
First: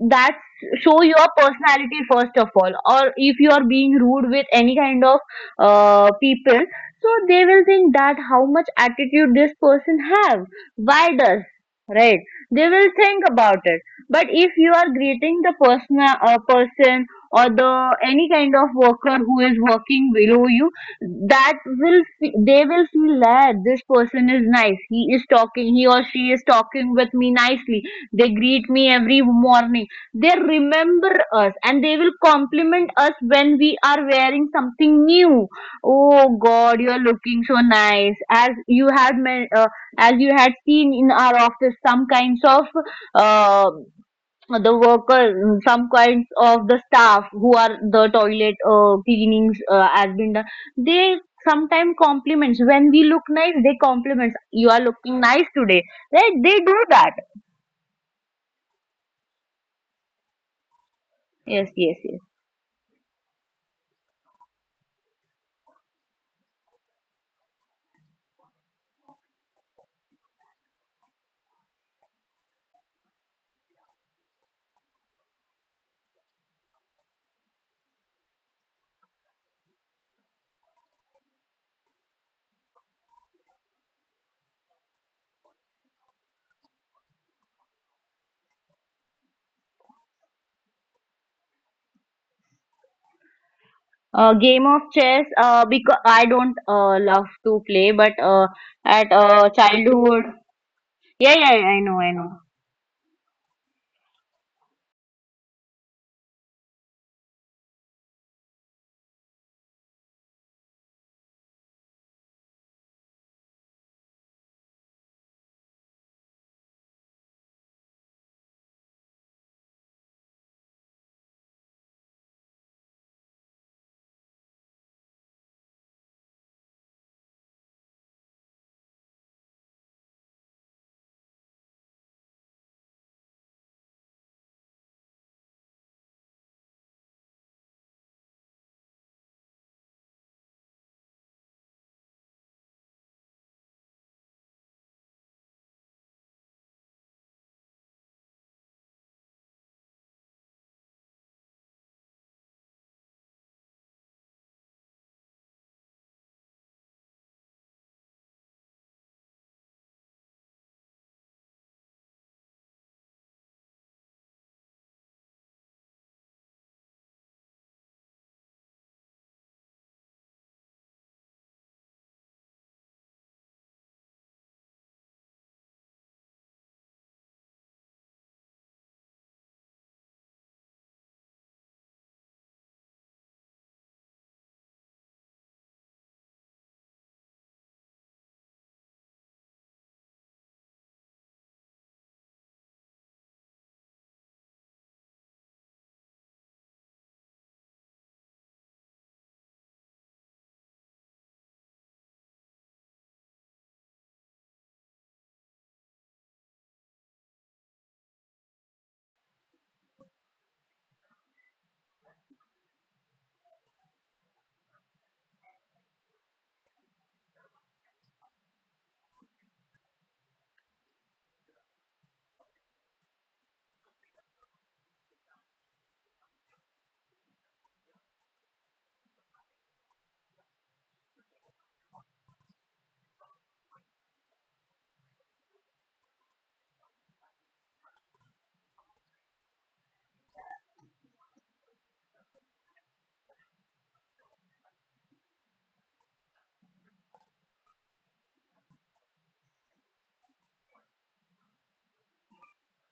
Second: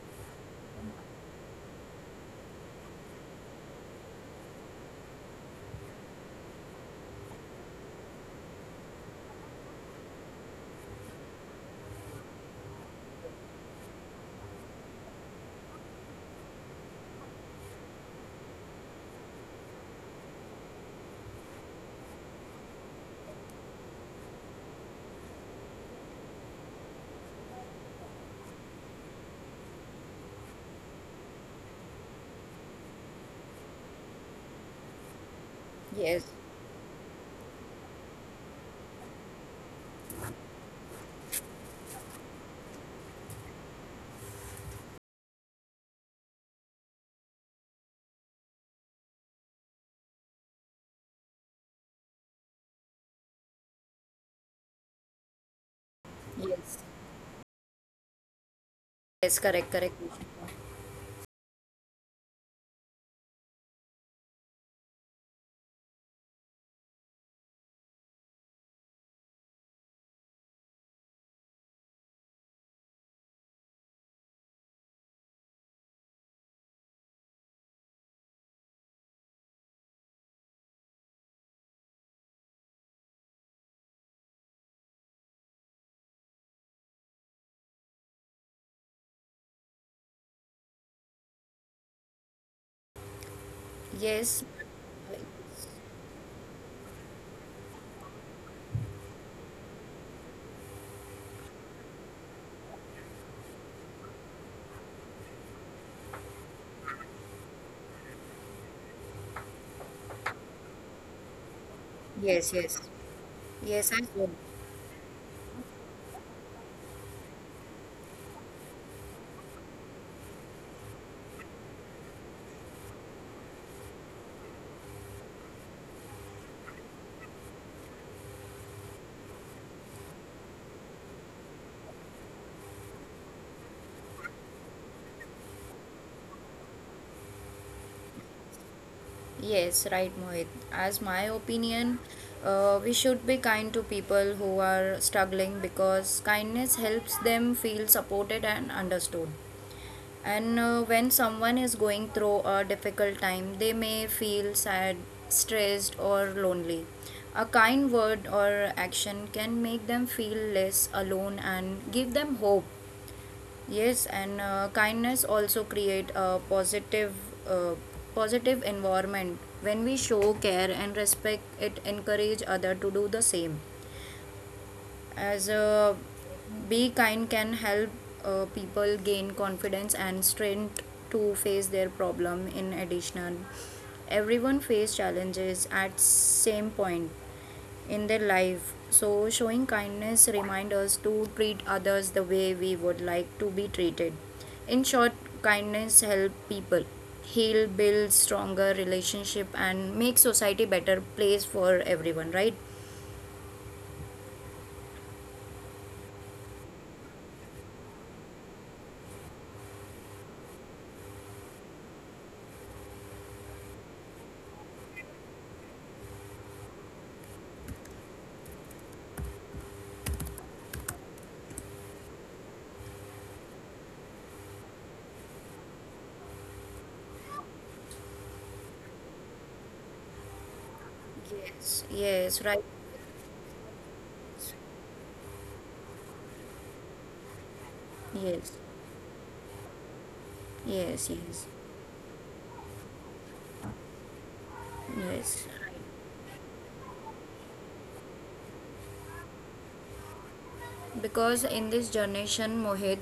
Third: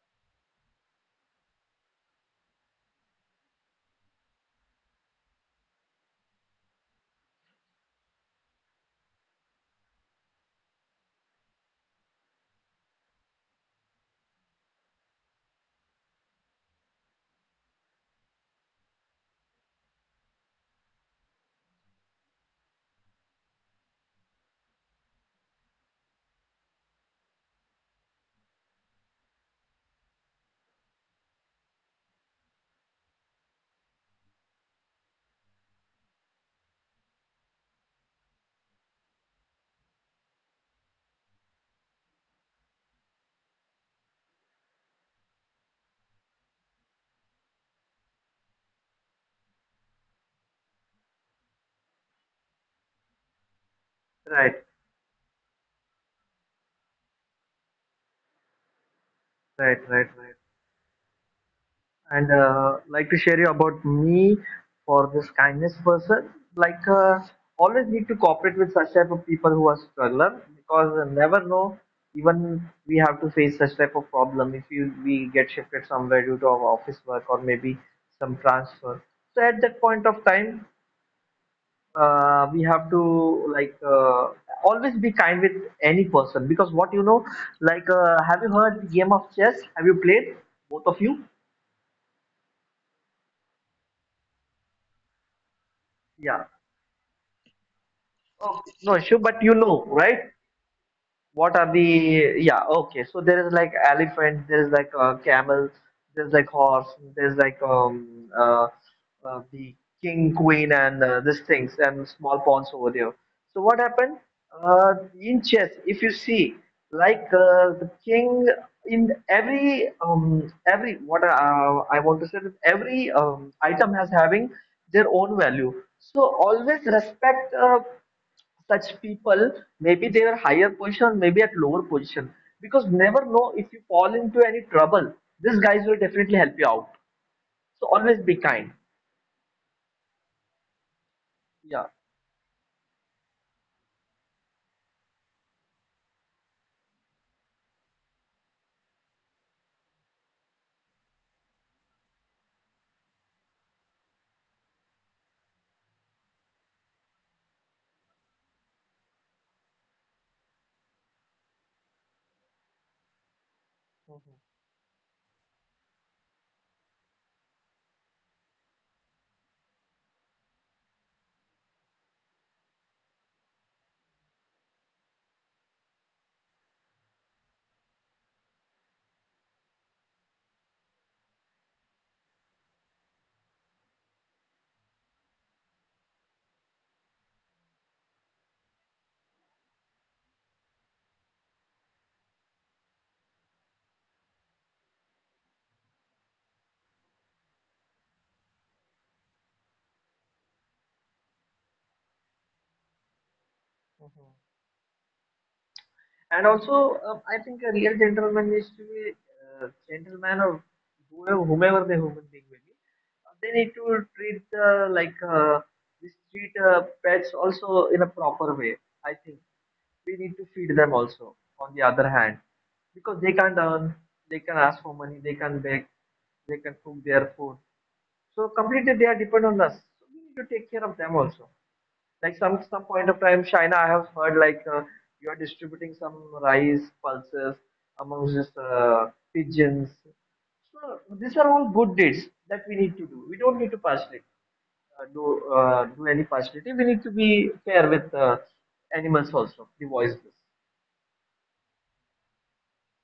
S3: that's, show your personality first of all. Or if you are being rude with any kind of people, so they will think that how much attitude this person have, why does, right, they will think about it. But if you are greeting the person, or the any kind of worker who is working below you, that they will feel that this person is nice, he is talking, he or she is talking with me nicely, they greet me every morning, they remember us, and they will compliment us when we are wearing something new.
S1: Yes.
S3: Oh God, you're looking so nice. As you had seen in our office, some kinds of uh, the worker, some kinds of the staff who are the toilet cleanings has been done. They sometimes compliments when we look nice. They compliments.
S2: right,
S3: You are looking nice today. Right? They
S1: Yes.
S3: do that.
S1: Yes. Correct.
S2: right,
S1: Correct.
S2: right, right.
S3: Yes, yes, yes.
S2: And like to share you about me for this kindness person. Like always need to cooperate with such type of people who are struggler, because never know, even we have to face such type of problem if you we get shifted somewhere due to our office work or maybe some transfer. So at that point of time, we have to like always be kind with any person, because what you know, like have you heard game of chess? Have you played both of you?
S1: Yes.
S3: Game of chess. Because I
S2: Yeah.
S3: don't love to play, but
S2: Oh, no
S3: at
S2: issue, but you know, right?
S3: childhood. Yeah, yeah,
S2: What are
S3: I know, I know.
S2: the, yeah, okay. So there is like elephant, there is like camel, there's like horse, there's like the king, queen, and these things, and small
S1: Yes,
S2: pawns
S1: yes,
S2: over there. So what
S1: Yes, I
S2: happened?
S1: will.
S2: In chess, if you see, like the king in every what I want to say that every item has having their own value. So always respect. Such people, maybe they are higher position maybe at lower position, because never know, if you fall into any trouble, these guys will definitely help you out. So always be kind.
S1: Yes, right, Mohit. As my opinion, we should be kind to people who are struggling because kindness helps them feel supported and understood. And when someone is going through a difficult time, they may feel sad, stressed, or lonely. A kind word or action can make them feel less alone and give them hope. Yes, and kindness also create a uh, positive environment. When we show care and respect, it encourage other to do the same. As be kind can help people gain confidence and strength to face their problem. In addition, everyone face challenges at same point in their life. So, showing kindness reminds us to treat others the way we would like to be treated. In short, kindness helps people heal, build stronger relationship, and make society better place for everyone. Right?
S2: Yeah. And also, I think a real gentleman needs to be gentleman or whoever, whomever the human being may be. They need to treat the like this treat pets also in a proper way. I think we need to feed them also. On the other hand, because they can't earn, they can ask for money, they can beg, they can cook their food. So completely they are dependent on us. So we need to take care of them also.
S1: Yes.
S2: Like
S1: Yes. Right.
S2: some point of time, China, I have heard like you are distributing some rice pulses amongst
S1: Yes.
S2: just pigeons. So
S1: Yes.
S2: these
S1: Yes.
S2: are all good deeds that we need to do. We don't need to partially
S1: Yes.
S2: do any partiality. We need to be fair with animals also, the voiceless.
S1: Because in this generation mohit,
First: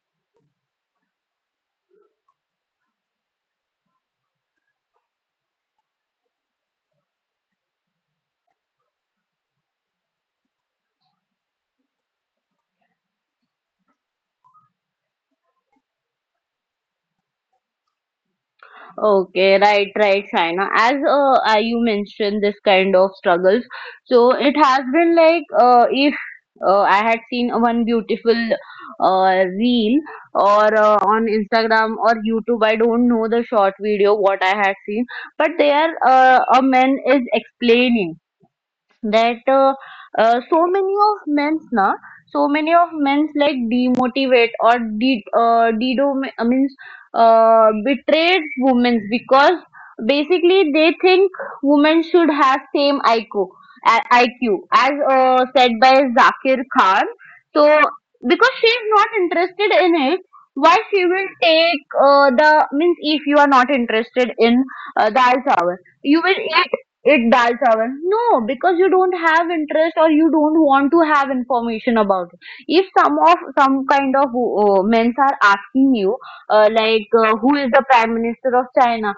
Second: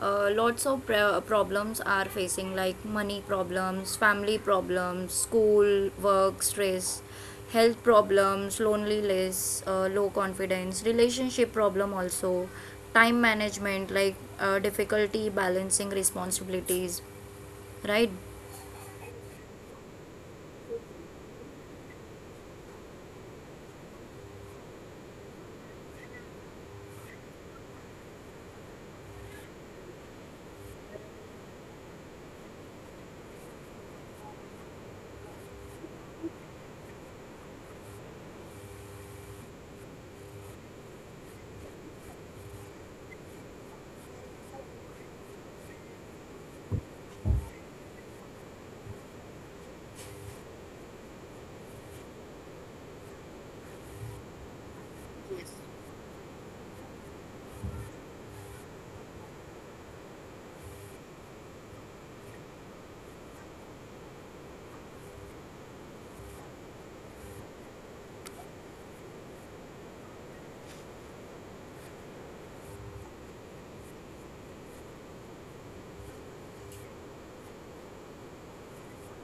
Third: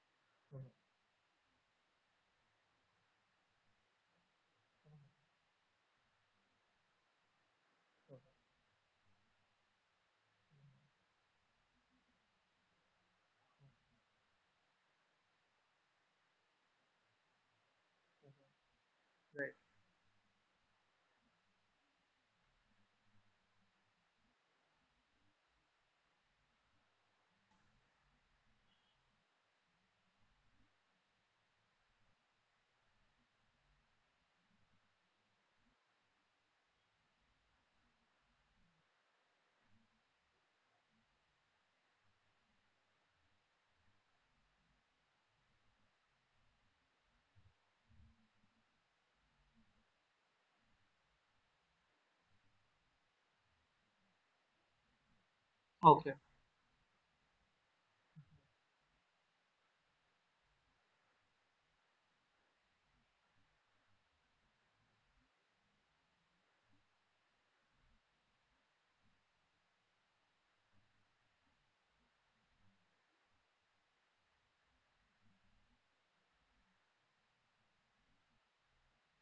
S2: Mhm.
S1: lots of problems are facing like money problems family problems school work stress health problems loneliness low confidence relationship problem also time management like difficulty balancing responsibilities right
S2: Right.
S3: Okay, right, right, Shaina. As you mentioned this kind of struggles, so it has been like if I had seen one beautiful reel or on Instagram or YouTube, I don't know the short video what I had seen, but there a man is explaining, that so many of men's na, so many of men's like demotivate or de dedom means betrayed women, because basically they think women should have same IQ, IQ as said by
S2: Okay,
S3: Zakir Khan. So, because she is not interested in it, why she will take the means. If you are not interested in the dal chawal, you will eat dal chawal? No, because you don't have interest or you don't want to have information about it. If some of some kind of men are asking you, like who is the prime minister of China,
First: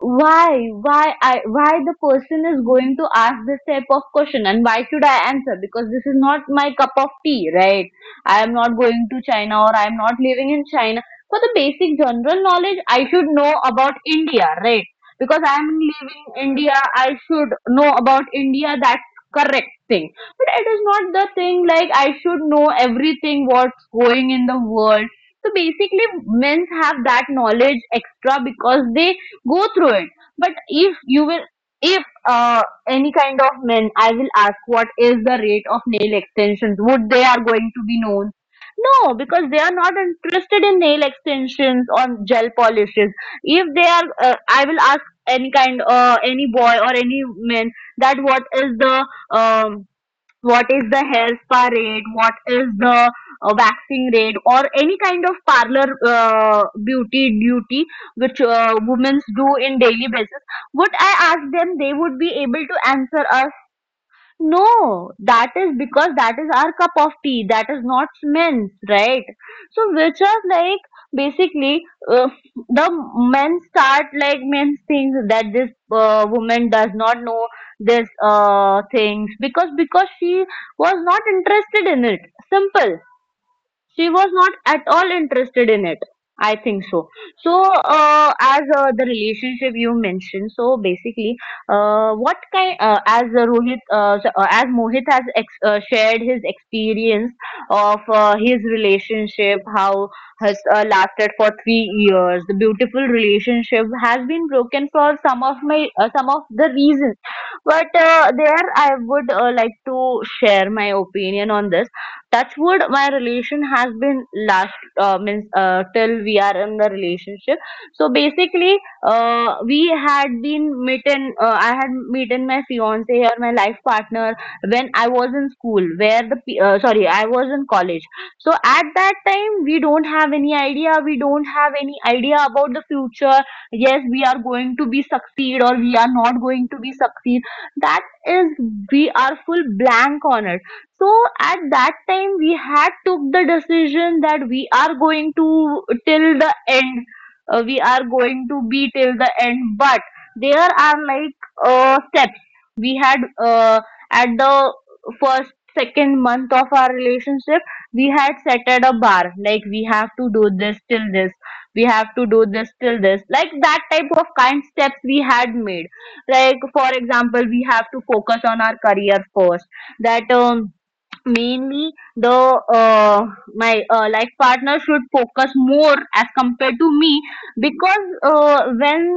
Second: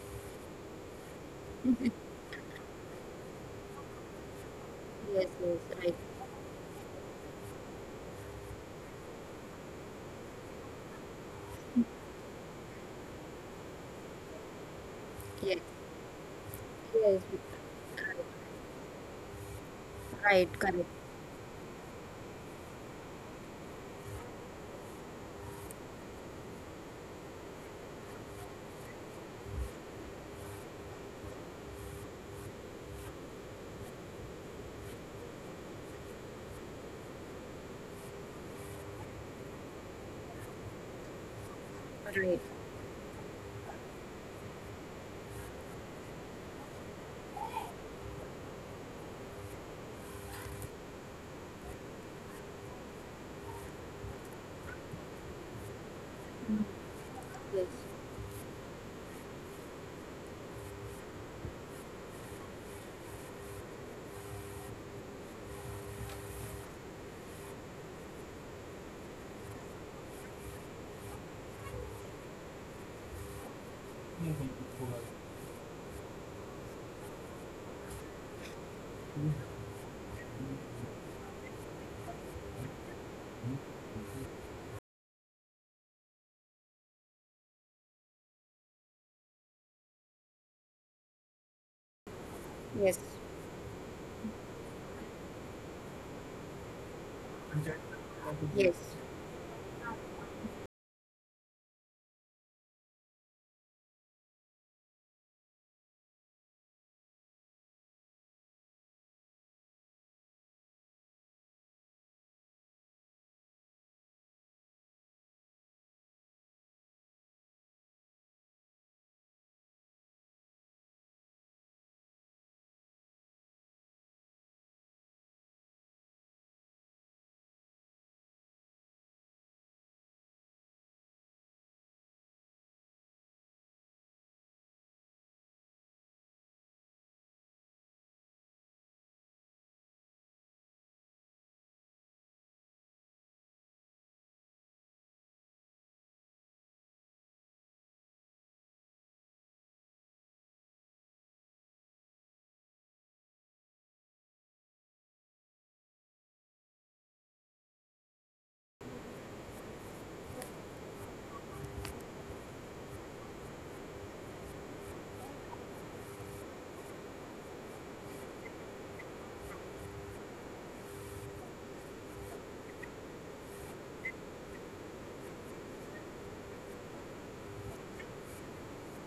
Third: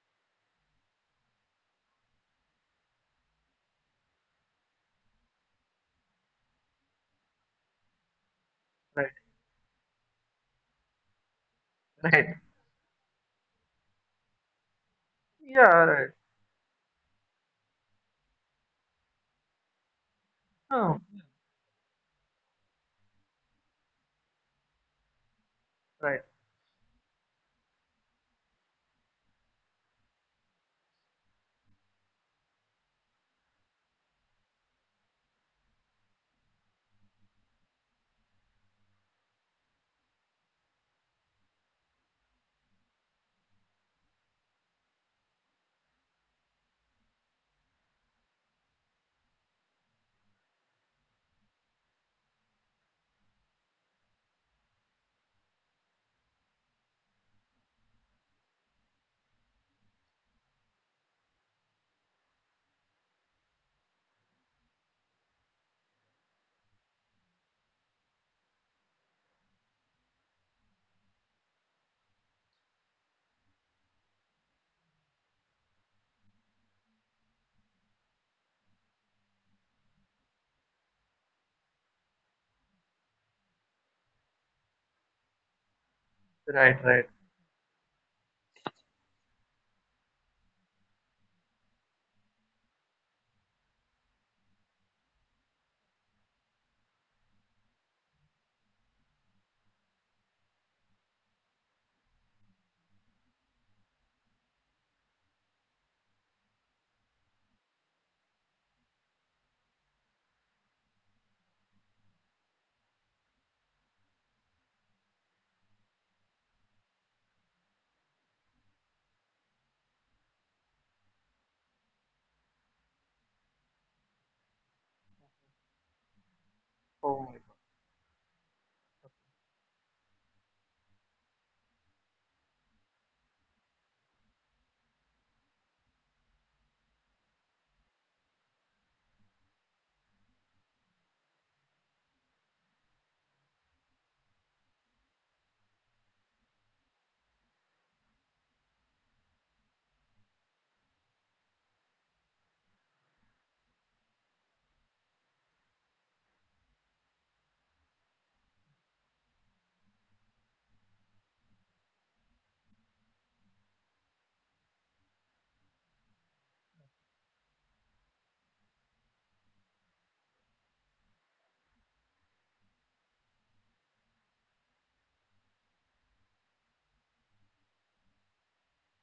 S3: why, why, I, why the person is going to ask this type of question, and why should I
S1: yes
S3: answer?
S1: yes
S3: Because
S1: right
S3: this is not my cup of tea, right? I am not going
S2: right,
S3: to China or I am not living in China. For the basic
S2: right.
S3: general knowledge, I should know about India, right? Because I
S1: yes
S2: Yeah,
S3: am
S2: right.
S3: leaving India, I
S1: yes
S3: should know about India. That's correct thing. But
S1: right
S3: it is
S1: correct
S3: not
S2: Oh,
S3: the thing like I should know everything what's going in the world. So basically,
S2: right,
S3: men have that knowledge extra because they go through it. But if you will, if uh, any kind of men, I will ask what is the rate of nail extensions? Would they are going to be known? No, because they are not interested in nail extensions or
S1: right
S3: gel polishes. If they are I will ask any boy or any man that what is the hair spa rate, what is the waxing rate, or any kind of parlor beauty duty which women do in daily basis. Would I ask them, they would be able to answer us? No, that is because that is our cup of tea. That is not men's, right? So which are like basically uh, the men start like men things, that this woman does not know this things, because she was not interested in it. Simple, she was not at all interested in it,
S2: right, right.
S3: I think so. So as the relationship you mentioned, so basically what
S1: yes
S3: kind as rohit so, as Mohit has shared his experience of
S1: yes
S3: his relationship how has lasted for 3 years, the beautiful relationship has been broken for some of my some of the reasons. But there I would like to share my opinion on this. Touch wood, my relation has been last, means till we are in the relationship. So basically we had been meeting, I had meeting my fiance or my life partner when I was in school, sorry,
S2: Oh
S3: I
S2: my
S3: was
S2: God.
S3: in college. So at that time we don't have any idea, we don't have any idea about the future. Yes, we are going to be succeed or we are not going to be succeed, that is, we are full blank on it. So at that time we had took the decision that we are going to till the end. We are going to be till the end. But there are like steps we had at the first second month of our relationship. We had set at a bar like we have to do this till this, we have to do this till this, like that type of kind steps we had made. Like for example, we have to focus on our career first. That mainly the uh, my life partner should focus more as compared to me. Because when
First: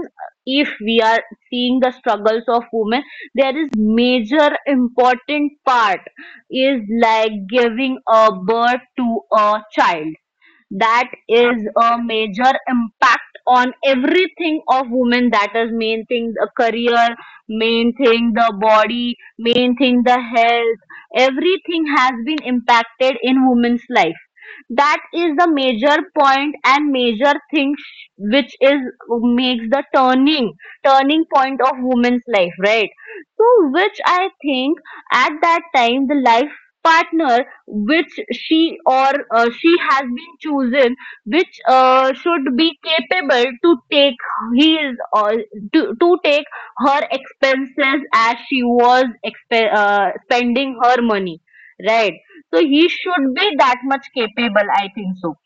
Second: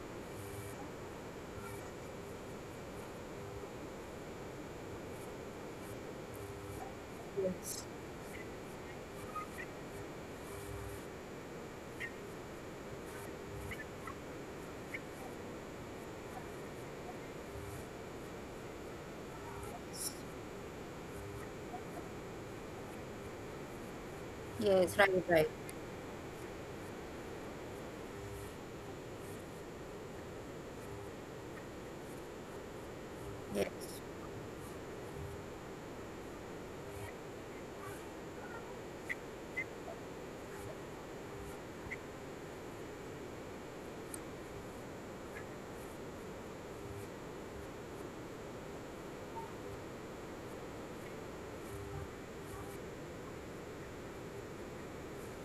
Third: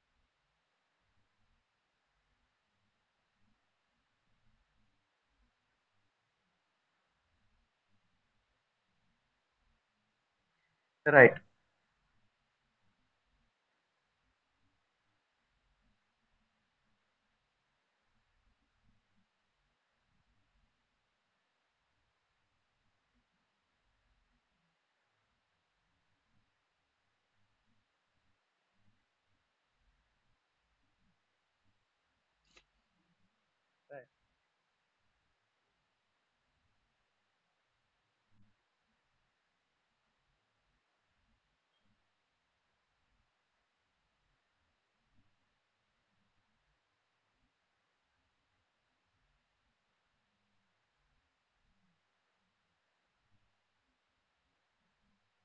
S3: if we are seeing the struggles of women, there is major important part is like
S1: yes
S3: giving a birth to a child. That
S2: Right,
S3: is a major impact on everything of women. That is main thing the career, main thing the body, main thing the health. Everything has been impacted in women's life.
S1: yes
S3: That
S1: right
S3: is the
S1: right
S3: major point and major thing which is makes the turning point of women's life, right? So
S1: yes
S3: which
S2: right.
S3: I think at that time, the life partner which she or she has been chosen, which should be capable to take his or to take her expenses as she was spending her money, right? So he should be that much capable, I think so.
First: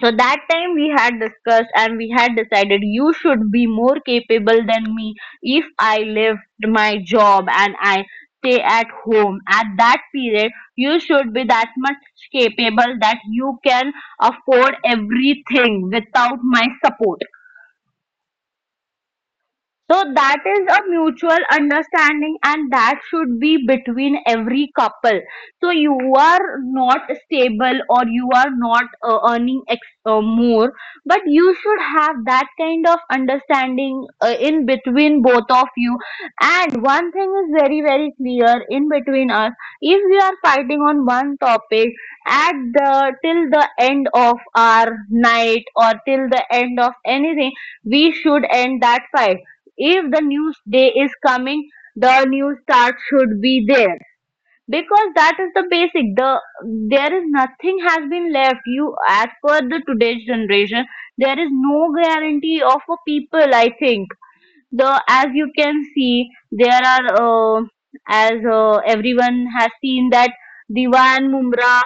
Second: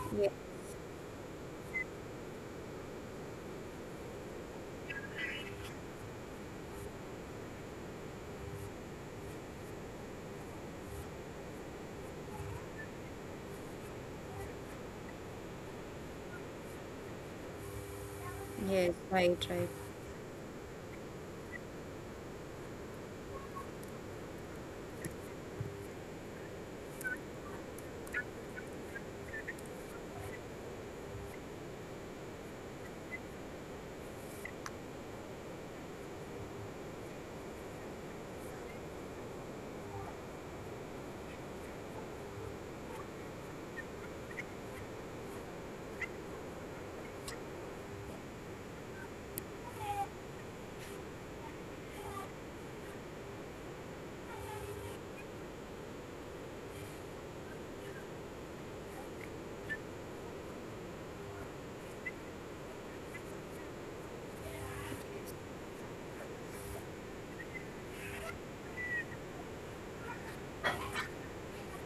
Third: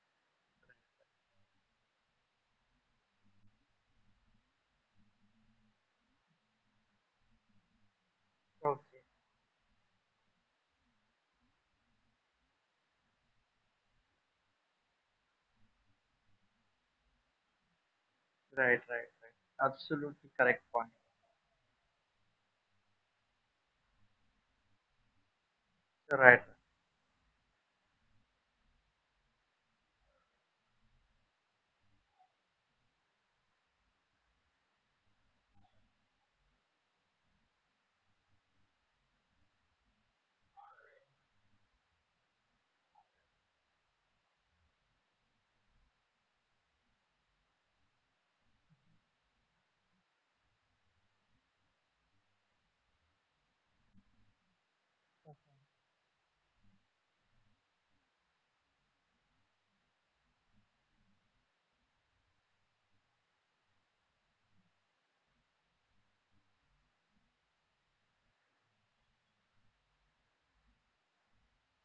S3: So
S1: Ye-
S3: that time we had discussed and we had decided you should be more capable than me. If I left my job and I stay at
S2: Okay,
S3: home, at that period, you should be that much capable that you can afford everything without my support.
S2: right,
S1: Yes,
S2: right,
S1: right,
S2: right.
S1: right.
S3: So
S2: Absolutely
S3: that
S2: correct
S3: is a
S2: point.
S3: mutual understanding and that should be between every couple. So you
S2: Right.
S3: are not stable or you are not earning more, but you should have that kind of understanding in between both of you. And one thing is very, very clear in between us. If we are fighting on one topic at the till the end of our night or till the end of anything, we should end that fight. If the news day is coming, the news start should be there, because that is the basic. The there is nothing has been left. You as per the today's generation, there is no guarantee of a people. I think the, as you can see, there are as everyone has seen that Diwan Mumra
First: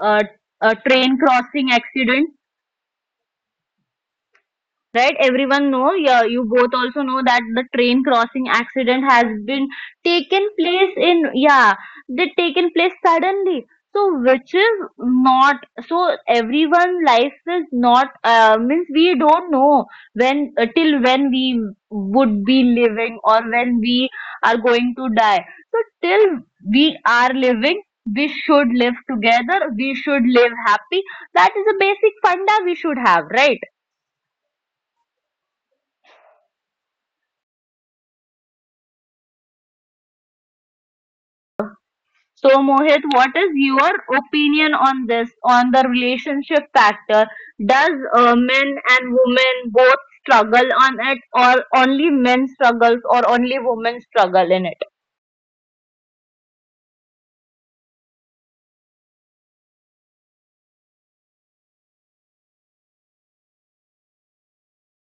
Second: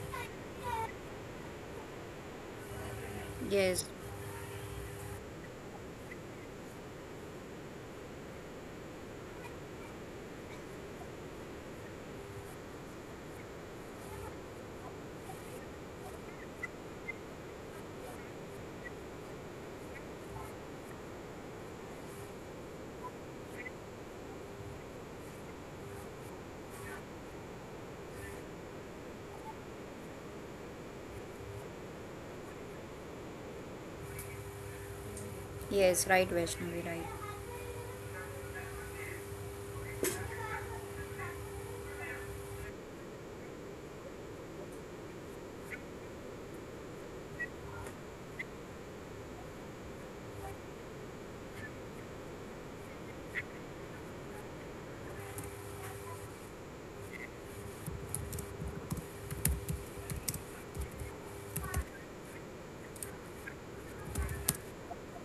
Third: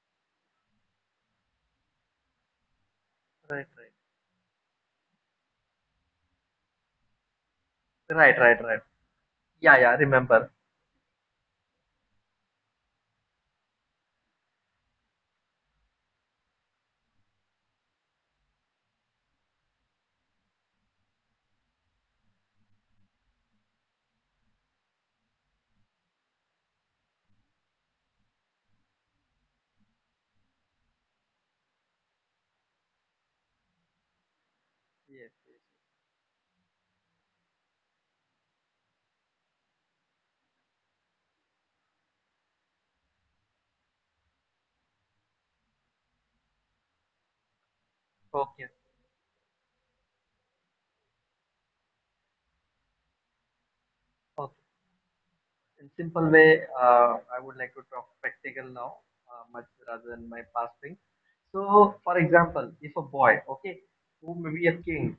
S3: uh, train crossing accident,
S2: Right,
S1: Yes,
S3: right? Everyone know, yeah, you both also know that the train
S2: right,
S3: crossing
S2: right, right, right.
S3: accident has been
S2: Yeah, yeah.
S3: taken
S2: Remember.
S3: place in, yeah, they taken place suddenly. So which is not so everyone life is not means we don't know when till when we would be living or when we are going to die. So till we are living, we should live together, we should live happy. That is a basic funda we should have, right?
S2: Yes, yes.
S1: yes, right, Vaishnavi, right.
S3: So, Mohit, what is your opinion on this, on the relationship factor? Does
S2: Okay,
S3: men and women both struggle on it, or only men struggles, or only women struggle in
S2: okay.
S3: it?
S2: In simple way, I would like to talk practical now, much rather than my past thing. So, for example, if a boy, okay, who may be a king,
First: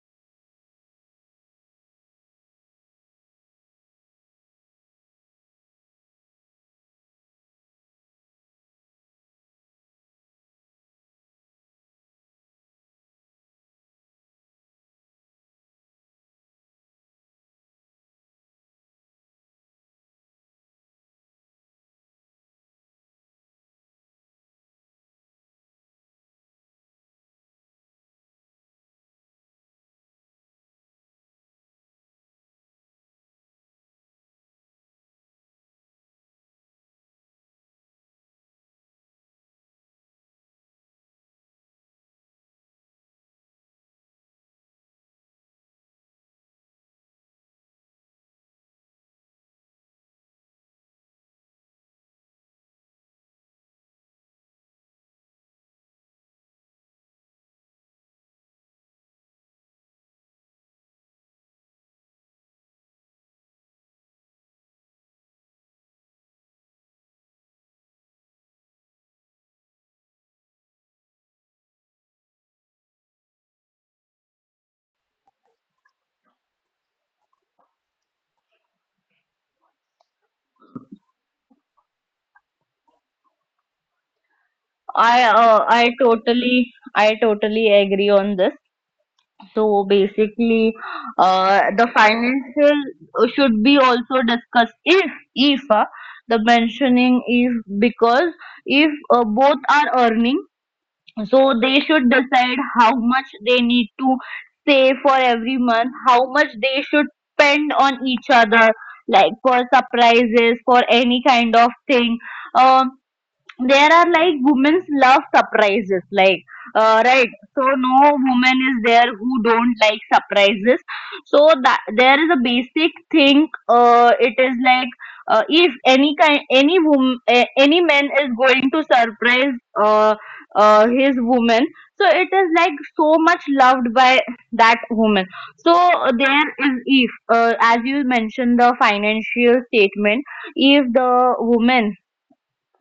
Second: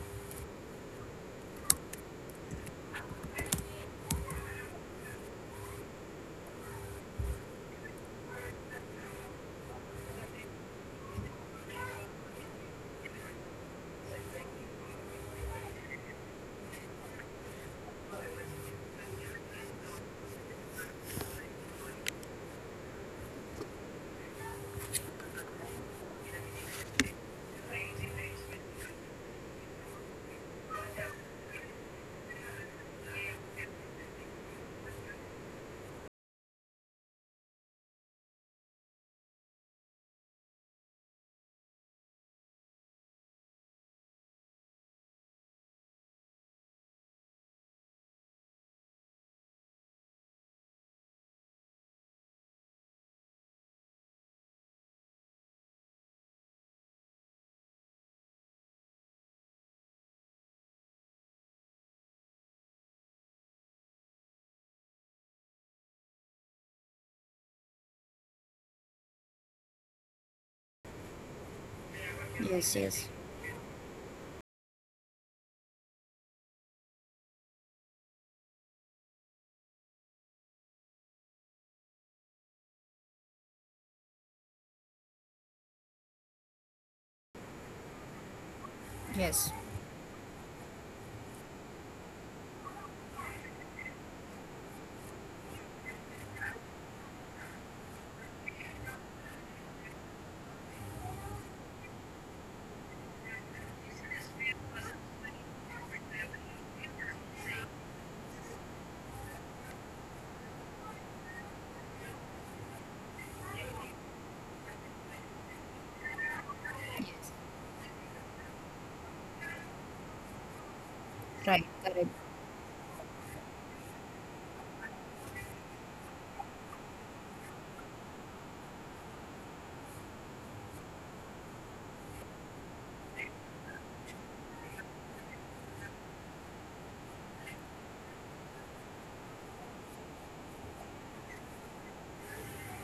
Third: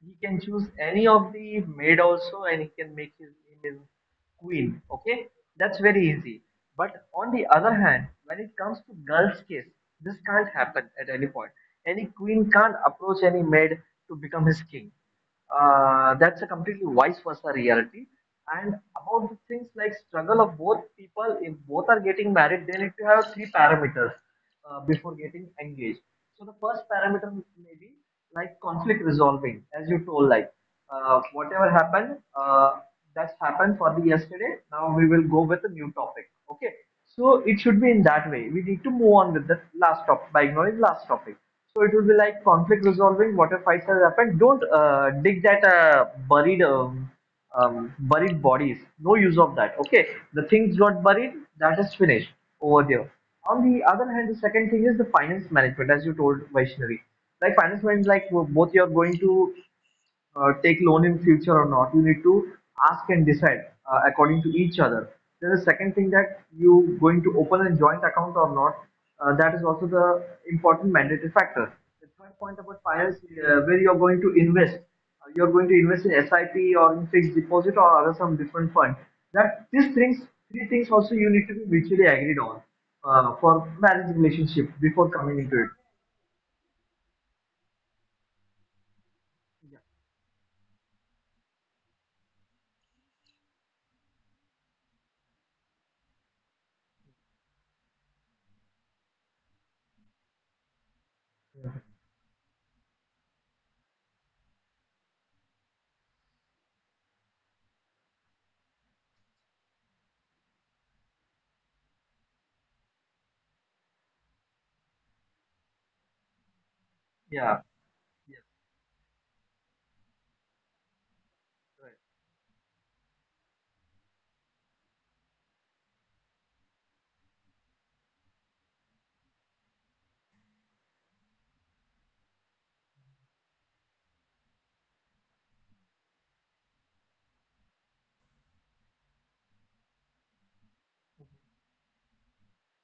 S2: he can choose any of the maid also, and he can make his name his queen. Okay, that's very easy. But on the other hand, when it comes to girls' case, this can't happen at any point. Any queen can't approach any maid to become his king. That's a completely vice versa reality. And about the things like struggle of both people, if both are getting married, they need to have three parameters before getting engaged. So the first parameter may be like conflict resolving, as you told, like whatever happened, that's happened for the yesterday. Now we will go with a new topic. Okay. So it should be in that way. We need to move on with the last topic by ignoring last topic. So it will be like conflict resolving. Whatever fights has happened, don't dig that buried bodies. No use of that. Okay. The things got buried. That is finished over there. On the other hand, the second thing is the finance management, as you told Vaishnavi. Like finance management, like both you are going to take loan in future or not, you need to ask and decide according to each other. Then the second thing, that you going to open a joint account or not, that is also the important mandatory factor. The third point
S1: Yes,
S2: about
S1: yes,
S2: finance, where you are going to invest, you are going to invest in SIP or in fixed deposit or other some different fund. That these things, three things also you need to be mutually agreed on for marriage relationship before
S3: I
S2: coming into
S3: uh,
S2: it.
S3: I totally I totally agree on this.
S1: yes,
S3: So basically, the financial should be also discussed if the mentioning if, because if both are earning, so they should decide how much they need to save for every month, how much they should spend on each other, like for surprises, for any kind of thing. Um, there are like women's love surprises like right.
S2: Yeah.
S3: So no
S2: Yes,
S3: woman is there who don't like surprises. So
S1: right,
S3: that
S2: right,
S1: correct.
S3: there is a basic thing, it is like if any kind any woman, any man is going to surprise uh, his woman, so it is like so much loved by that woman. So there is if as you mentioned the financial statement, if the woman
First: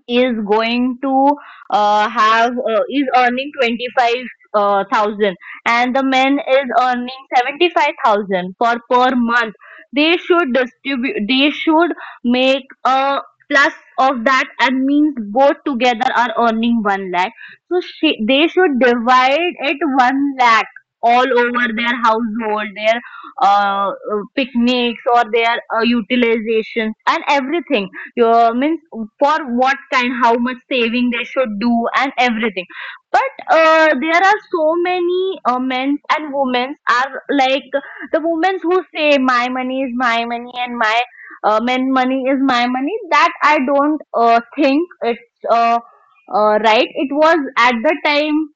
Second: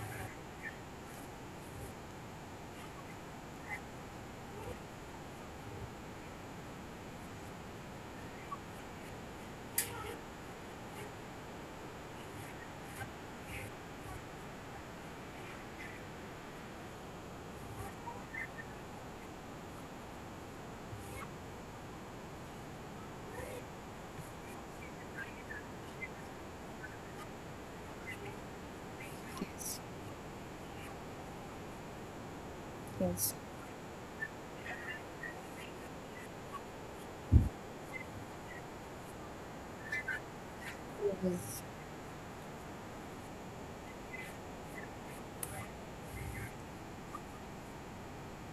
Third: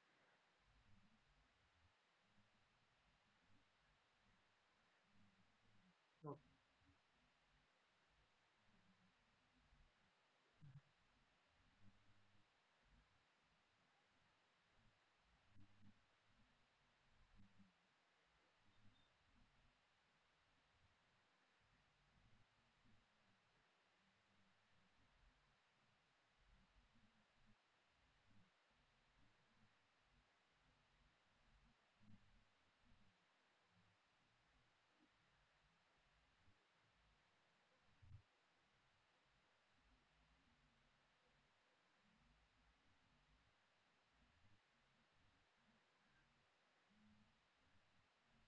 S3: is going to have is earning 25,000 and the man is earning 75,000 for per month, they should distribute, they should make a plus of that, and means both together are earning 1 lakh. So she, they should divide it 1 lakh all over their household, their picnics or their utilization and everything. Means for what kind, how much saving they should do, and everything. But
S1: Yes,
S3: there are so many men and women are like the women who say my money is my money and my
S1: yes,
S3: men money is my money. That I don't think it's right. It was at the time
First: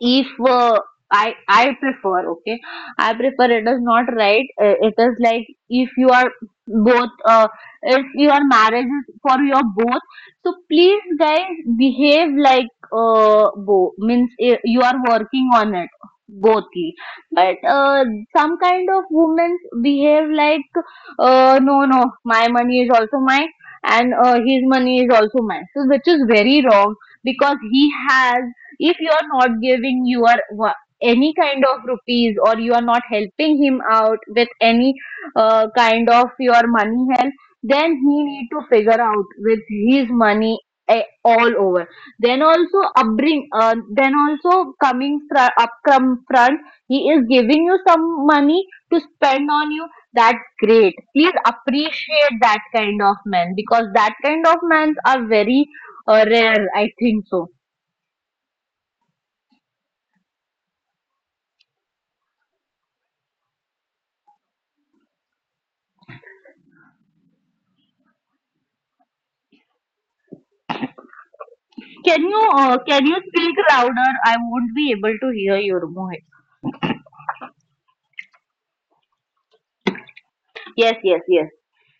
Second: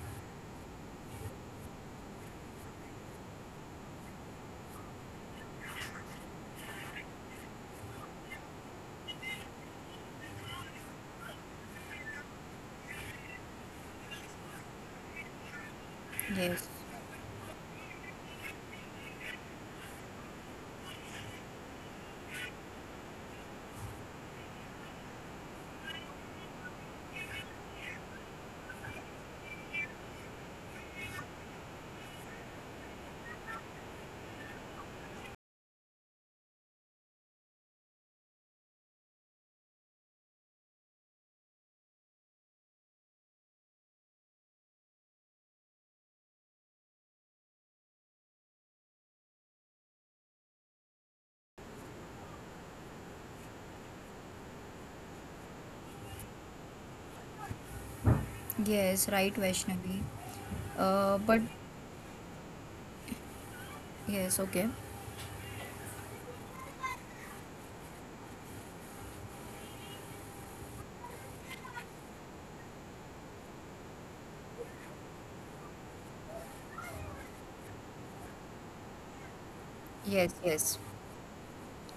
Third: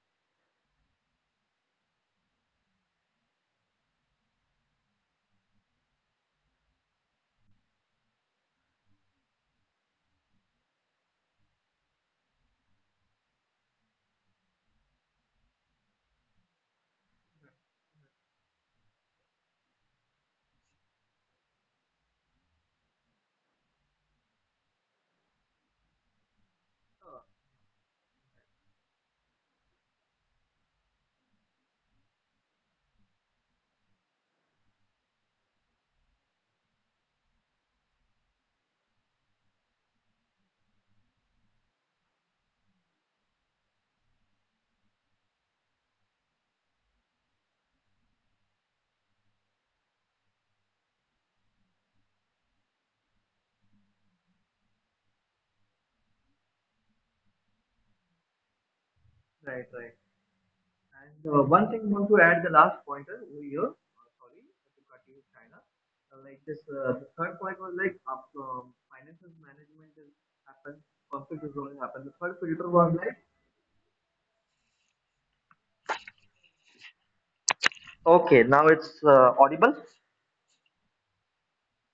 S3: if I prefer, okay, I prefer it is not right. It is like if you are both, if your marriage is for your both, so please guys, behave like both, means you are working on it
S1: yes,
S3: bothly. But some kind of women behave like no no my money is also mine and his money is also mine, so which is very wrong. Because he has, if you are not giving your any kind of rupees or you are not helping him out with any kind of your money help, then he need to figure out with his money, all over. Then also upbring, then also coming up from front, he is giving you some money to spend on you. That's great, please appreciate that kind of men, because that kind of men are very rare, I think so.
S1: yes, right,
S2: right,
S1: Vaishnavi.
S2: right. And
S1: But
S2: one thing I want to add, the last pointer over here.
S1: yes,
S2: Sorry
S1: okay.
S2: to cut you, China. Like this, the third point was like up, finances management is happen, conflict is only happen. The third filter was
S3: Can you
S2: like,
S3: speak louder? I won't be able to hear your voice.
S2: okay, now it's audible.
S1: Yes, yes,
S3: Yes, yes, yes.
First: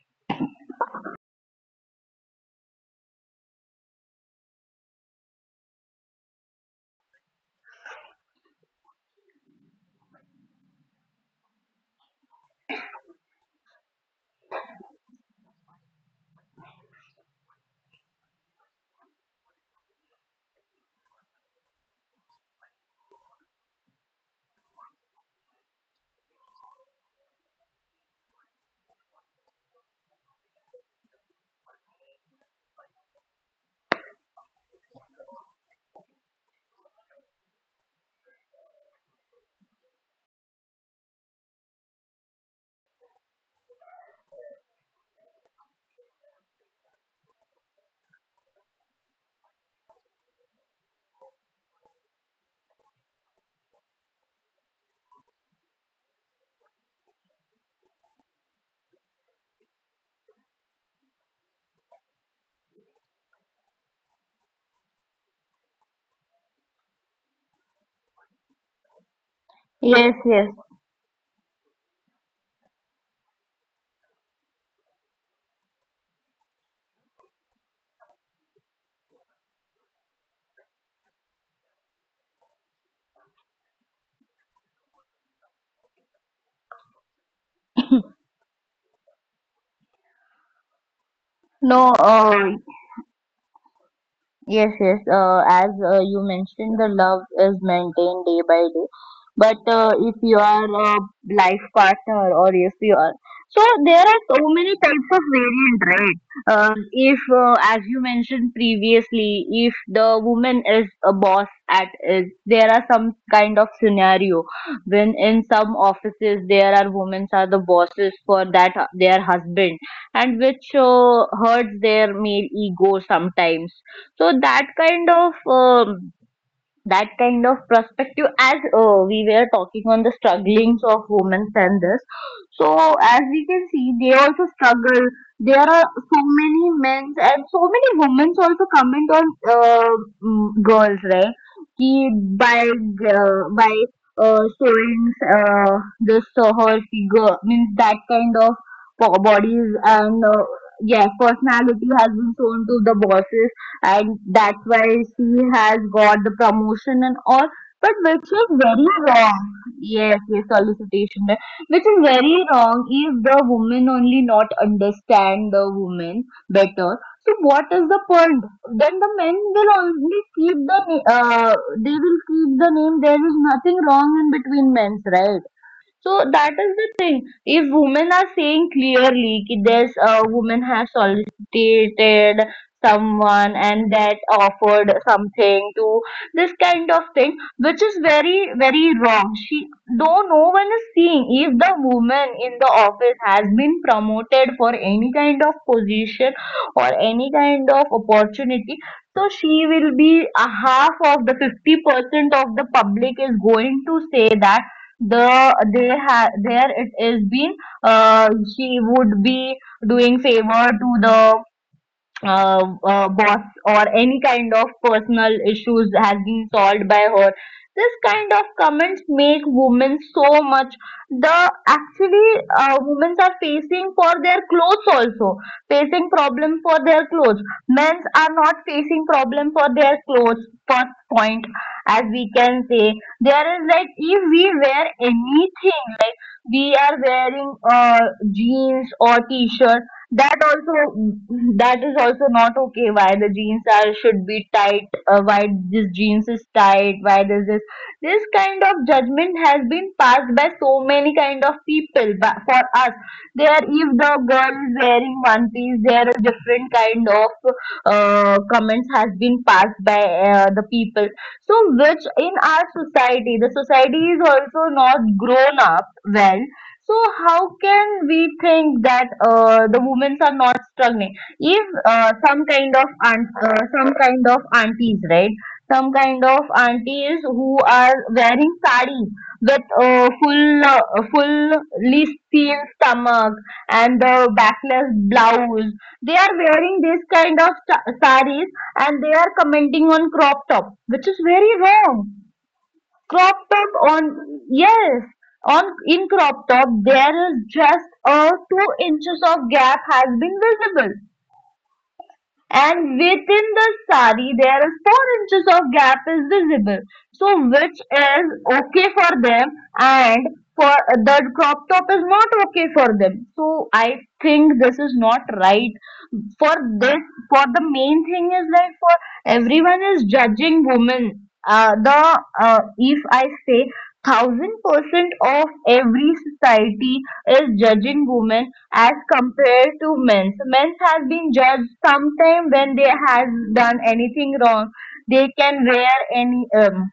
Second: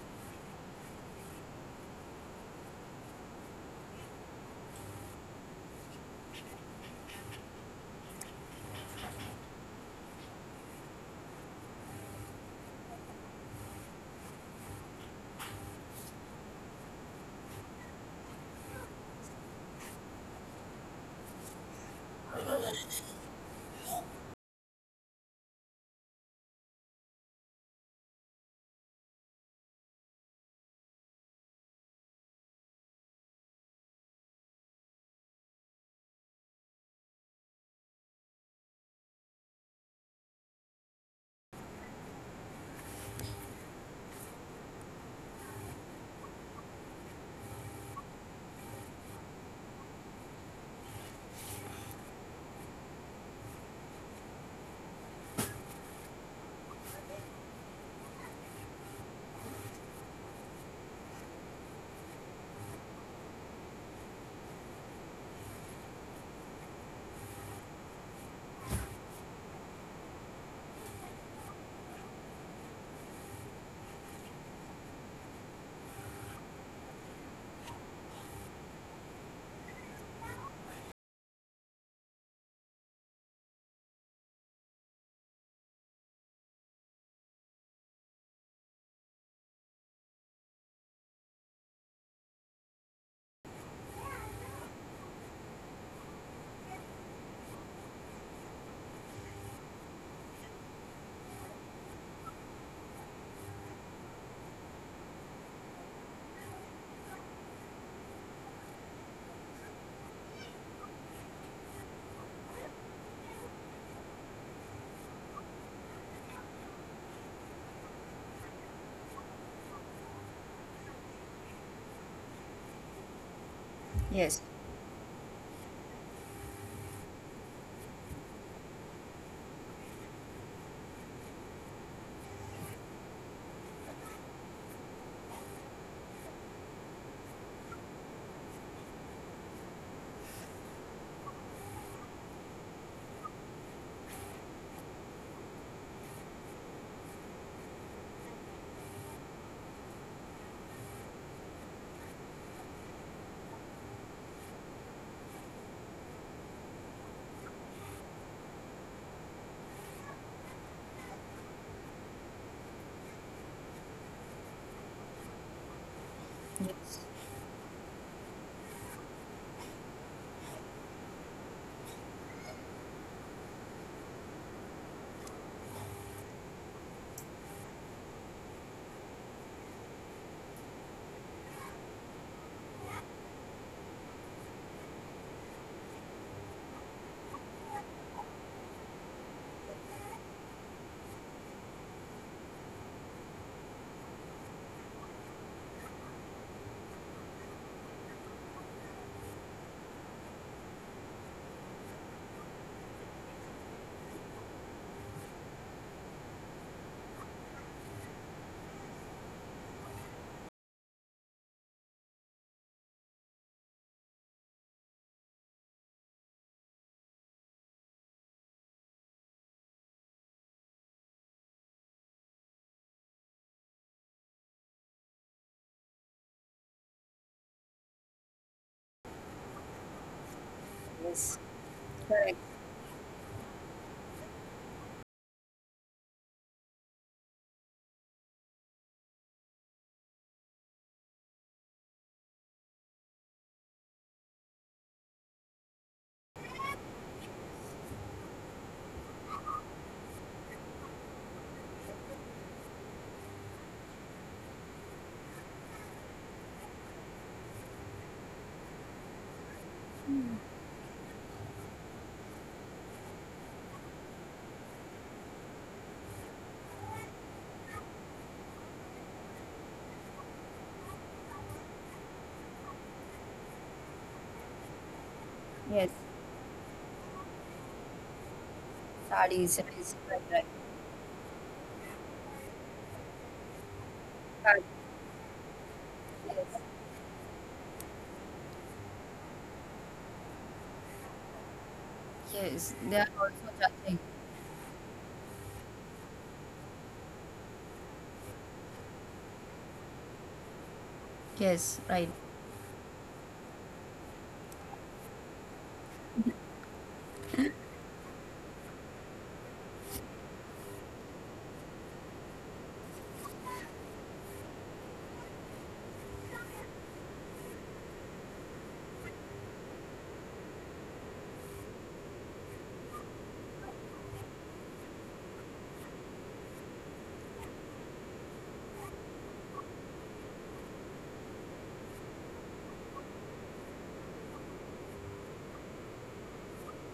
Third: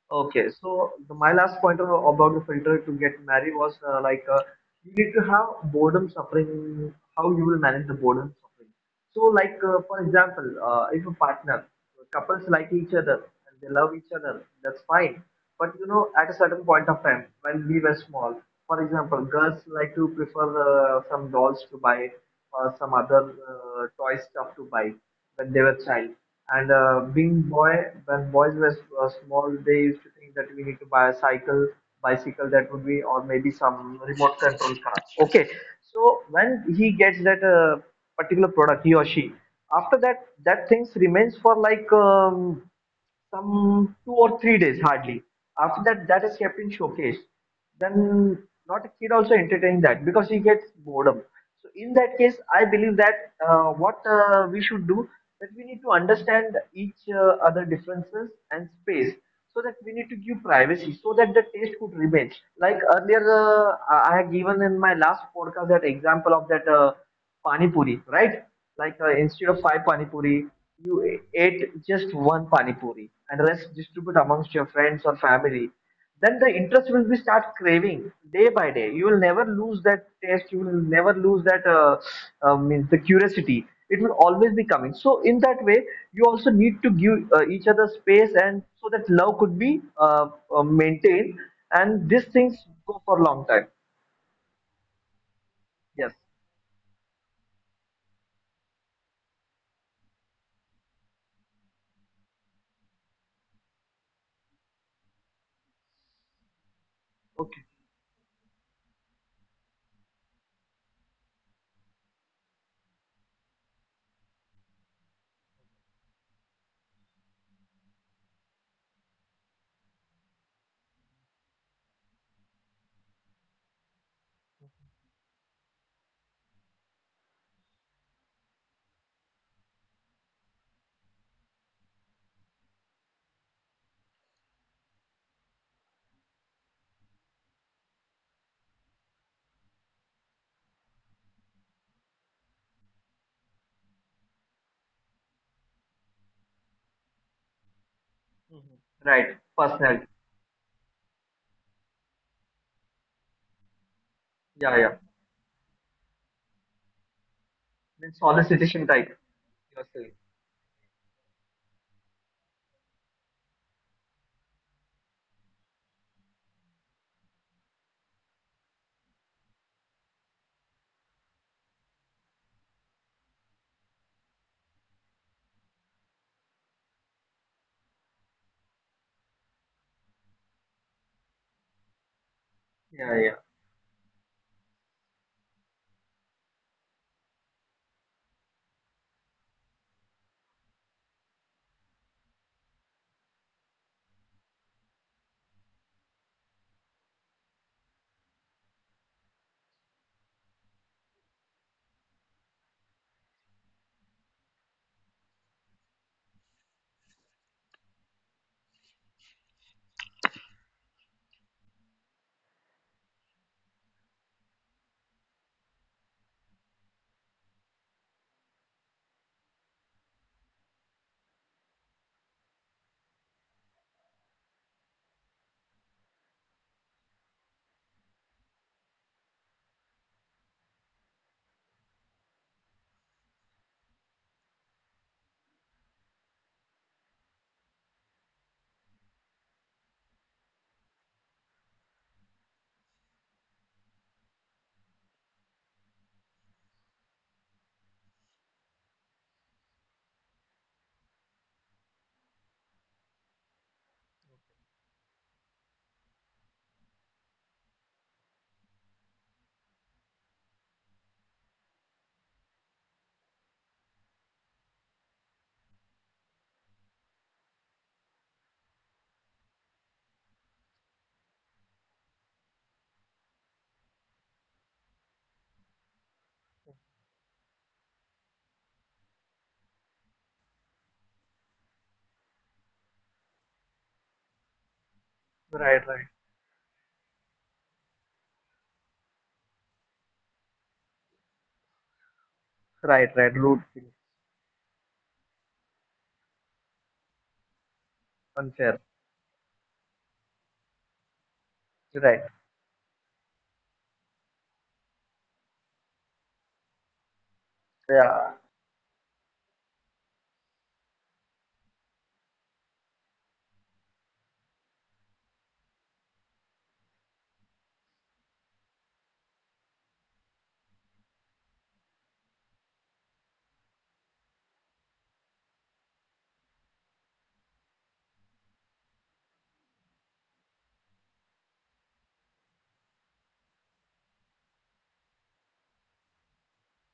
S2: Okay, so the, my last point of, about the filter to get married was like you need to have boredom suffering, how you will manage the boredom suffering. So, like for example, if a partner, couples like each other and they love each other, that's fine. But you know, at a certain point of time when we were small, for example, girls like to prefer some dolls to buy or some other toy stuff to buy when they were child. And being boy, when boys were small, they used to think that we need to buy a cycle, bicycle that would be, or maybe some remote control car. Okay, so when he gets that particular product, he or she, after that, that things remains for like. Some 2 or 3 days hardly. After that, that is kept in showcase. Then not a kid also entertain that because he gets boredom. So in that case, I believe that what we should do, that we need to understand each other differences and space, so that we need to give privacy so that the taste could remain. Like earlier, I had given in my last podcast that example of that. Pani puri, right? Like instead of five pani
S3: Yes,
S2: puri,
S3: yes.
S2: you ate just one pani puri and rest distribute amongst your friends or family. Then the interest will be start craving day by day. You will never lose that taste. You will never lose that means the curiosity. It will always be coming. So in that way, you also need to give each other space and so that love could be maintained
S3: No,
S2: and these things go for a long time.
S3: yes, yes. As
S2: Yes.
S3: you mentioned, the love is maintained day by day. But if you are a life partner, or if you are, so there are so many types of variant, right? If
S2: Okay.
S3: as you mentioned previously, if the woman is a boss at, is there are some kind of scenario when in some offices there are women are the bosses for that their husband, and which hurts their male ego sometimes. So
S1: yes,
S3: that kind of, that kind of perspective, as we were talking on the strugglings of women and this. So as we can see, they also struggle. There are so many men and so many women also comment on uh, girls, right? Ki by showing this her figure means that kind of
S2: Right.
S3: bodies
S2: Personality.
S3: and yeah, personality has been shown to the bosses, and that's
S2: Yeah.
S3: why
S2: Yeah.
S3: she has got the promotion and all, but
S2: Then
S3: which is
S2: solicitation
S3: very
S2: type,
S3: wrong.
S2: you're saying.
S3: Yes, yes, solicitation, right. Which is very wrong. If the woman only not understand the woman better,
S1: yes,
S3: so what is the point? Then the men will only keep the they will keep the name. There is nothing wrong in between men's, right? So that is the thing. If women are saying clearly that this woman has solicited
S2: Yeah, yeah.
S3: someone and that offered something to this kind of thing, which is very, very wrong. She, though no one is seeing, if the woman in the office has been promoted for any kind of position or any kind of opportunity, so she will be a half of the 50% of the public is going to say that the they have there it is been, uh, she would be doing favor to the boss, or any kind of personal issues has been solved by her. This kind of comments make women so much. The, actually women are facing for their clothes also, facing problem for their clothes. Men are not facing problem for their clothes. First
S1: yes,
S3: point, as we
S1: correct.
S3: can say, there is like if we wear anything, we are wearing jeans or t-shirt, that also, that is also not okay. Why the jeans are should be tight, why this jeans is tight, why this this kind of judgment has been passed by so many kind of people. But for us, there, if the girl is wearing one piece, there are different kind of comments has been passed by the people. So, which in our society, the society is also not grown up well. So, how can we think that the women are not struggling? If some kind of some kind of aunties, right?
S1: Yes,
S3: Some kind of aunties who are wearing sari
S1: sarees,
S3: with
S1: sarees, right, right.
S3: full fully seen stomach and the
S1: Sari,
S3: backless blouse,
S2: Right, right,
S3: they are
S1: Yes,
S3: wearing this kind of saris and they are commenting on crop top, which is very wrong.
S1: yes, they are
S2: right, right.
S1: also
S3: Crop
S2: Rude
S3: top
S2: thing
S1: judging.
S3: on, yes, on in crop top there is just a two
S2: unfair.
S3: inches of gap has been visible,
S1: Yes, right.
S2: Right.
S3: and within the sari there is 4 inches of gap is visible. So which is
S2: Yeah.
S3: okay for them, and for the crop top is not okay for them. So I think this is not right. For this, for the main thing is like for everyone is judging women. The If I say 1000% of every society is judging women as compared to men. So men has been judged sometime when they has done anything wrong. They can wear any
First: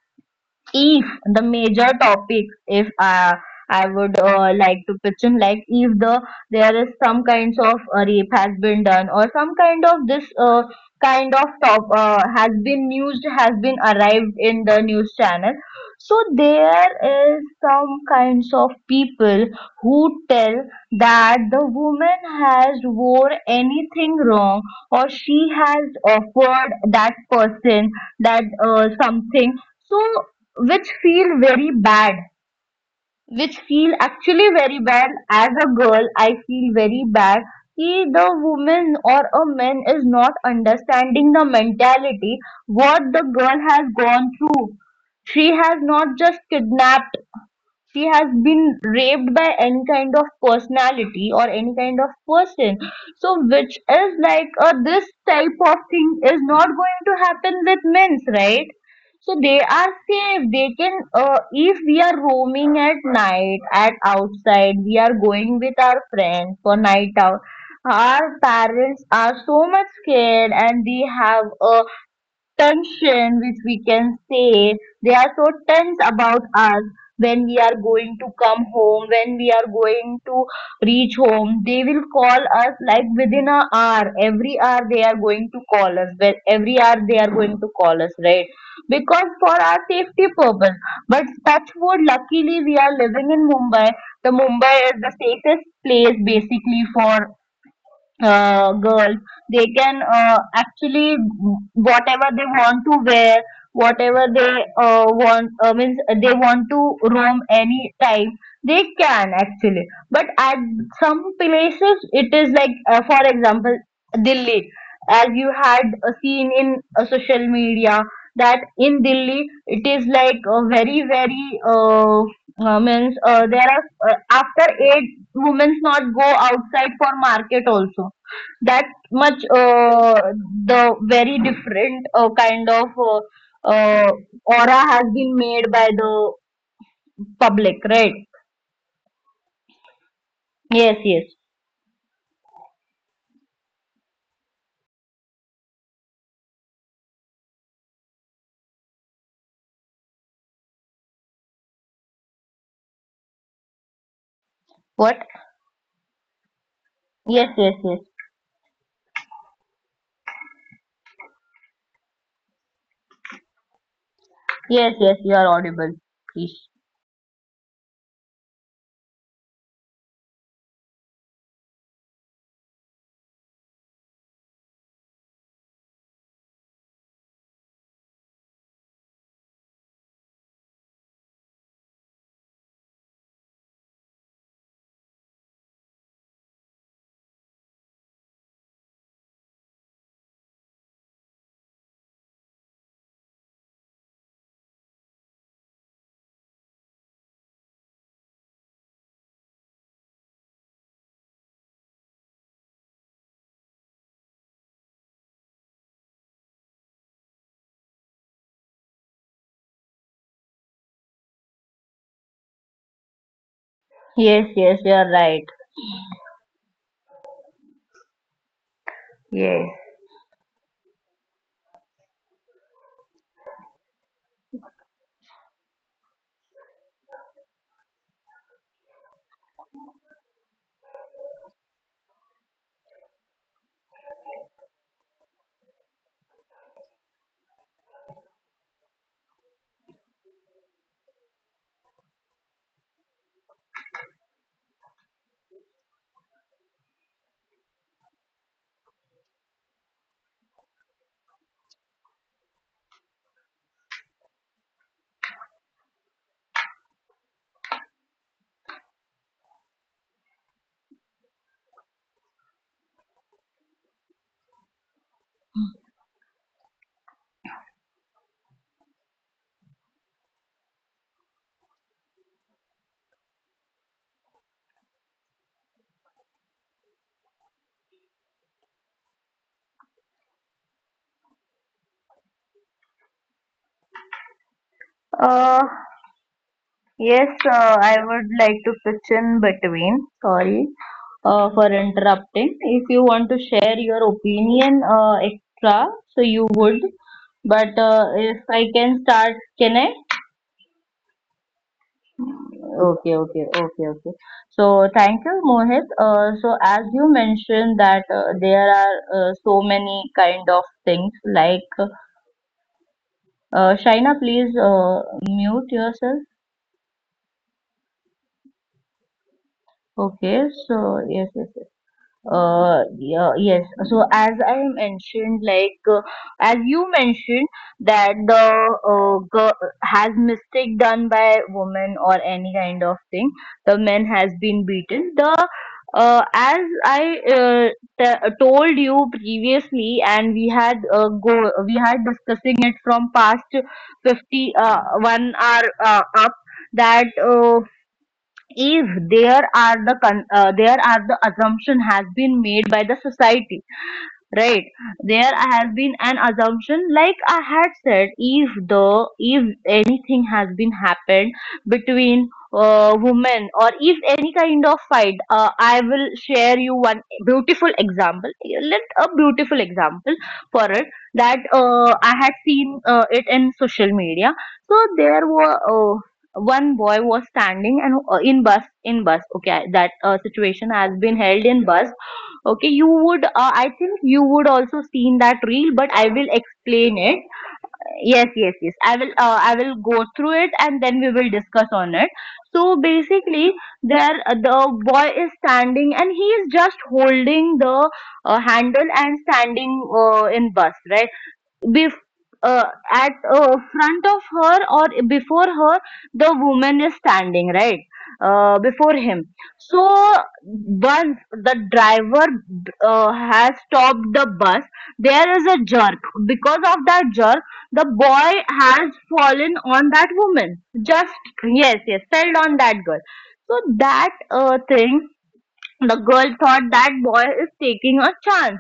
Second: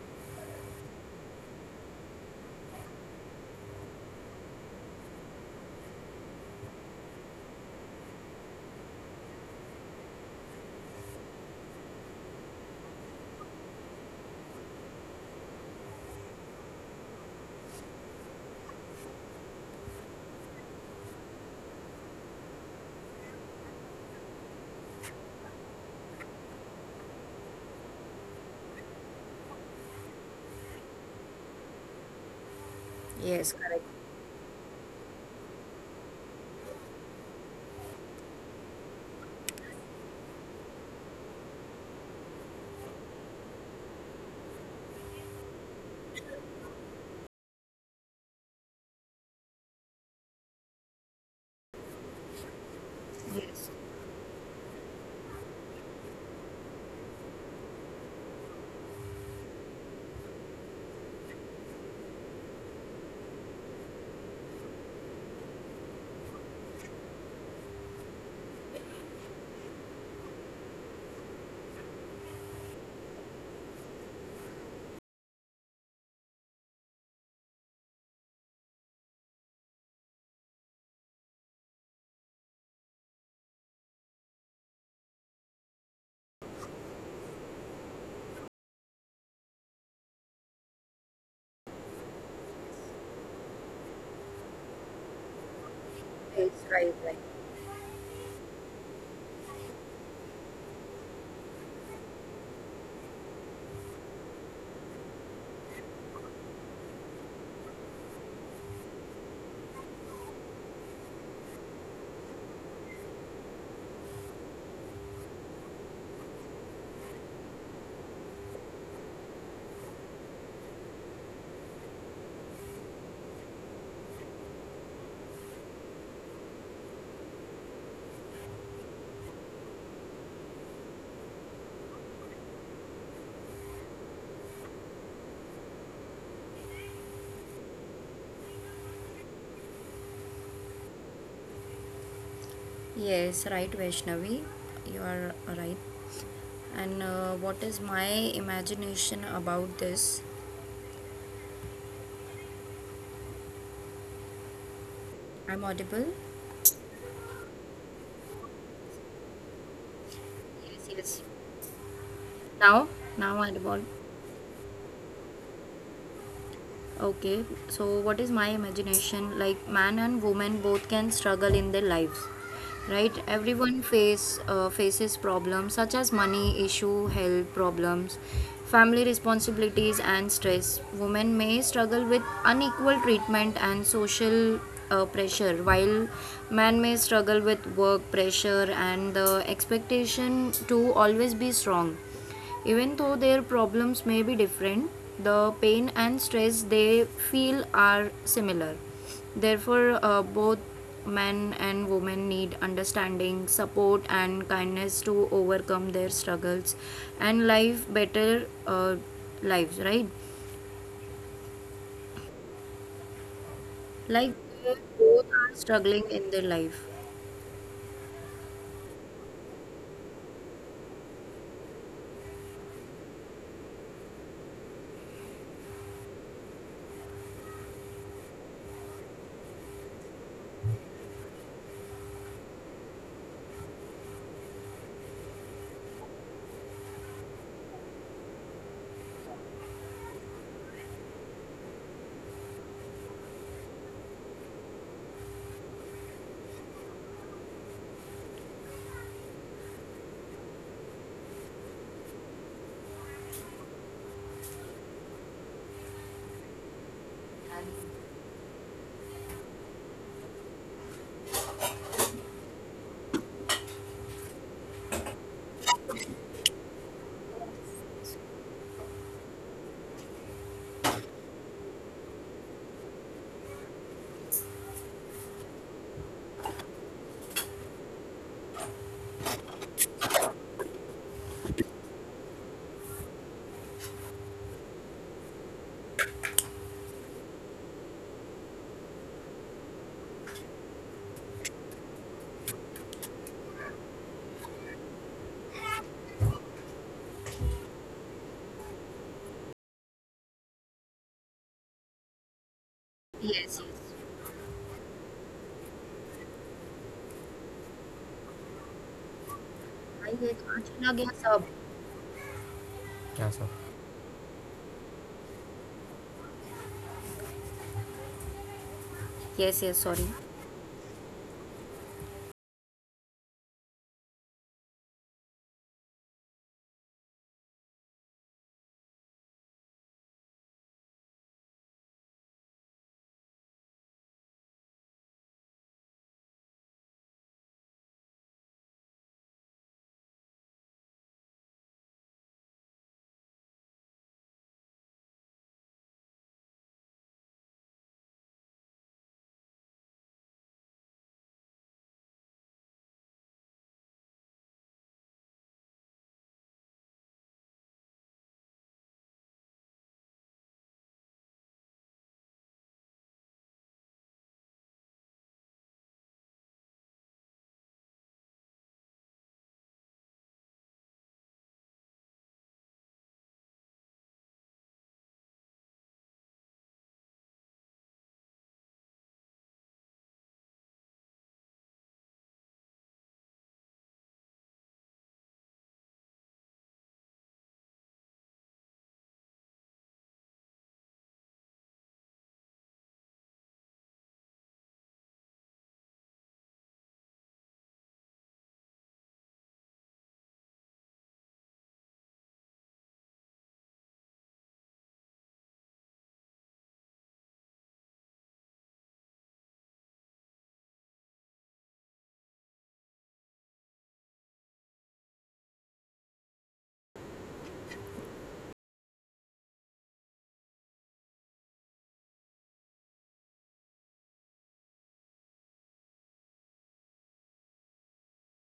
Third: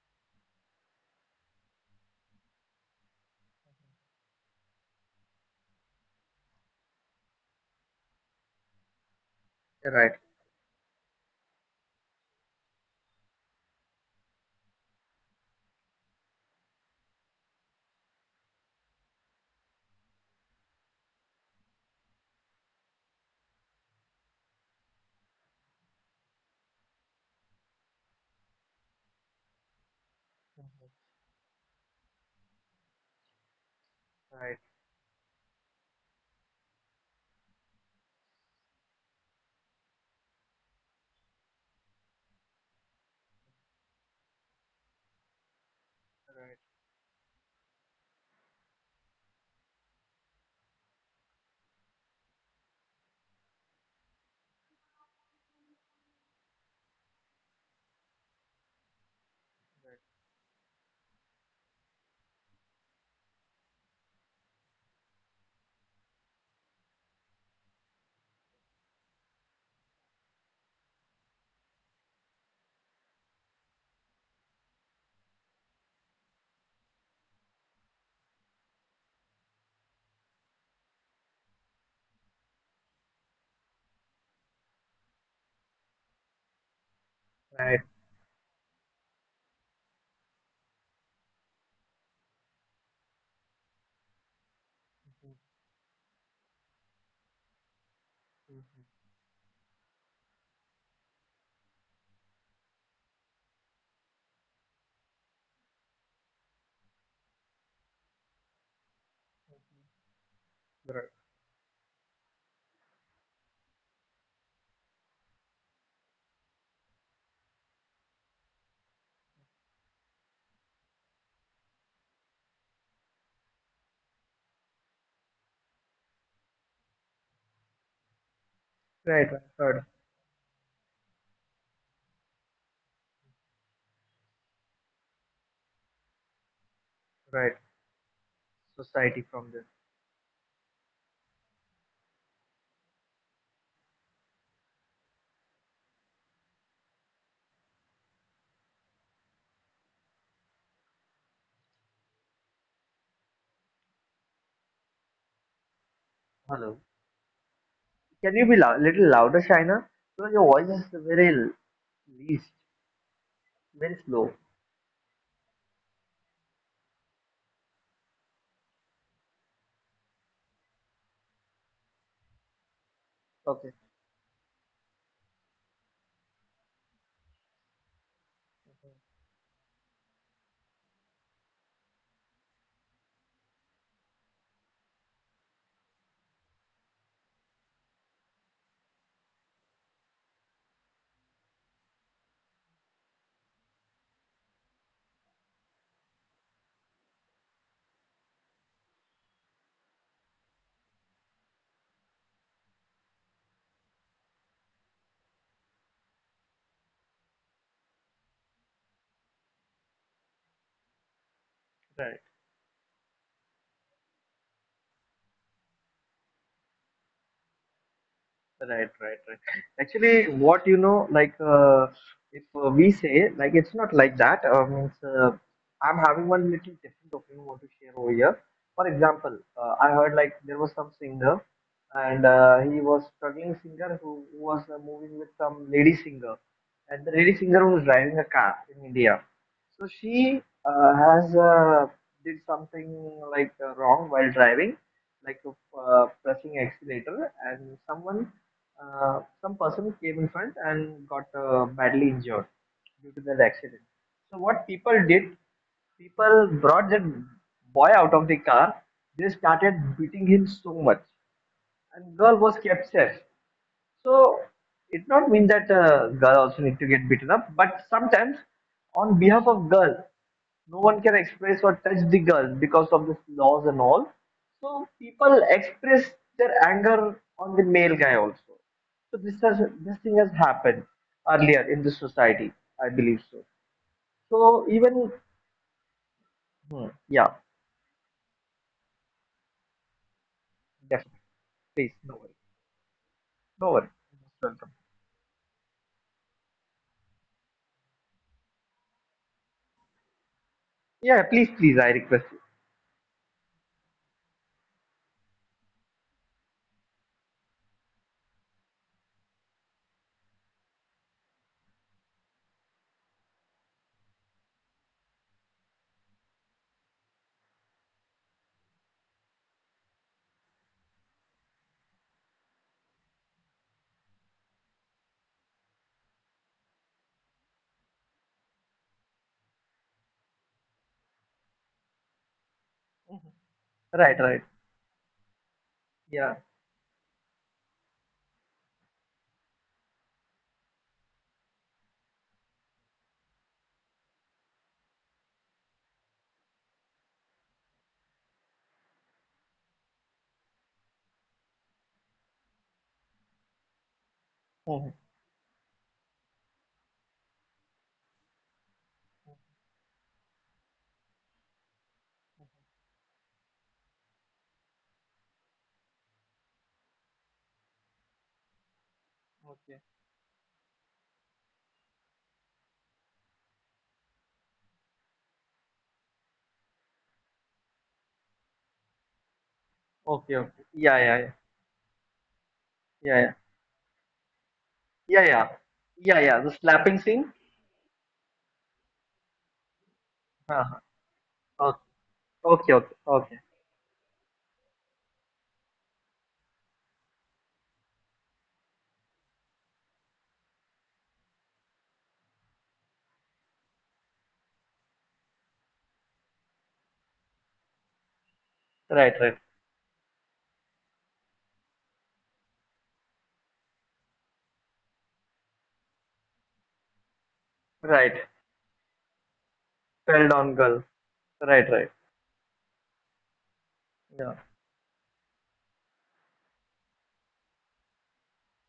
S3: if the major topic, if I would like to mention, like, if there is some kinds of rape has been done, or some kind of
S2: Right.
S3: this kind of top has been used, has been arrived in the news channel. So there is some kinds of people who tell that the woman has wore anything wrong, or she has offered that person that something. So which feel very bad,
S1: Yes,
S3: which
S1: correct.
S3: feel actually
S2: Right.
S3: very bad. As a girl, I feel very bad कि the woman or a man is not understanding the mentality, what the girl has gone through. She has not just kidnapped, she has been raped by any kind of personality or any kind of person. So
S1: Yes,
S3: which is like, this type of thing is not going to happen with men's, right? So they are safe. They can if we are roaming at night at outside, we are going with our friends for night out, our parents are so much scared, and they have a tension, which we can say they are so tense about us. When we are going to come home, when we are going to reach home, they will call us, like within a hour, every hour they are going to call us, well every hour they are going to
S2: Right.
S3: call us, right? Because for our safety purpose. But touch wood, luckily we are living in Mumbai. The Mumbai is the safest place
S1: yes,
S3: basically
S1: right, right.
S3: for girl. They can actually whatever they want to wear, whatever they want means they want to roam any time. They can actually, but at
S2: Right.
S3: some places it is like, for example, Delhi. As you had seen in social media, that in Delhi it is like very, very. Means there are after 8 women's not go outside for market also, that
S2: Right.
S3: much
S2: Right.
S3: the very different kind of uh, aura has been made by the
S2: Right.
S3: public, right?
S2: Society from this.
S3: Yes, yes.
S1: Yes, right, Vaishnavi. You are right. And what is my imagination about this?
S3: What?
S1: I'm audible?
S2: Hello.
S3: yes, yes. Yes,
S2: Can you be lou- little louder, Shaina? Because your voice
S1: Yes,
S2: is very
S1: yes.
S2: l- least,
S1: Now? Now I'm audible.
S2: very slow.
S3: yes, yes, you are audible. Please.
S1: Okay, so what is my imagination? Like man and woman both can struggle in their lives, right?
S2: Okay.
S1: Everyone faces problems such as money issue, health problems, family responsibilities, and stress. Women may struggle with unequal treatment and social pressure, while man may struggle with work pressure and the expectation to always be strong even though their problems may be different, the pain and stress they feel are similar. Therefore, both men and women need understanding, support, and kindness to overcome their struggles and live better lives, right?
S2: Right.
S3: Yes,
S1: Like
S3: yes, you
S1: they
S3: are right.
S1: both are struggling in their life.
S2: Right, right, right. Actually, what you know, like if we say, like it's not like that. Means I'm having one little different opinion I want to share over here. For example, I heard like there was some singer, and he was struggling singer who was moving with some lady singer, and the lady singer was driving a car in India. So she has did something like wrong while driving, like pressing accelerator, and someone, some person came in front and got badly injured due to that accident. So what people did, people brought that boy out of the car. They started beating him so much, and girl was kept safe. So it not mean that girl also need to get beaten up, but sometimes on behalf of girl, no one can express or touch the girl because of this laws and all. So people express their anger on the male guy also. So this thing has happened earlier in this society, I believe so. So even
S3: uh
S2: hmm,
S3: Yes,
S2: yeah,
S3: I would like to pitch in between. Sorry,
S2: definitely.
S3: for
S2: Please, no worry,
S3: interrupting. If you want to share
S2: no worry.
S3: your
S2: You're most welcome.
S3: opinion extra, so you would. But if I can start, can I?
S2: Yeah, please, please, I request
S3: Okay, okay,
S1: Yes,
S3: okay,
S1: yes.
S3: okay. So thank you, Mohit. So as you mentioned that there are so many
S1: I
S3: kind
S1: guess
S3: of
S1: aaj lag
S3: things,
S1: gaya sab.
S3: like, Shaina, please mute yourself.
S1: Yes, yes, sorry.
S3: Okay, so yes, yes, yes. Yeah, yes. So as I mentioned, like, as you mentioned, that the girl has mistake done by woman or any kind of
S2: you.
S3: thing, the man
S2: Right,
S3: has
S2: right.
S3: been beaten. The
S2: Yeah.
S3: As I told you previously, and we had go we had discussing it from past 50 1 hour up that. If there are the there are, the assumption has been made by the society, right?
S2: Mhm.
S3: There has been an assumption, like I had said, if the if anything has been happened between women, or if any kind of fight, I will share you one beautiful example. Let a beautiful
S2: Okay.
S3: example for it. That I had seen it in social media. So there were one boy was standing and in bus, okay, that
S2: Okay, okay.
S3: situation has
S2: Yeah, yeah,
S3: been
S2: yeah,
S3: held in bus. Okay, you
S2: yeah,
S3: would,
S2: yeah,
S3: I think you would also seen
S2: yeah,
S3: that
S2: yeah.
S3: reel, but I
S2: Yeah,
S3: will
S2: yeah, the slapping
S3: explain it.
S2: scene.
S3: Yes, yes, yes. I will go through it,
S2: Uh-huh.
S3: and then we will discuss
S2: Okay,
S3: on it.
S2: okay,
S3: So
S2: okay, okay.
S3: basically, the boy is standing and he is just holding the handle and standing in bus, right? bef- uh, at front of her, or before her the woman is standing, right? Before
S2: Right,
S3: him.
S2: right,
S3: So once the driver has stopped the bus, there is a jerk. Because of that jerk, the
S2: right.
S3: boy has fallen on that
S2: Fell down
S3: woman,
S2: girl.
S3: just —
S2: Right,
S3: yes,
S2: right.
S3: yes, fell on that girl. So that
S2: Yeah.
S3: thing, the girl thought that boy is taking a chance.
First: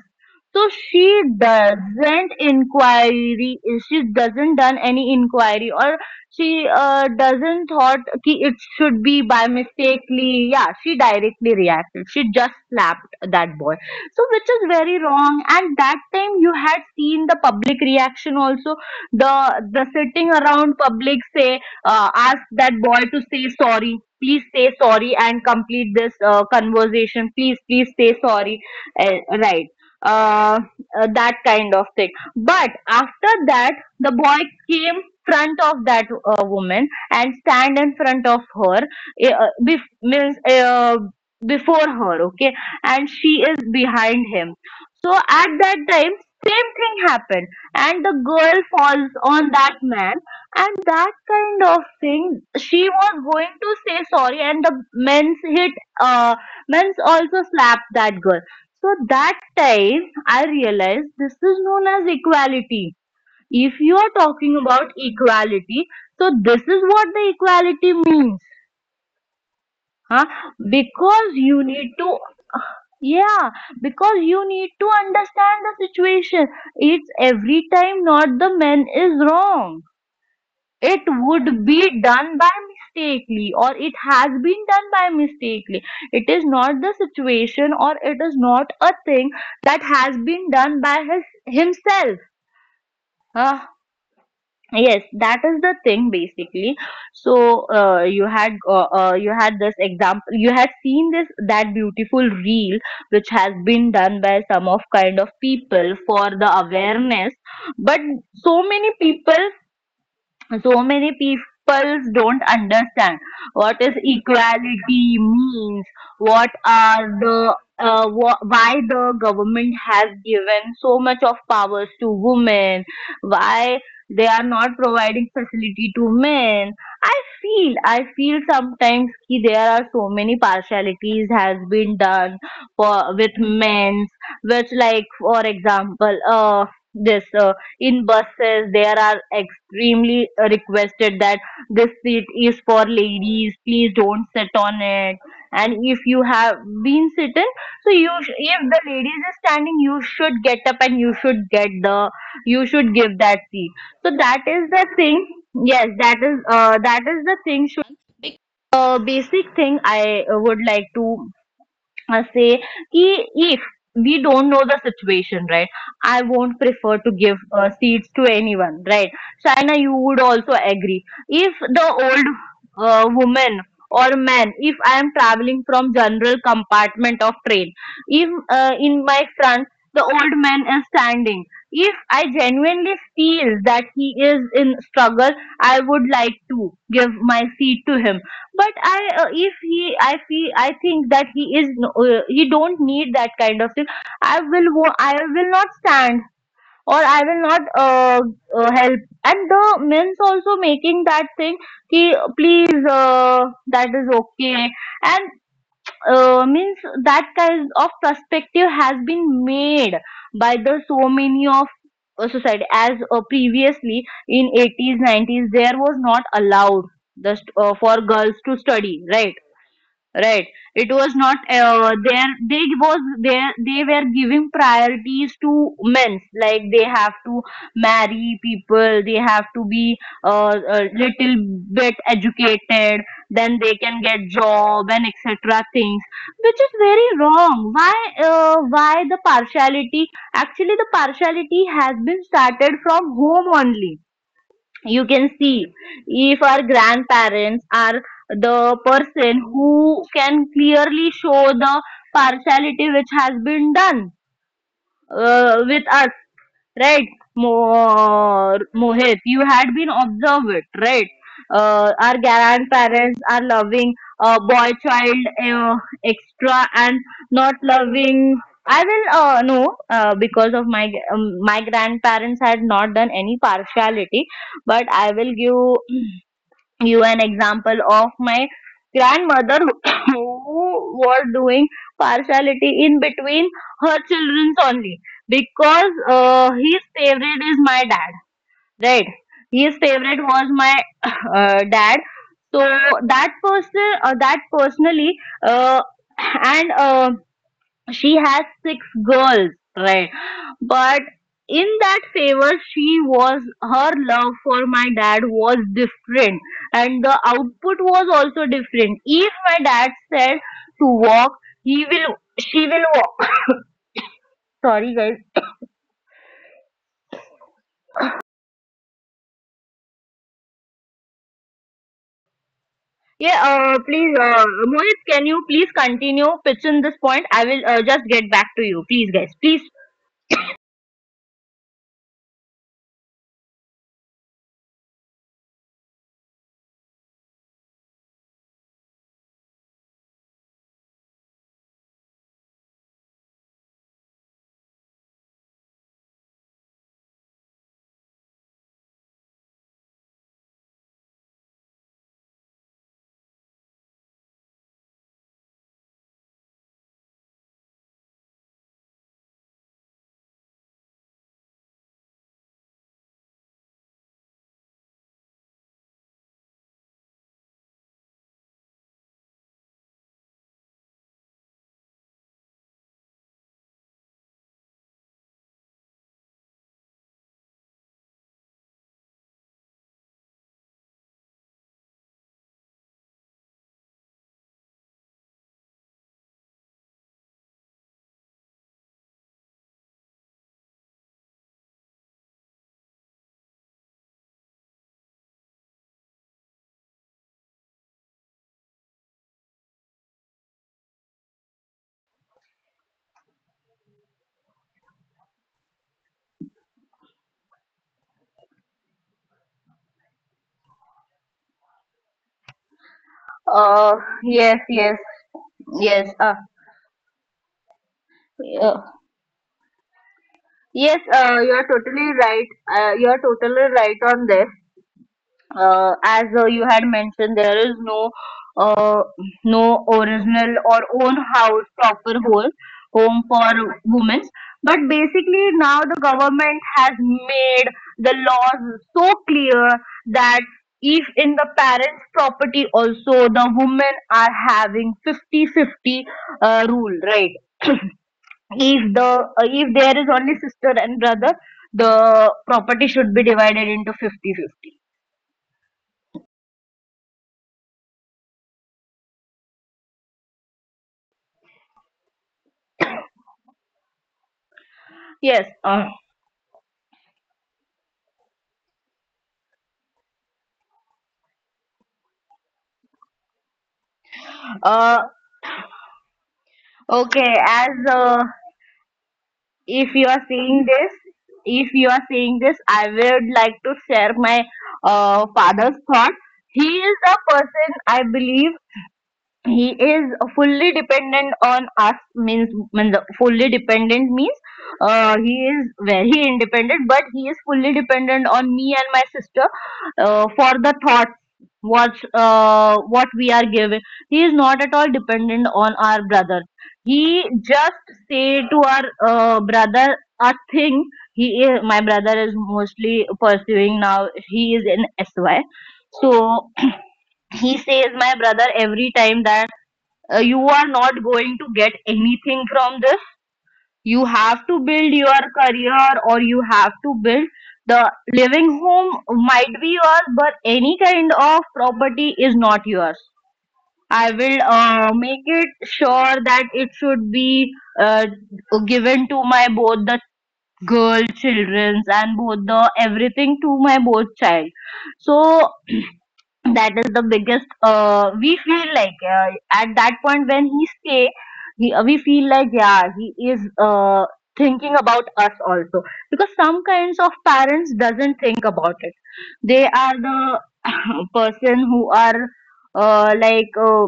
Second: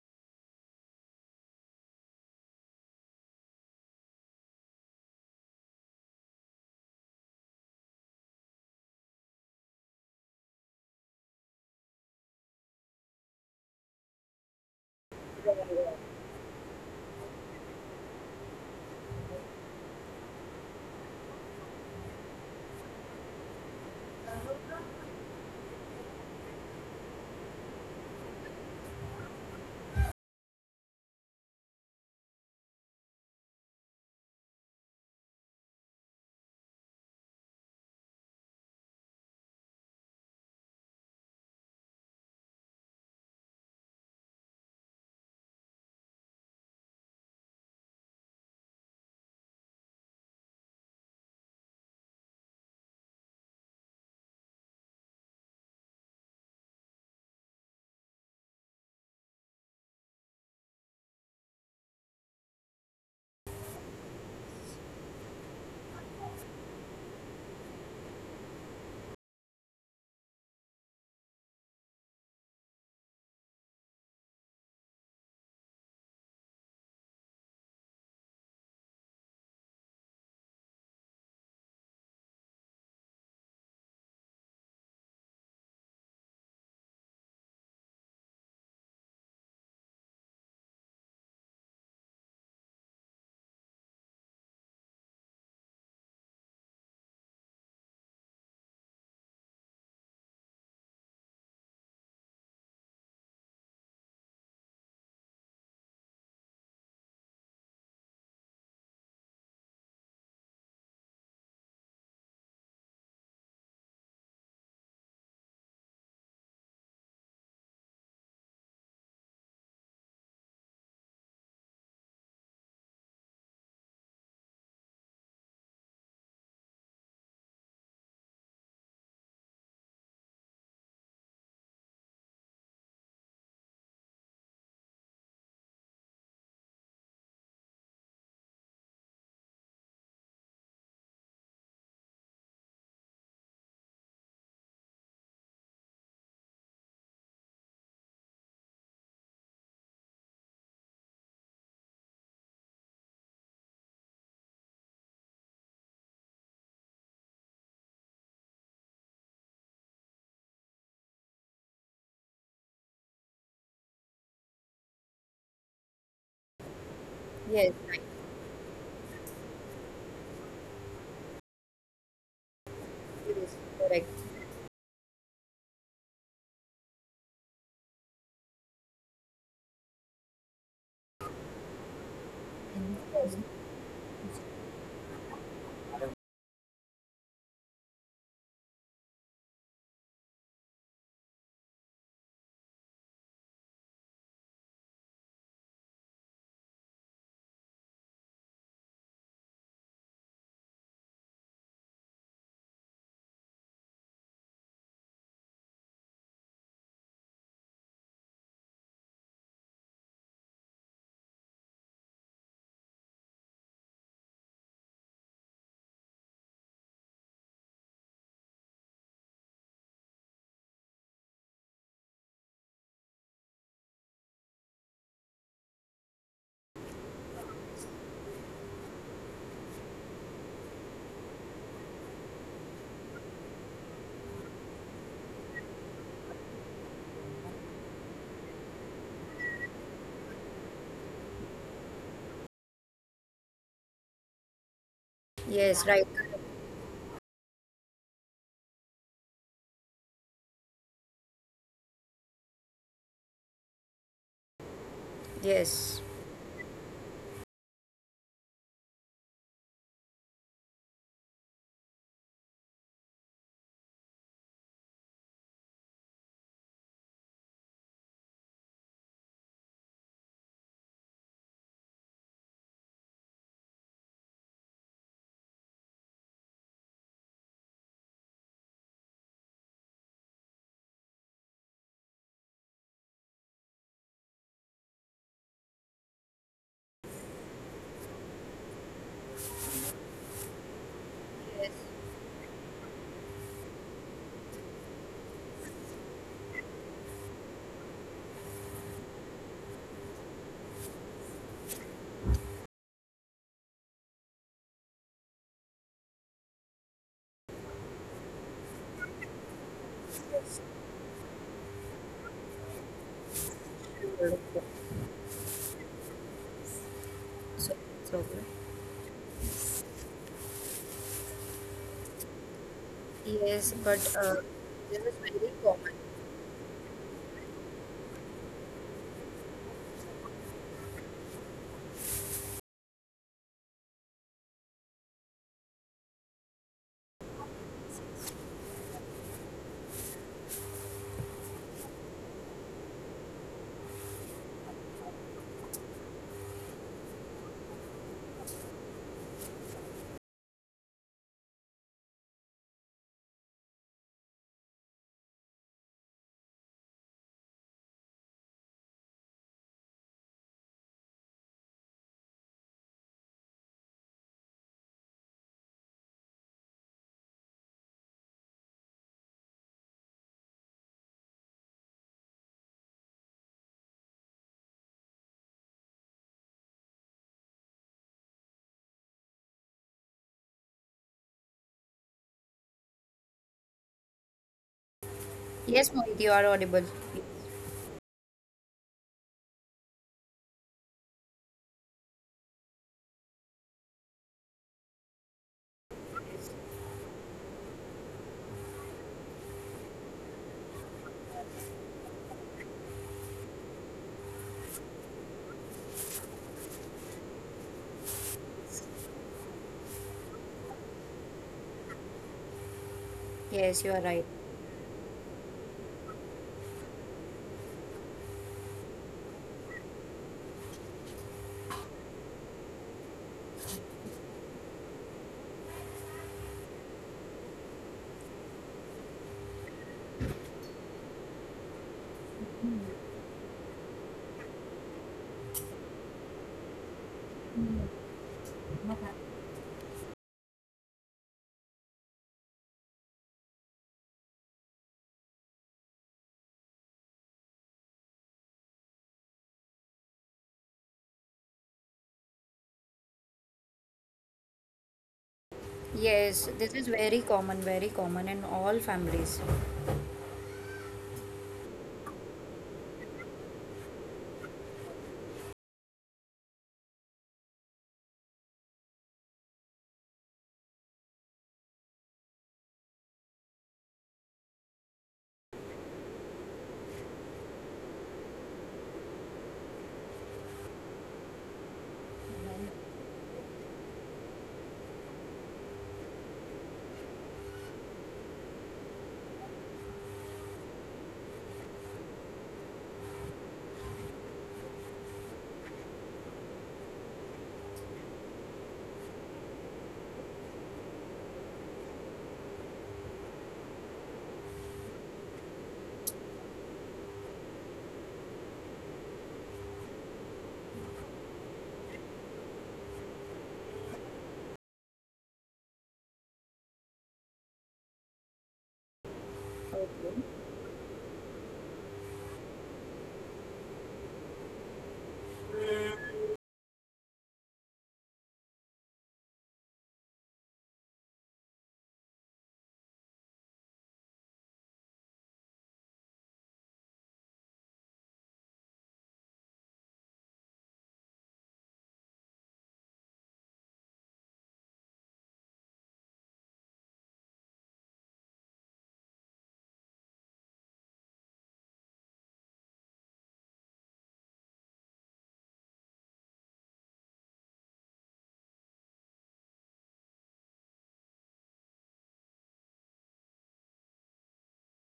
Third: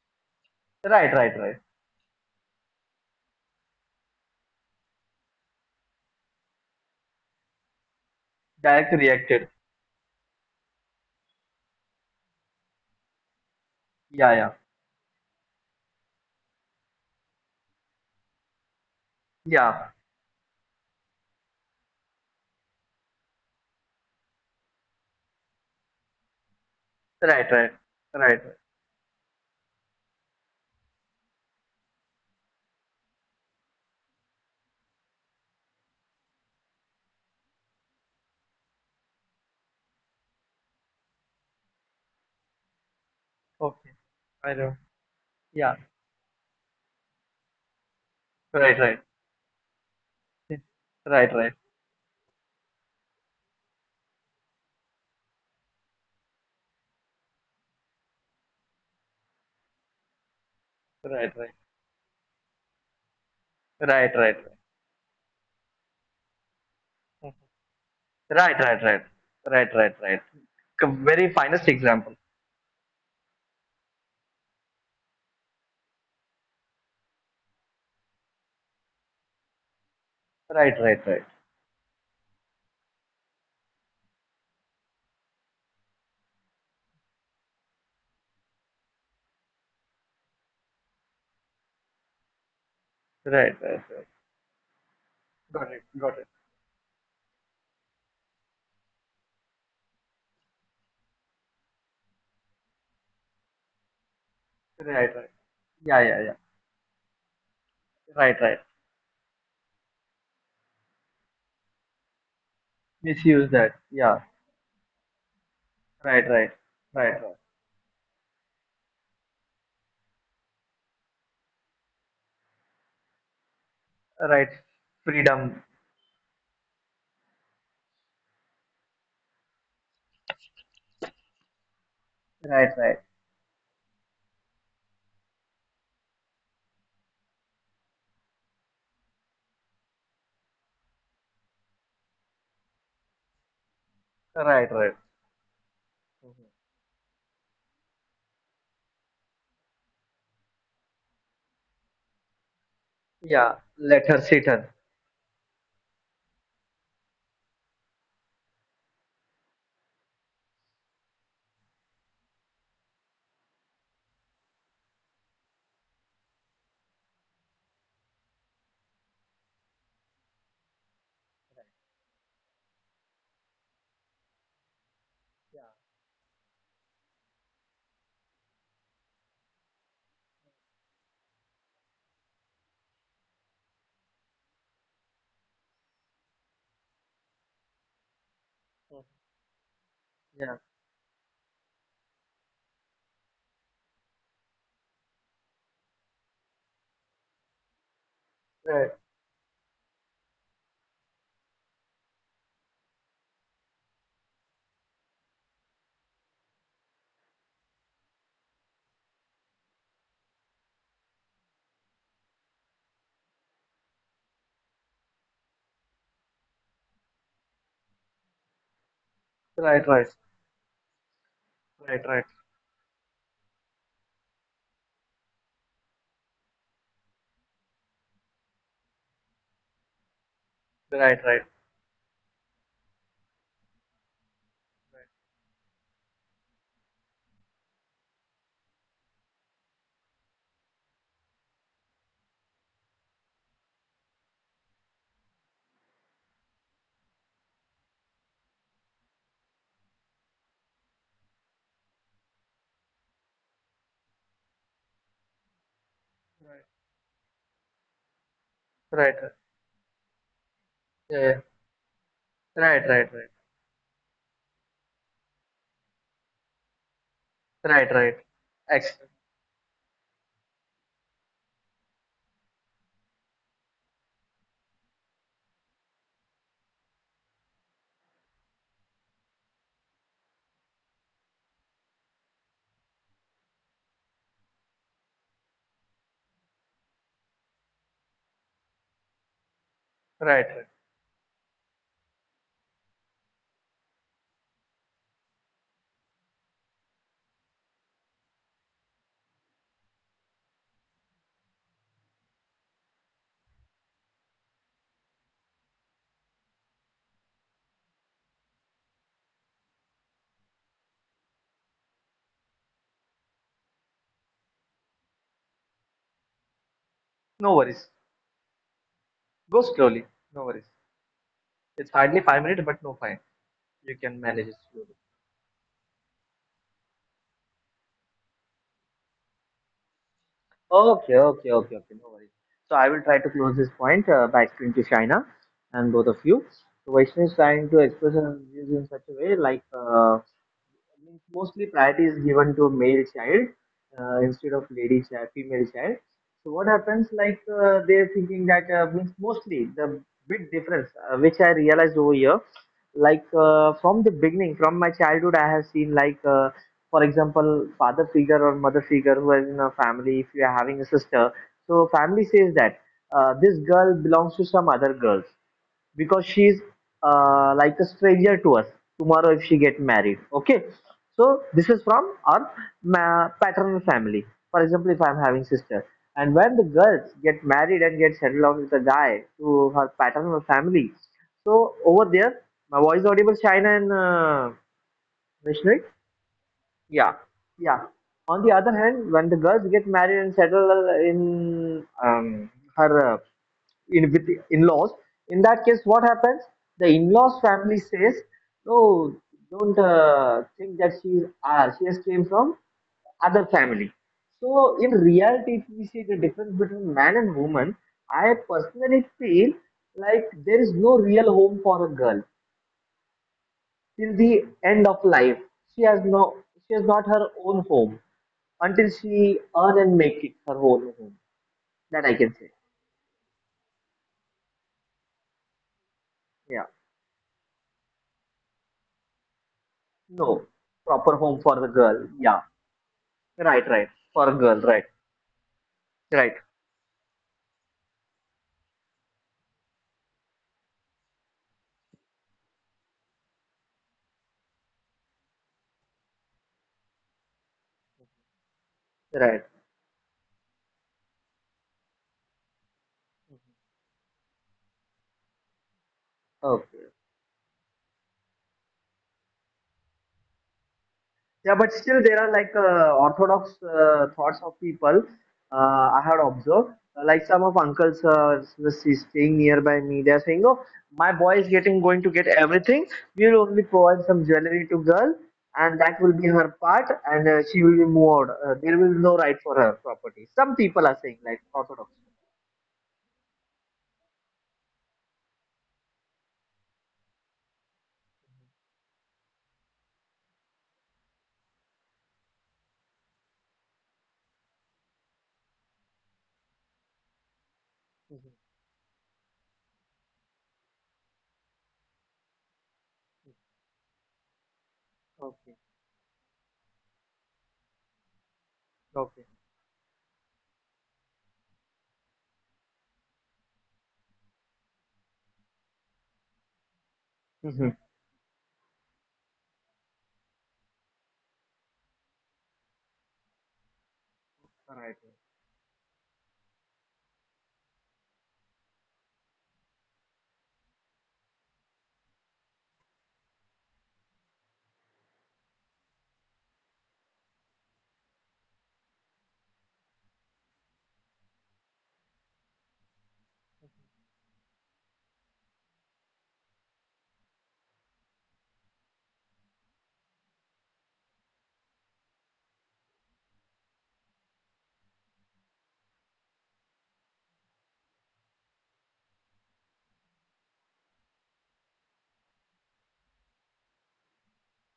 S3: So
S2: Right,
S3: she
S2: right, right.
S3: doesn't inquiry, she doesn't done any inquiry, or she doesn't thought ki it
S2: Direct
S3: should be by
S2: reacted.
S3: mistakely. Yeah, she directly reacted. She just slapped that boy. So
S2: Yeah,
S3: which
S2: yeah,
S3: is very wrong. And that time you had seen the public reaction also. The the
S2: yeah.
S3: sitting around public say, ask that boy to say sorry, please say sorry and complete this conversation,
S2: Right,
S3: please,
S2: right,
S3: please say
S2: right, right.
S3: sorry, right, uh, that kind of thing. But after that, the boy came front of that woman and stand in front of her, means, before her, okay, and she is
S2: Okay.
S3: behind him.
S2: I know.
S3: So at that
S2: Yeah.
S3: time same thing happened, and the girl
S2: Right, right.
S3: falls on that man. And that
S2: Right, right,
S3: kind of thing, she was going to say sorry, and the men's hit — uh men's also slapped that girl. So that time I realized, this
S2: right, right,
S3: is known as equality. If you are
S2: right, right, right,
S3: talking about equality, so this is what the equality means.
S2: right, right, right, right, right, right.
S3: Huh. because
S2: Very
S3: you
S2: finest
S3: need to
S2: example.
S3: Yeah, because you need to understand the situation. It's every time not the men is wrong.
S2: Right,
S3: It
S2: right, right,
S3: would be done by mistakenly, or it has been done by mistakenly. It is not the situation, or it is not a thing that has been done by his himself. Uh,
S2: right, right, right.
S3: yes, that is
S2: Got
S3: the
S2: it,
S3: thing
S2: got it.
S3: basically. So you had this example. You had seen this, that beautiful reel which has been done by some of
S2: Right,
S3: kind
S2: right.
S3: of people
S2: Yeah, yeah,
S3: for
S2: yeah.
S3: the awareness. But
S2: Right, right.
S3: so many people so many people don't understand
S2: Misuse that.
S3: what is
S2: Yeah.
S3: equality means.
S2: Right, right.
S3: What are
S2: Right, right.
S3: the why the government has given so much of powers to women? Why they are
S2: Right.
S3: not providing
S2: Freedom.
S3: facility to men? I feel i feel sometimes ki there are so many partialities has been done
S2: Right,
S3: for
S2: right.
S3: with men. Which, like, for example, this in buses there are extremely requested that this seat is for ladies, please don't sit
S2: Right,
S3: on
S2: right.
S3: it. And if you
S2: Mhm.
S3: have been sitting, so if the ladies is standing, you should get up and you should give that
S2: Yeah.
S3: seat.
S2: Let
S3: So
S2: her
S3: that
S2: sit on.
S3: is the thing. Yes, that is the thing should basic thing I would like to say, ki if we don't know the situation, right? I won't
S1: Yes, I
S3: prefer to give seats to anyone, right? China, you would also agree. If the
S1: guess,
S3: old
S1: correct.
S3: woman or
S2: Yeah.
S3: man, if I am traveling from general compartment of train, if in my front the old man is standing, if I genuinely feel that he is in struggle, I would like to give my seat to
S2: Mhm.
S3: him. But I if
S2: Yeah.
S3: he I feel I think that he is he don't need that kind of thing. I will not stand, or I will not
S2: Right.
S3: help. And the men's also making that thing ki, please that is okay, and means that kind of perspective has been made by the so many of society. As previously in 80s 90s there was not allowed just for girls to
S2: Right,
S3: study,
S2: right.
S3: right? Right, it was
S2: Right,
S3: not
S2: right.
S3: there they were giving priorities to men, like they have to marry people, they have to be
S2: Right, right.
S3: a little bit educated, then they can get job and etc things. Which is very wrong. Why why the partiality? Actually the partiality has been started from home only.
S1: Yes,
S3: You
S1: right.
S3: can see, if our grandparents are the person who can clearly show the partiality which has been done
S1: Yes.
S3: with us, right?
S2: Right, right.
S3: Mohit, you had been
S2: Yeah, yeah.
S3: observed, right?
S2: Right,
S3: Our
S2: right, right.
S3: grandparents are loving boy child uh, extra, and
S2: Right, right.
S3: not
S2: Excellent.
S3: loving. I will no Because of my grandparents had not done any partiality, but I will give you an example of my grandmother who were doing partiality in between her children only, because his favorite is my dad, right?
S2: Right,
S3: His
S2: right.
S3: favorite was my dad. So that person that personally, uh, and she has six girls, right? But in that favor, she was — her love for my dad was different, and the output was also different. If my dad said to walk, he will she will walk. Sorry guys.
S2: No
S1: So,
S2: worries.
S1: it's okay.
S2: Go slowly. No worries. It's hardly 5 minutes, but no fine.
S1: yes, but
S2: You can
S3: Yeah
S2: manage it
S3: Please,
S2: slowly.
S1: This is very
S3: Mohit,
S1: common.
S3: can you please continue pitch in this point? I will, just get back to you, please, guys, please.
S2: Okay, okay, okay, okay. No worries. So I will try to close this point by explaining to Shaina and both of you. So Vaishnav is trying to express her views in such a way like means mostly priority is given to male child instead of lady child, female child. So what happens like they're thinking that means mostly the big difference which I realized over here like from the beginning, from my childhood I have seen like for example, father figure or mother figure who is in a family. If you are having a sister, so family says that this girl belongs to some other girls because she's like a stranger to us. Tomorrow if she get married, okay, so this is from our paternal family. For example, if I'm having sister and when the girls get married and get settled down with a guy to her paternal family, so over there, my voice audible, Shine and Vishnu?
S1: Yes, Mohit, you are audible.
S2: Yeah. Yeah. On the other hand, when the girls get married and settle in um, her uh, in with the in-laws, in that case, what happens? The in-laws family says, "No, don't think that she is ours. She has came from other family." So, in reality, if we see the difference between man and woman, I personally feel like there is no real home for a girl
S1: Yes, you are
S2: till
S1: right.
S2: the
S3: uh
S2: end of life.
S3: yes, yes,
S2: She has no, she has
S3: yes.
S2: not her own home until she
S3: Yeah.
S2: earn and make it her own home.
S3: Yes,
S2: That I can say.
S3: you're totally right. You're totally right on this.
S2: Yeah.
S3: As you had mentioned, there is no uh,
S2: No
S3: no
S2: proper
S3: original
S2: home for
S3: or
S2: the
S3: own
S2: girl. Yeah.
S3: house, proper whole
S2: Right. Right.
S3: home for
S2: For a girl. Right.
S3: women. But basically,
S2: Right.
S3: now the government has made the laws so clear that if in the parents' property also, the women are having 50-50 rule, right?
S2: Right.
S3: If there is only sister and brother, the property should be divided into 50 50.
S1: Yes, this is
S2: Okay.
S1: very common in all families.
S2: Yeah, but still there are like orthodox thoughts of people. I had
S3: Yes.
S2: observed. Like some of uncles was staying nearby me. They are saying, "Oh, my boy is getting going to get everything. We will only provide some jewelry to girl, and
S3: Uh
S2: that will be her part, and she will be
S3: okay,
S2: moved.
S3: as
S2: There will be no right for her property." Some
S3: if you
S2: people are
S3: are
S2: saying like
S3: seeing this
S2: orthodox.
S3: if you are seeing this, I would like to share my father's thought. He is a person, I believe. He is fully dependent on us, means fully dependent means he is
S2: Mhm.
S3: very independent, but he is fully dependent on me and my sister for the thoughts,
S2: Okay,
S3: what we are giving. He is not at all dependent on our brother.
S2: okay.
S3: He just say to our brother a thing. My brother is mostly pursuing now, he is in sy.
S2: Mhm.
S3: So he says my brother every time that, you are not going to get anything from
S2: All
S3: this.
S2: right.
S3: You have to build your career, or you have to build. The living home might be yours, but any kind of property is not yours. I will make it sure that it should be uh, given to my both the girl childrens, and both the — everything to my both child. So that is the biggest we feel like, at that point when he stay, we feel like yeah, he is thinking about us also. Because some kinds of parents doesn't think about it. They are the person who are like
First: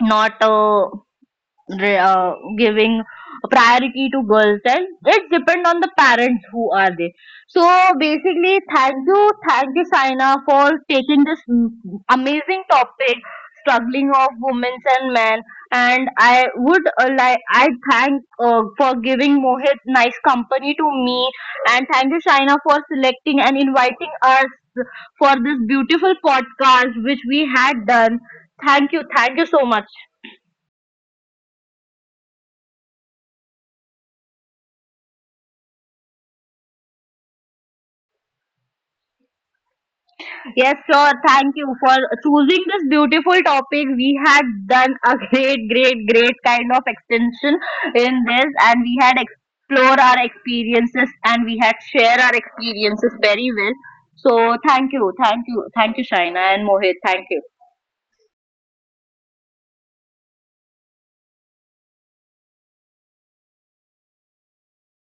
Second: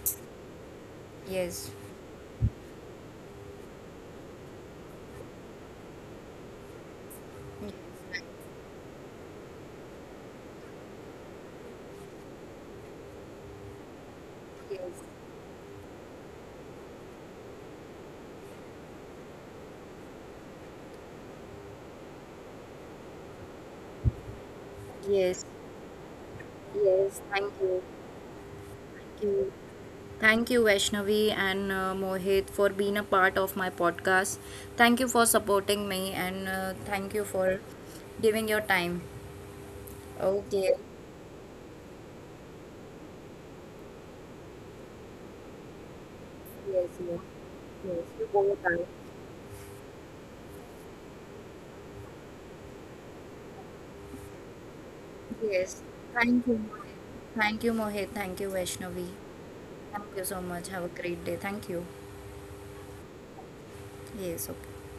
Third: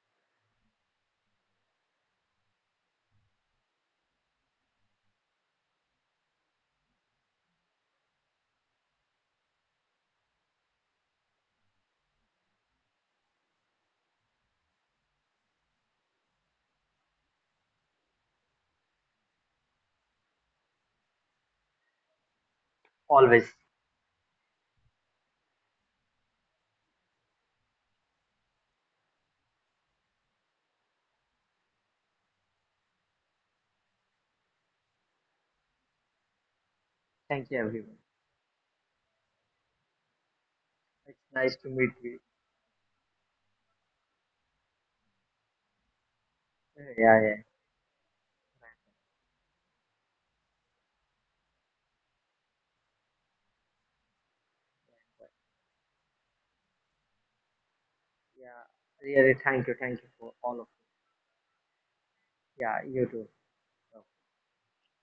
S3: not
S1: Yes,
S3: re- uh, giving priority to girls. And it depend on the parents who are there. So basically, thank you, thank you, Saina, for taking this amazing topic, struggling of women and
S1: yes,
S3: men. And I would like — I thank for giving Mohit nice company to me. And thank you, Shaina, for selecting and
S2: Always.
S3: inviting us for this
S1: yes,
S3: beautiful podcast which
S1: yes.
S3: we
S1: Thank
S3: had
S1: you,
S3: done. Thank you, thank
S1: thank
S3: you so
S1: you.
S3: much.
S1: Thank you, Vaishnavi and Mohit, for being a part of my podcast. Thank you for supporting me and thank you
S2: Thank you,
S1: for
S2: everyone.
S1: giving your time.
S3: Yes,
S1: Okay.
S3: sure.
S2: It's
S3: Thank
S2: nice
S3: you
S2: to
S3: for
S2: meet you.
S3: choosing this beautiful topic. We had done a great, great, great kind of
S1: Yes,
S2: Yeah, yeah,
S1: yes,
S2: yeah.
S3: extension
S1: yes.
S3: in this,
S1: You go,
S3: and we
S1: bye.
S3: had explored our experiences and we had shared our experiences very well. So thank you, thank you, thank
S1: Yes.
S3: you, Shaina
S1: Thank
S3: and
S1: you,
S3: Mohit.
S1: Mohit.
S3: Thank you.
S1: Thank you, Mohit. Thank you,
S2: Yeah,
S1: Vaishnavi.
S2: really, thank you
S1: Thank you
S2: for
S1: so
S2: all of
S1: much.
S2: this.
S1: Have a great day. Thank you.
S2: Yeah, you too.
S1: Yes. Okay.